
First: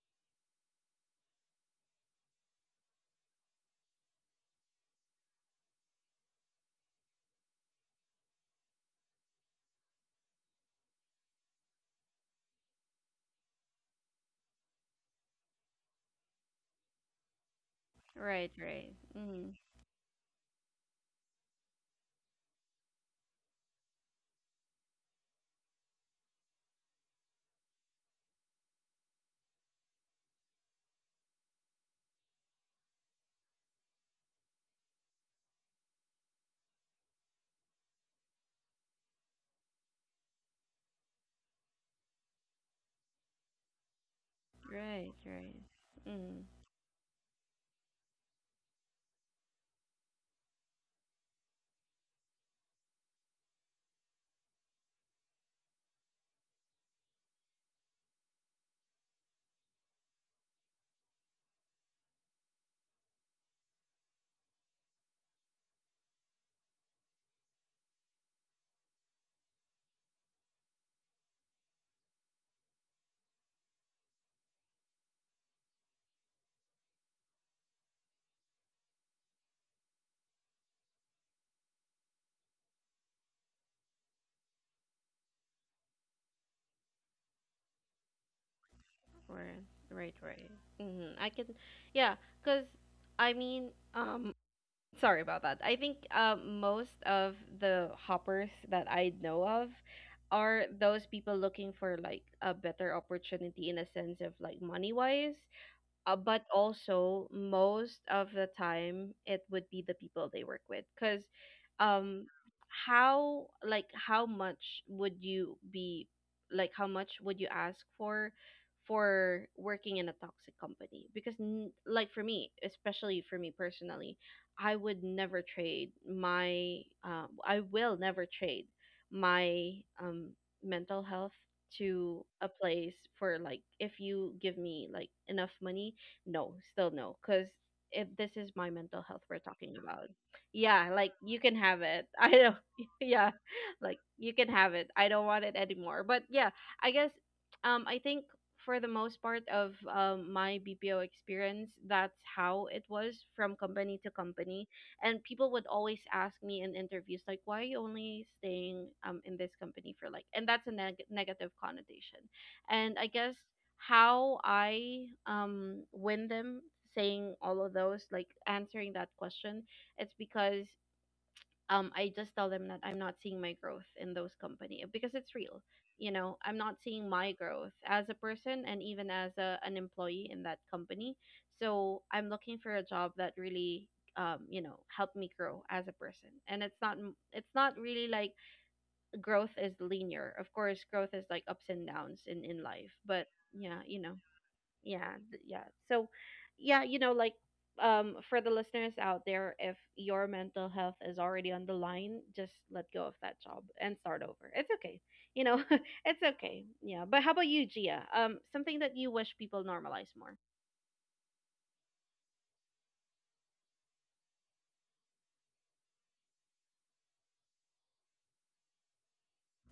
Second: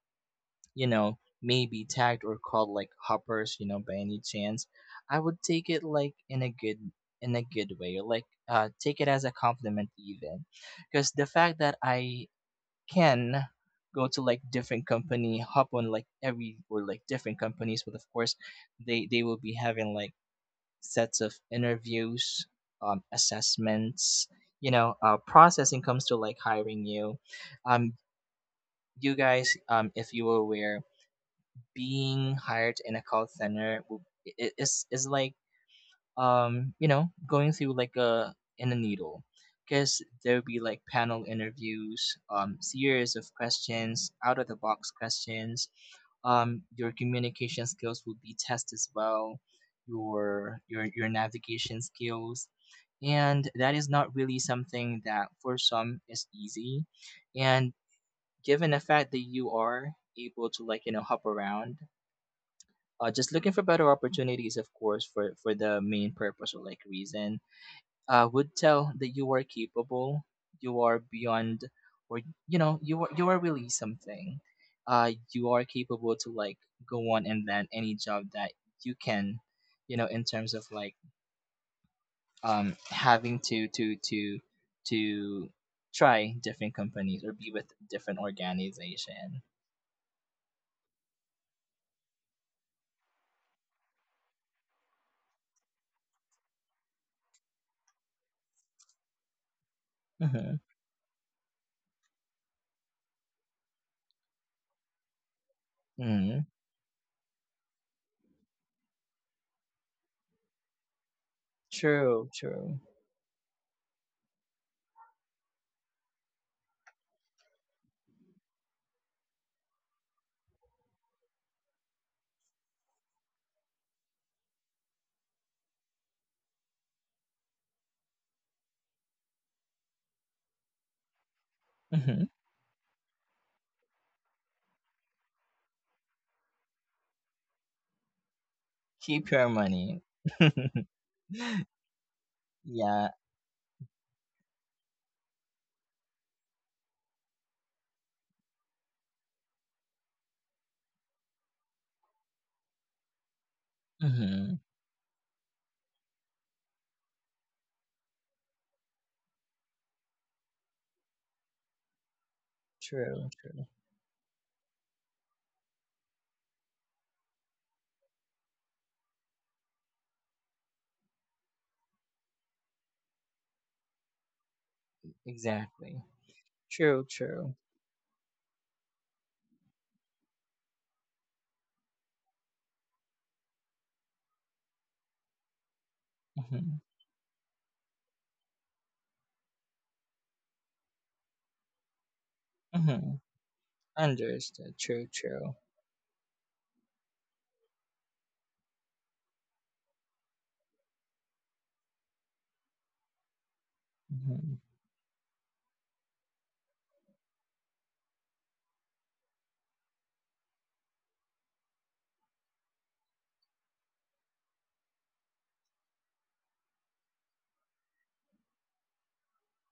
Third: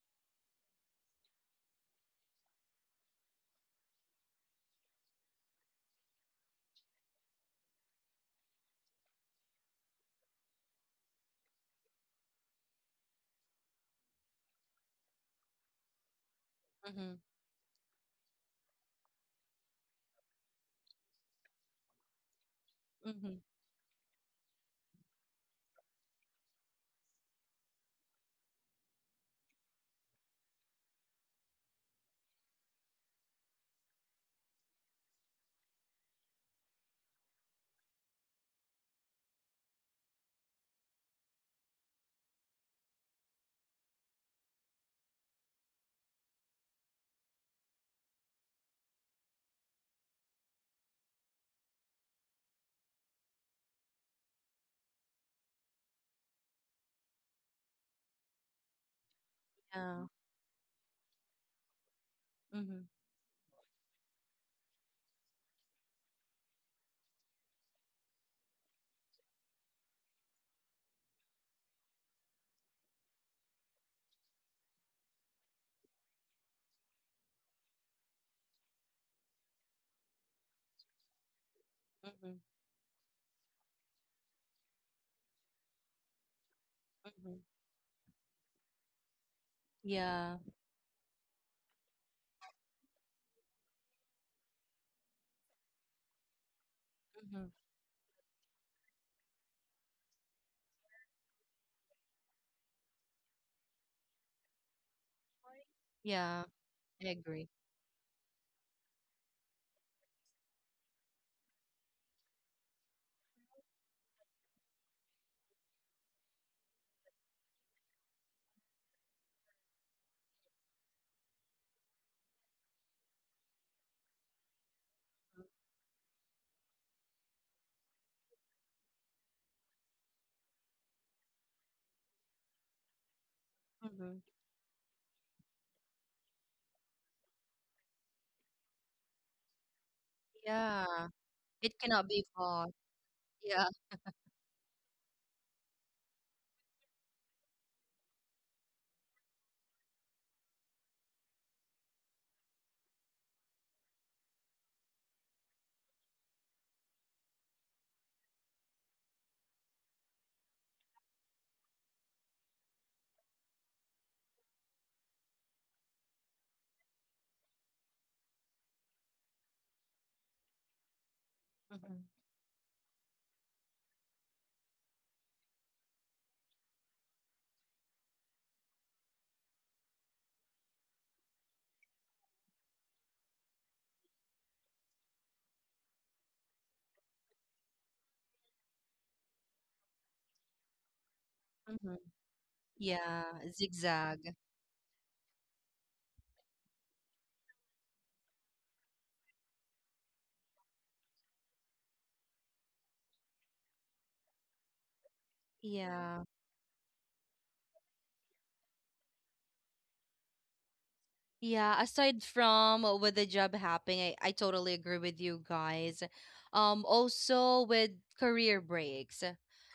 [SPEAKER 2] you know, maybe tagged or called like hoppers, you know, by any chance, I would take it like in a good, in a good way, or like take it as a compliment even, because the fact that I can go to like different company, hop on like every or like
[SPEAKER 3] Mm-hmm.
[SPEAKER 2] different companies, but of course
[SPEAKER 1] Right. Right.
[SPEAKER 2] they will
[SPEAKER 1] Mm-hmm.
[SPEAKER 2] be having like sets of interviews,
[SPEAKER 3] Mm-hmm.
[SPEAKER 2] assessments, you know, processing comes to like hiring you. Um, you guys, if you were aware, being hired in a call center is like, you know, going through like a, in a needle, because there'll be like panel interviews, um, series of questions, out of the box
[SPEAKER 1] Right. Right.
[SPEAKER 2] questions,
[SPEAKER 1] Mm-hmm.
[SPEAKER 2] your communication skills will be tested as well, your your navigation skills, and that is not really something that for some is easy. And given the fact that you are
[SPEAKER 3] Yeah.
[SPEAKER 2] able to like, you know, hop around,
[SPEAKER 3] Mm-hmm.
[SPEAKER 2] just looking for better opportunities, of course, for the main purpose or like reason, would tell that you are capable, you are beyond, or you know, you are really something. You are capable to like go on and land any job that you can, you know, in terms of like
[SPEAKER 3] Mm-hmm.
[SPEAKER 2] having to try different companies or
[SPEAKER 3] Mhm.
[SPEAKER 2] be with different organization.
[SPEAKER 1] Right. Right.
[SPEAKER 3] Yeah.
[SPEAKER 1] Right. Mm-hmm. I can. Yeah. Cause I mean, sorry about that. I think most of
[SPEAKER 3] Hmm.
[SPEAKER 1] the hoppers that I know of
[SPEAKER 2] Mm-hmm.
[SPEAKER 1] are those people looking for like a better opportunity, in a sense of like money wise,
[SPEAKER 2] Mm-hmm.
[SPEAKER 3] Yeah,
[SPEAKER 1] but
[SPEAKER 3] I
[SPEAKER 1] also
[SPEAKER 3] agree.
[SPEAKER 1] most of the time it would be the people they work with because um,
[SPEAKER 2] True, true.
[SPEAKER 1] how much would you ask for working in a toxic company? Because like for me, especially for me personally, I would never trade my uh, i will never trade my um mental health
[SPEAKER 2] Mm-hmm.
[SPEAKER 1] to a place for like, if
[SPEAKER 3] Hmm.
[SPEAKER 1] you give me like enough money, no, still no, because if this is my mental health
[SPEAKER 2] Keep
[SPEAKER 1] we're
[SPEAKER 2] your
[SPEAKER 1] talking
[SPEAKER 2] money.
[SPEAKER 1] about,
[SPEAKER 3] Yeah,
[SPEAKER 1] yeah, like you can
[SPEAKER 3] it
[SPEAKER 1] have
[SPEAKER 3] cannot
[SPEAKER 1] it.
[SPEAKER 3] be
[SPEAKER 1] I don't,
[SPEAKER 3] fought.
[SPEAKER 2] Yeah.
[SPEAKER 1] yeah,
[SPEAKER 3] Yeah.
[SPEAKER 1] like you can have it. I don't want it anymore. But yeah, I guess, I think for the most part of my BPO experience, that's how it was from company to
[SPEAKER 2] Mm-hmm.
[SPEAKER 1] company, and people would always ask me in interviews like, "Why are you only staying in this company for like?" And that's a negative connotation, and I
[SPEAKER 2] True,
[SPEAKER 1] guess
[SPEAKER 2] true.
[SPEAKER 1] how I win them, saying all of those, like answering that question, it's because
[SPEAKER 3] Hmm.
[SPEAKER 1] I just tell them that I'm not seeing my growth in those company, because it's real,
[SPEAKER 2] Exactly.
[SPEAKER 1] you know, I'm not
[SPEAKER 2] True,
[SPEAKER 1] seeing my
[SPEAKER 2] true.
[SPEAKER 1] growth as a person and even as a, an employee in that company. So I'm looking for a job that really you know, help me grow as a person, and
[SPEAKER 2] Mm-hmm.
[SPEAKER 1] it's not really like growth is linear. Of course growth is like ups and
[SPEAKER 3] Hmm.
[SPEAKER 1] downs in life,
[SPEAKER 2] Mm-hmm.
[SPEAKER 3] Yeah,
[SPEAKER 1] but yeah, you know.
[SPEAKER 3] zigzag.
[SPEAKER 2] Understood. True, true.
[SPEAKER 1] Yeah, so yeah, you know, like um, for the listeners out there, if your mental health is already on the line, just let go of that job and start over.
[SPEAKER 2] Mm-hmm.
[SPEAKER 1] It's okay, you know.
[SPEAKER 3] Yeah.
[SPEAKER 1] It's okay. Yeah, but how about you, Gia? Um, something that you wish people normalize more?
[SPEAKER 3] Yeah, aside from, with the job happening, I totally agree with you guys. Also with career breaks.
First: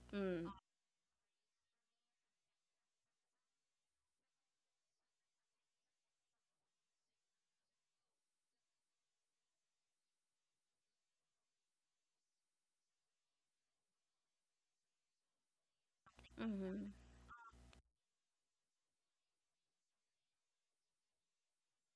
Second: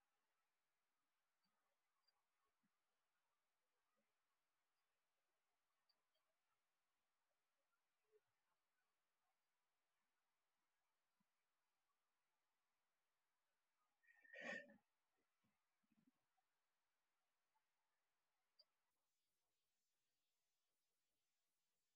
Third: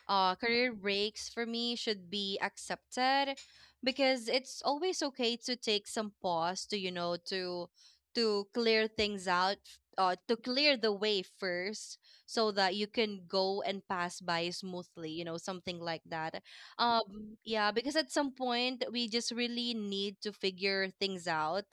[SPEAKER 1] Mm.
[SPEAKER 3] Career breaks for me should be accepted, because it's always okay to take some pause to, you know, to clear things out, to clear the way first, so that you can go and pass by smoothly, you know, something like that.
[SPEAKER 1] Mhm.
[SPEAKER 3] Yeah, because at some point we just really need to figure things out,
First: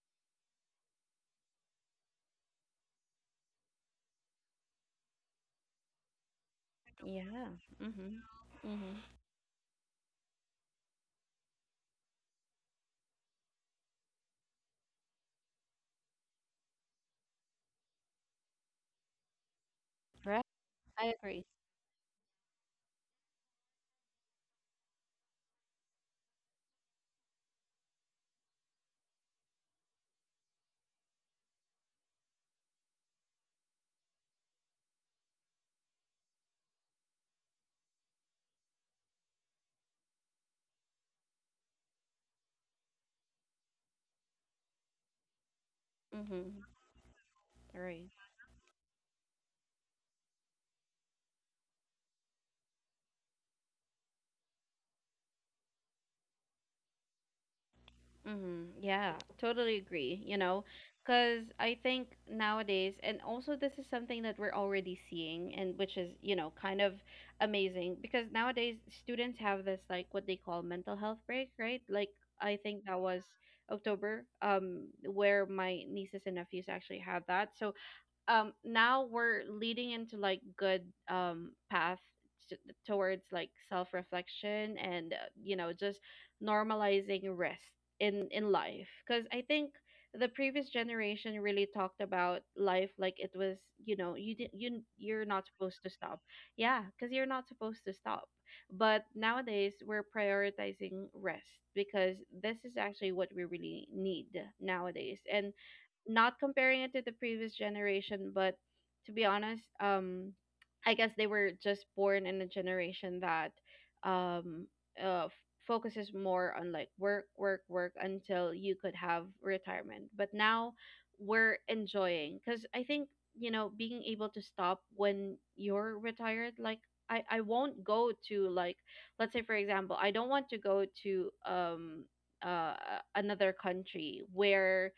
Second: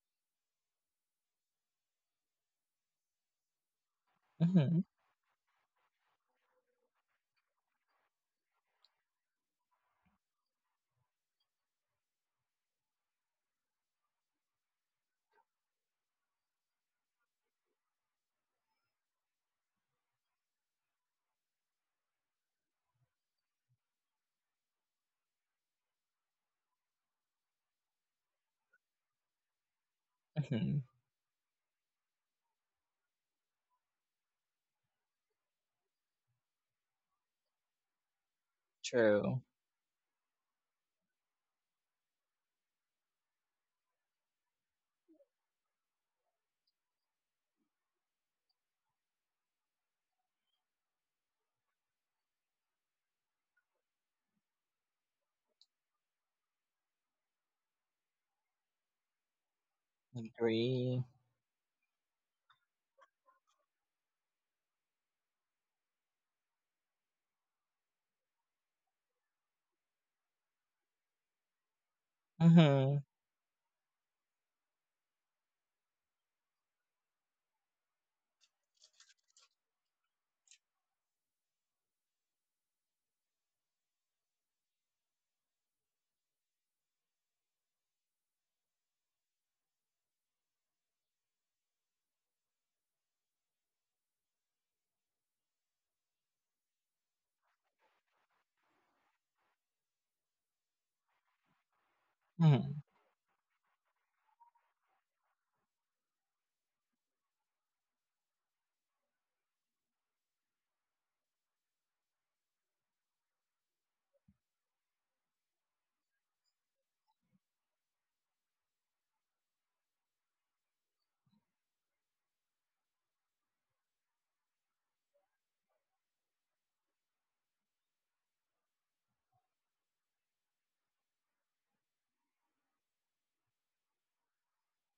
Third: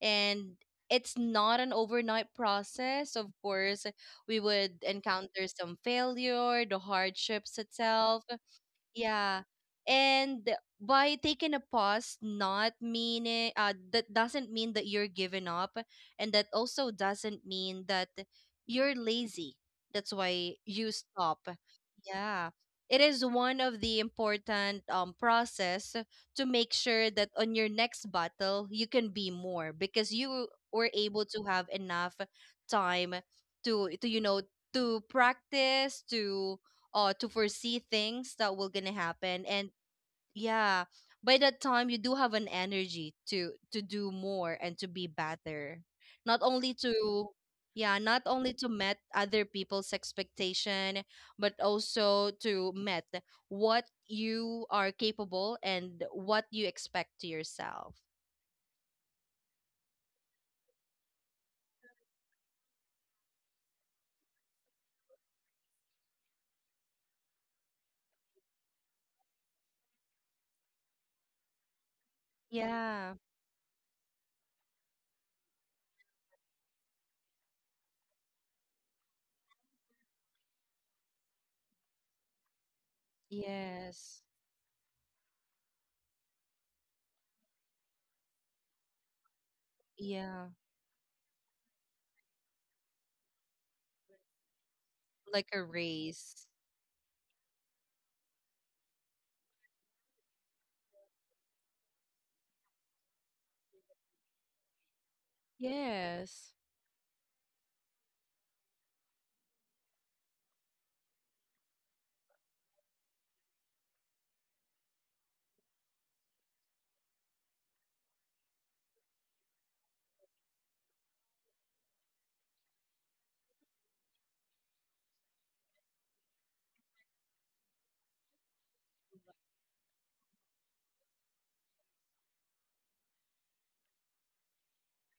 [SPEAKER 3] and it's not an overnight process. Of course, we would
[SPEAKER 2] Mm-hmm.
[SPEAKER 3] encounter some failure, the
[SPEAKER 1] Yeah.
[SPEAKER 3] hardships itself,
[SPEAKER 1] Mhm. Mhm.
[SPEAKER 3] yeah. And by taking a pause, not meaning that doesn't mean that you're giving up, and that also doesn't mean that you're lazy. That's
[SPEAKER 1] Right.
[SPEAKER 3] why you
[SPEAKER 1] I
[SPEAKER 3] stop.
[SPEAKER 1] agree.
[SPEAKER 3] Yeah. It is one of the important process to make sure that on your next battle you can be more, because you
[SPEAKER 2] Mm-hmm.
[SPEAKER 3] were able to have enough time to, you know, to practice, to foresee things that will gonna
[SPEAKER 2] True.
[SPEAKER 3] happen, and yeah, by that time you do have an energy to do more and to be better, not
[SPEAKER 1] Mhm.
[SPEAKER 3] only to, yeah,
[SPEAKER 1] Right.
[SPEAKER 3] not only to met other people's expectation, but also to met what you are capable and what you expect to yourself.
[SPEAKER 1] Mm-hmm. Yeah, totally agree, you know,
[SPEAKER 2] Agree.
[SPEAKER 1] because I think nowadays, and also this is something that we're already seeing, and which is, you know, kind of amazing, because nowadays students have this, like, what they call mental health break, right? Like, I think
[SPEAKER 2] Mm-hmm.
[SPEAKER 1] that
[SPEAKER 3] Yeah.
[SPEAKER 1] was October, where my nieces and nephews actually had that. So um, now we're leading into like good um, path t- towards like
[SPEAKER 3] Yes.
[SPEAKER 1] self-reflection and you know, just normalizing rest in life, because I think the
[SPEAKER 3] Yeah,
[SPEAKER 1] previous generation really talked about life like it was, you know, you did you you're
[SPEAKER 3] like
[SPEAKER 1] not
[SPEAKER 3] a
[SPEAKER 1] supposed to stop.
[SPEAKER 3] race.
[SPEAKER 1] Yeah, because you're not supposed to stop. But nowadays we're prioritizing rest, because this is actually what we really need nowadays. And
[SPEAKER 3] Yes.
[SPEAKER 1] not comparing it to the previous generation, but to be honest, I guess they were just born in a generation that um, uh, f- focuses more on like work, work, work until you could have retirement. But now we're enjoying, because I think, you know, being able to stop when you're retired, I won't go to like, let's say for example, I don't want to go to another country where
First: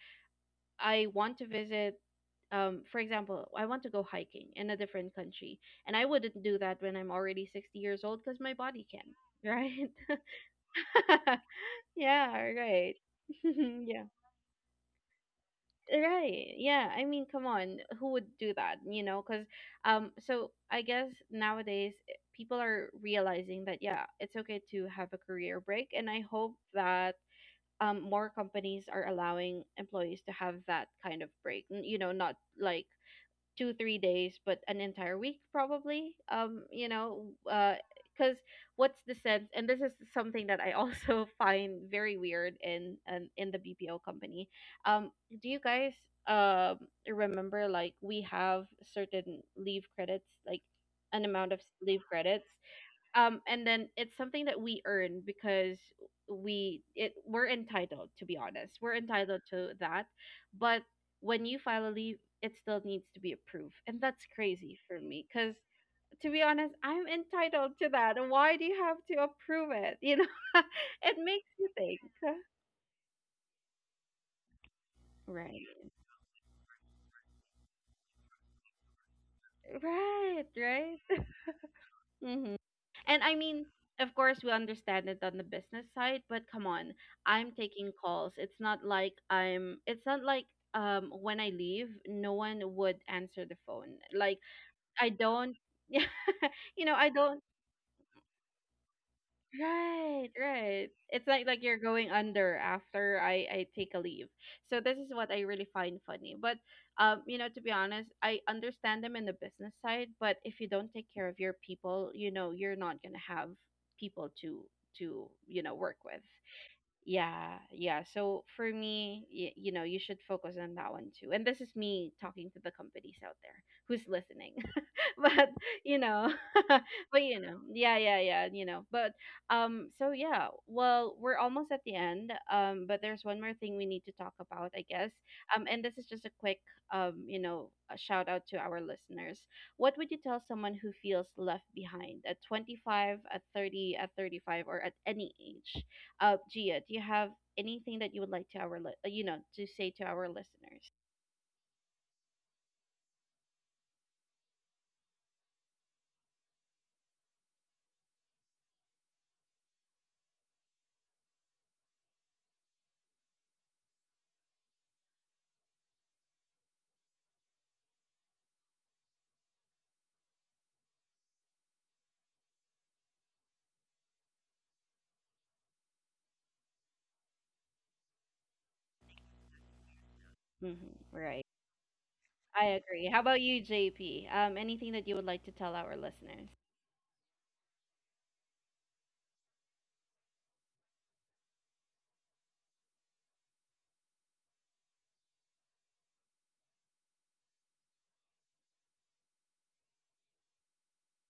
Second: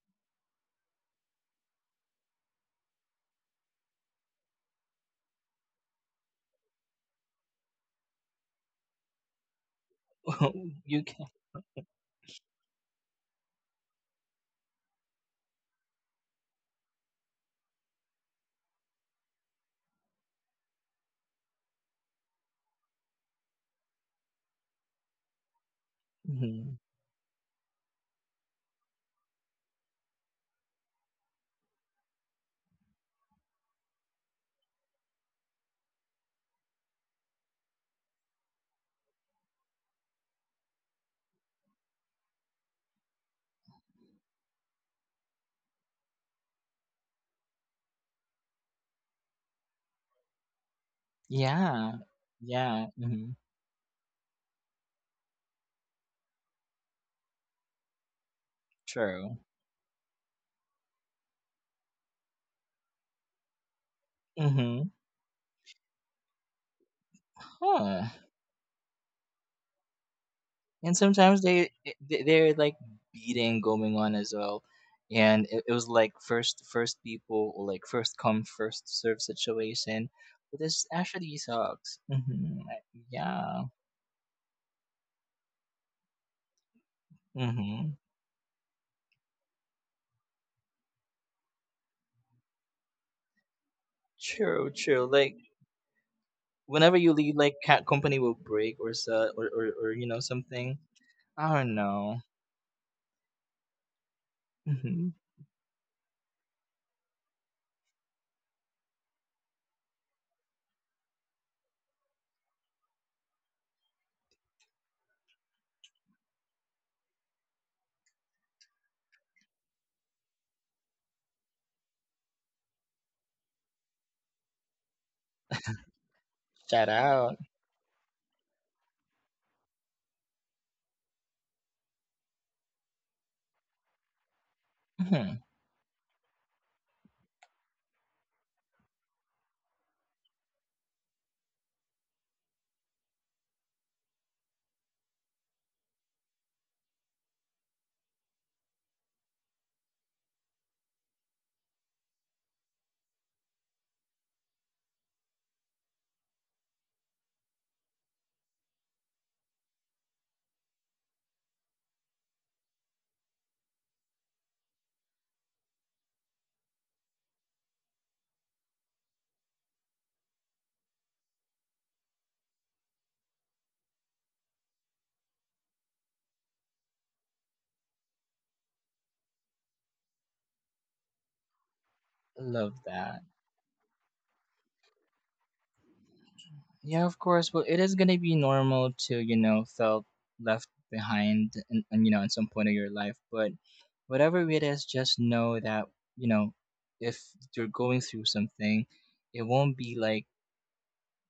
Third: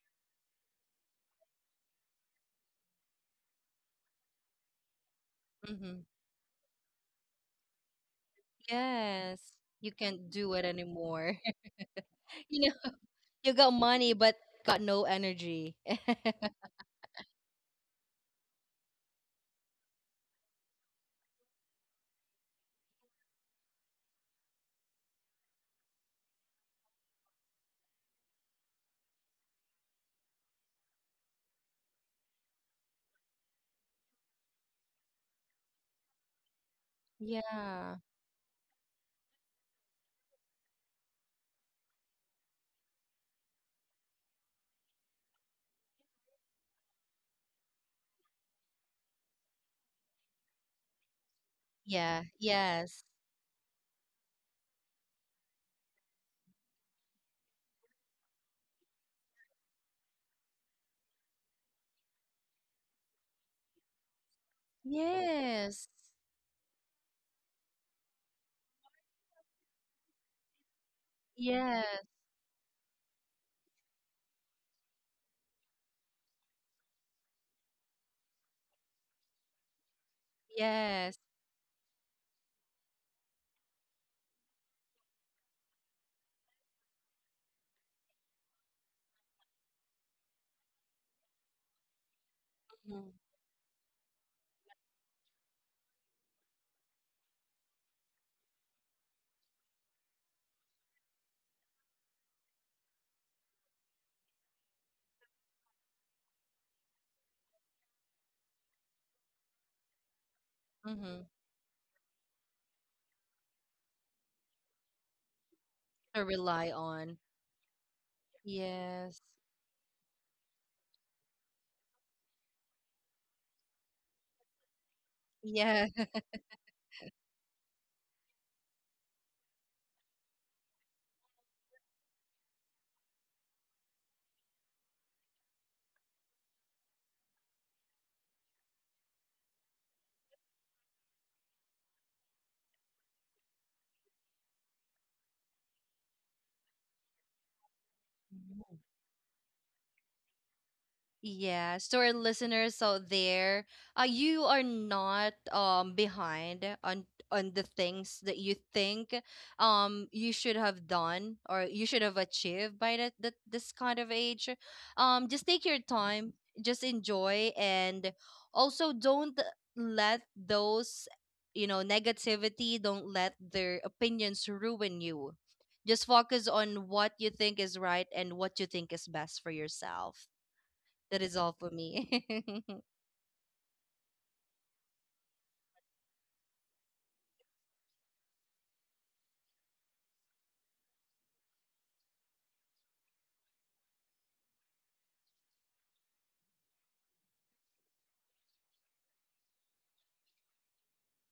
[SPEAKER 1] I want to visit, for example, I want to go hiking in a different country, and
[SPEAKER 3] Mm-hmm.
[SPEAKER 1] I wouldn't do that when I'm already 60 years old because my body
[SPEAKER 3] Yes,
[SPEAKER 1] can,
[SPEAKER 3] you
[SPEAKER 1] right?
[SPEAKER 3] can't do it
[SPEAKER 2] Mm-hmm. You can.
[SPEAKER 3] anymore.
[SPEAKER 1] Yeah,
[SPEAKER 3] You know,
[SPEAKER 1] right.
[SPEAKER 3] you got
[SPEAKER 1] Yeah,
[SPEAKER 3] money but got no energy.
[SPEAKER 1] right. Yeah, I mean, come on, who would do that, you know? Because, so I guess nowadays people are realizing that, yeah, it's okay to have a career break, and I hope
[SPEAKER 2] Mm-hmm.
[SPEAKER 1] that. More companies are allowing employees to have that kind of break. You know, not like two, three days but an entire week probably, um, you know, uh,
[SPEAKER 3] Yeah.
[SPEAKER 1] because what's the sense? And this is something that I also find very weird in, in the BPO company. Um, do you guys um, remember like we have certain leave credits, like an amount of
[SPEAKER 2] Yeah.
[SPEAKER 1] leave
[SPEAKER 3] Yeah.
[SPEAKER 1] credits,
[SPEAKER 2] Yeah.
[SPEAKER 3] Yes.
[SPEAKER 2] Mm-hmm.
[SPEAKER 1] um, and then it's something that we earn because we're entitled. To be honest, we're
[SPEAKER 2] True.
[SPEAKER 1] entitled to that. But when you file a leave, it still needs to be approved, and that's crazy
[SPEAKER 2] Mm-hmm.
[SPEAKER 1] for me, because
[SPEAKER 3] Yes.
[SPEAKER 1] to be honest, I'm entitled to
[SPEAKER 2] Huh.
[SPEAKER 1] that. Why do you have to approve it, you know?
[SPEAKER 2] And
[SPEAKER 1] It
[SPEAKER 2] sometimes
[SPEAKER 1] makes you
[SPEAKER 2] they
[SPEAKER 3] Yes.
[SPEAKER 1] think.
[SPEAKER 2] they're like beating going on as well, and it
[SPEAKER 1] Right.
[SPEAKER 2] was like first people or like first come first serve situation.
[SPEAKER 1] right
[SPEAKER 2] But this
[SPEAKER 1] right
[SPEAKER 3] Yes.
[SPEAKER 2] actually sucks.
[SPEAKER 1] Mm-hmm.
[SPEAKER 2] Mm-hmm.
[SPEAKER 1] And I
[SPEAKER 2] Yeah.
[SPEAKER 1] mean, of course, we understand it on the business side, but come on, I'm
[SPEAKER 2] Mm-hmm.
[SPEAKER 1] taking calls. It's not like um, when I leave, no one would answer the phone. Like
[SPEAKER 2] True, true.
[SPEAKER 1] I
[SPEAKER 2] Like
[SPEAKER 1] don't. Yeah, you know,
[SPEAKER 2] whenever
[SPEAKER 1] I
[SPEAKER 2] you leave,
[SPEAKER 1] don't.
[SPEAKER 2] like cat company will break or so, or, or you know
[SPEAKER 1] Right,
[SPEAKER 2] something.
[SPEAKER 1] right. It's
[SPEAKER 2] I
[SPEAKER 1] like
[SPEAKER 2] don't
[SPEAKER 1] you're going
[SPEAKER 2] know.
[SPEAKER 1] under after I take a leave. So this
[SPEAKER 2] Mm-hmm.
[SPEAKER 1] is what I really find funny. But you know, to be honest, I understand them in the business side, but if you don't take
[SPEAKER 3] Mm-hmm.
[SPEAKER 1] care of your people, you know, you're not gonna have people to you know, work with.
[SPEAKER 3] To rely on.
[SPEAKER 1] Yeah, yeah. So for
[SPEAKER 3] Yes.
[SPEAKER 1] me, you know, you should focus on that one too. And this is me talking to the companies out there who's listening. But you
[SPEAKER 3] Yes.
[SPEAKER 1] know,
[SPEAKER 2] Shout
[SPEAKER 1] but
[SPEAKER 2] out.
[SPEAKER 1] you know, yeah, yeah, yeah, you know. But um, so yeah, well, we're almost at the end, um, but there's one more thing we need to talk about, I guess.
[SPEAKER 2] Hmm.
[SPEAKER 1] Um, and this is just a quick um, you know, a shout out to our listeners. What would you tell someone who feels left behind at 25, at 30, at 35, or at any age? Uh, Gia, do you have anything that you would like to you know, to say to our listeners?
[SPEAKER 3] Yes, to our listeners out there, you are not behind on the things that you think you should have done or you should have achieved by that, that this kind of age. Just take your time, just enjoy, and also don't let those, you know, negativity, don't let their opinions ruin you. Just focus on what you think is right and what you think is best for yourself.
[SPEAKER 1] Mm-hmm,
[SPEAKER 3] That is
[SPEAKER 1] right.
[SPEAKER 3] all for me.
[SPEAKER 1] I
[SPEAKER 2] Love
[SPEAKER 1] agree. How
[SPEAKER 2] that.
[SPEAKER 1] about you, JP? Anything that you would like to tell our listeners?
[SPEAKER 2] Yeah, of course. Well, it is gonna be normal to, you know, felt left behind, and you know at some point of your life. But whatever it is, just know that, you know, if you're going through something, it won't be like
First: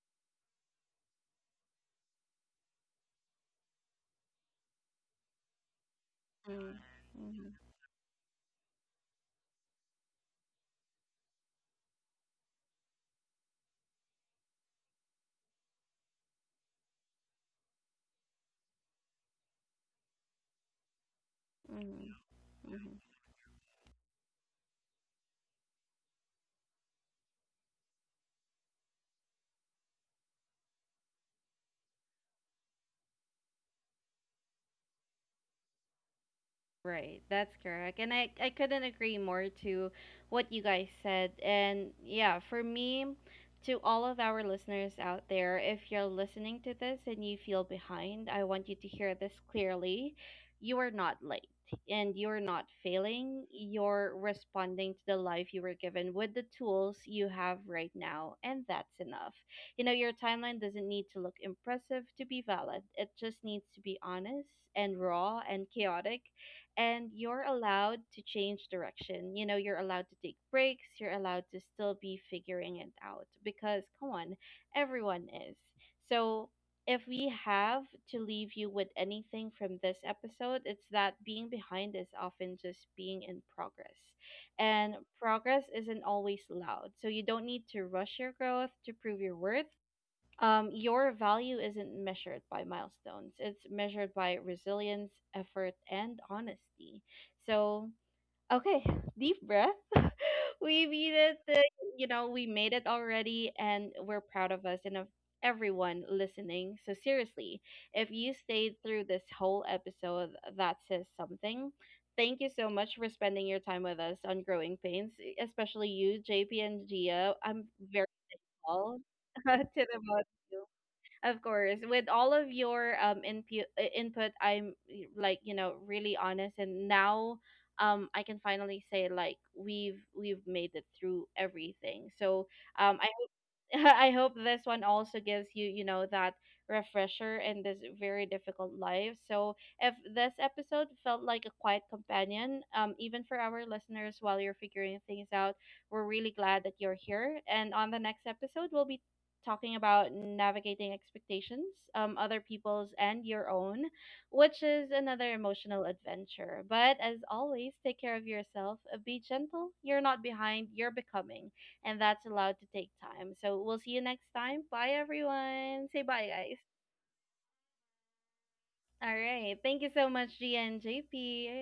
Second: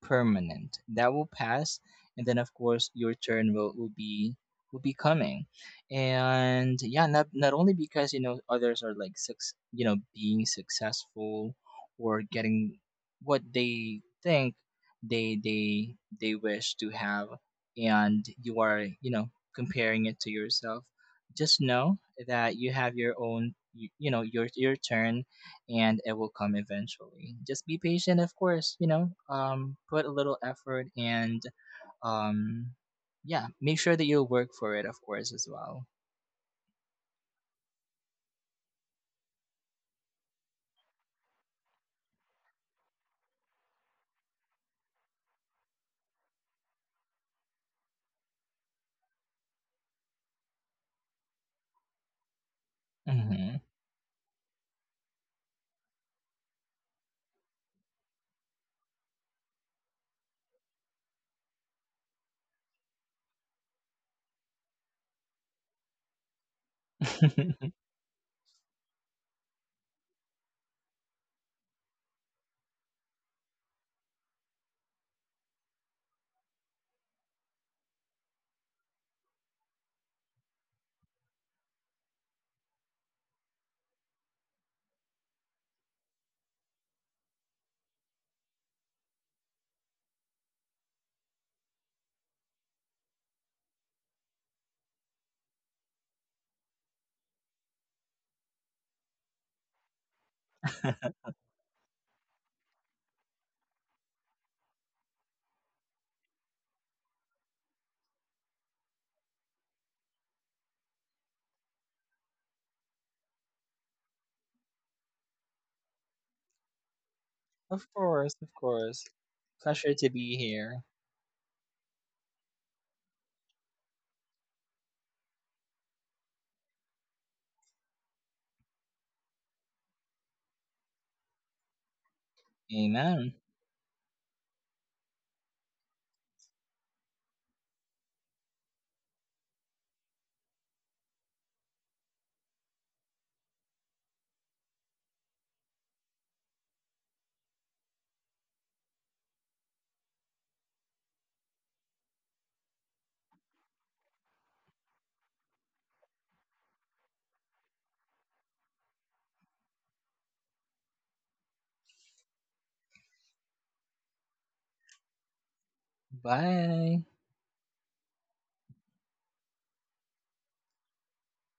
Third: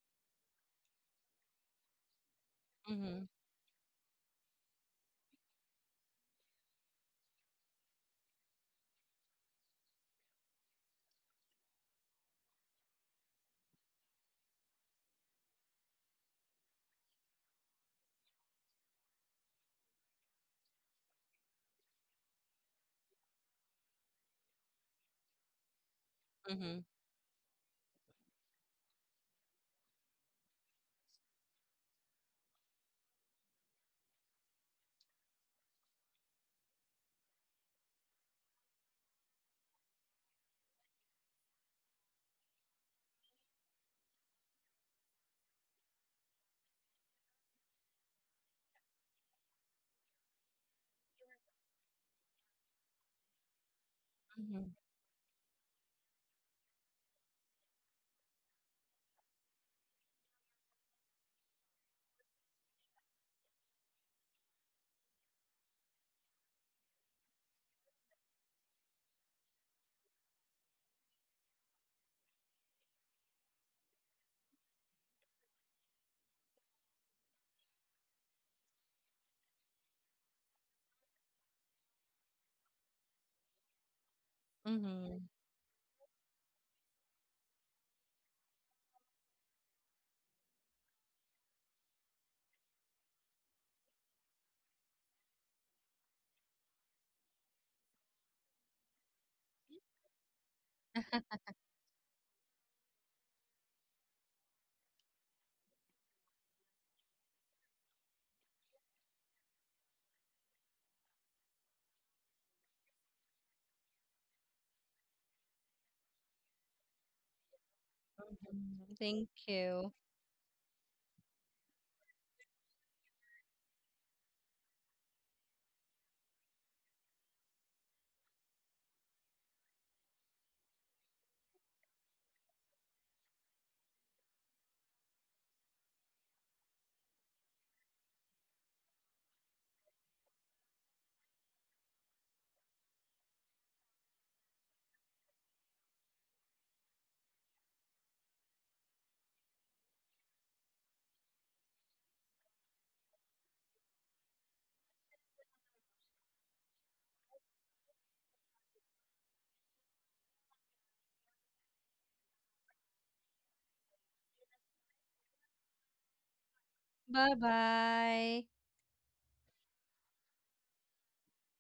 [SPEAKER 2] permanent, that will pass, and then of course your
[SPEAKER 3] Hmm.
[SPEAKER 2] turn will be, will be coming. And yeah, not not
[SPEAKER 1] Mm-hmm.
[SPEAKER 2] only because you know others are like six, you know, being successful or getting what they think they they wish to have, and you are, you know, comparing it to yourself. Just
[SPEAKER 1] Mm-hmm.
[SPEAKER 2] know
[SPEAKER 1] Mm-hmm.
[SPEAKER 2] that you have your own, you know, your turn, and it will come
[SPEAKER 3] Hmm.
[SPEAKER 2] eventually. Just be patient, of course, you know, put a little effort and, um, yeah, make sure that you work for it, of course, as well.
[SPEAKER 1] Right, that's correct. And I couldn't agree more to what you guys said. And yeah, for me, to all of our listeners out there, if you're listening to this and you feel behind, I want you to hear this clearly. You are not late, and you're not failing.
[SPEAKER 2] Hmm.
[SPEAKER 1] You're
[SPEAKER 3] Hmm.
[SPEAKER 1] responding to the life you were given with the tools you have right now, and that's enough. You know, your timeline doesn't need to look impressive to be valid, it just needs to be honest and raw and chaotic, and you're allowed to change direction. You know, you're allowed to take breaks, you're allowed to still be figuring it out, because, come on, everyone is. So, if we have to leave you with anything from this episode, it's that being behind is often just being in progress. And
[SPEAKER 3] Hmm.
[SPEAKER 1] progress isn't always loud. So you don't need to rush your growth to prove your worth. Your value isn't measured by milestones, it's measured by resilience, effort, and honesty. So, okay, deep breath. We made it, you know, we made it already, and we're proud of us and of everyone listening. So, seriously, if you stayed through this whole episode, that says something. Thank you so much for spending your time with us on Growing Pains, especially you, JP and Gia. I'm
[SPEAKER 2] Of
[SPEAKER 1] very
[SPEAKER 2] course, of
[SPEAKER 1] tall
[SPEAKER 2] course.
[SPEAKER 3] Thank
[SPEAKER 1] to
[SPEAKER 3] you.
[SPEAKER 2] Pleasure
[SPEAKER 1] the
[SPEAKER 2] to
[SPEAKER 1] both
[SPEAKER 2] be
[SPEAKER 1] of you.
[SPEAKER 2] here.
[SPEAKER 1] Of course, with all of your input, like you know, really honest, and now um, I can finally say like we've made it through everything. So um, I
[SPEAKER 2] Amen.
[SPEAKER 1] I hope this one also gives you, you know, that refresher in this very difficult life. So, if this episode felt like a quiet companion, even for our listeners while you're figuring things out, we're really glad that you're here. And on the next episode, we'll be talking about navigating expectations, other people's and your own, which is another emotional adventure. But as always, take care of yourself. Be gentle. You're not behind. You're becoming, and that's allowed to take time. So we'll see you next time. Bye, everyone. Say bye, guys.
[SPEAKER 2] Bye.
[SPEAKER 3] Bye bye.
[SPEAKER 1] All right. Thank you so much, Gia and JP.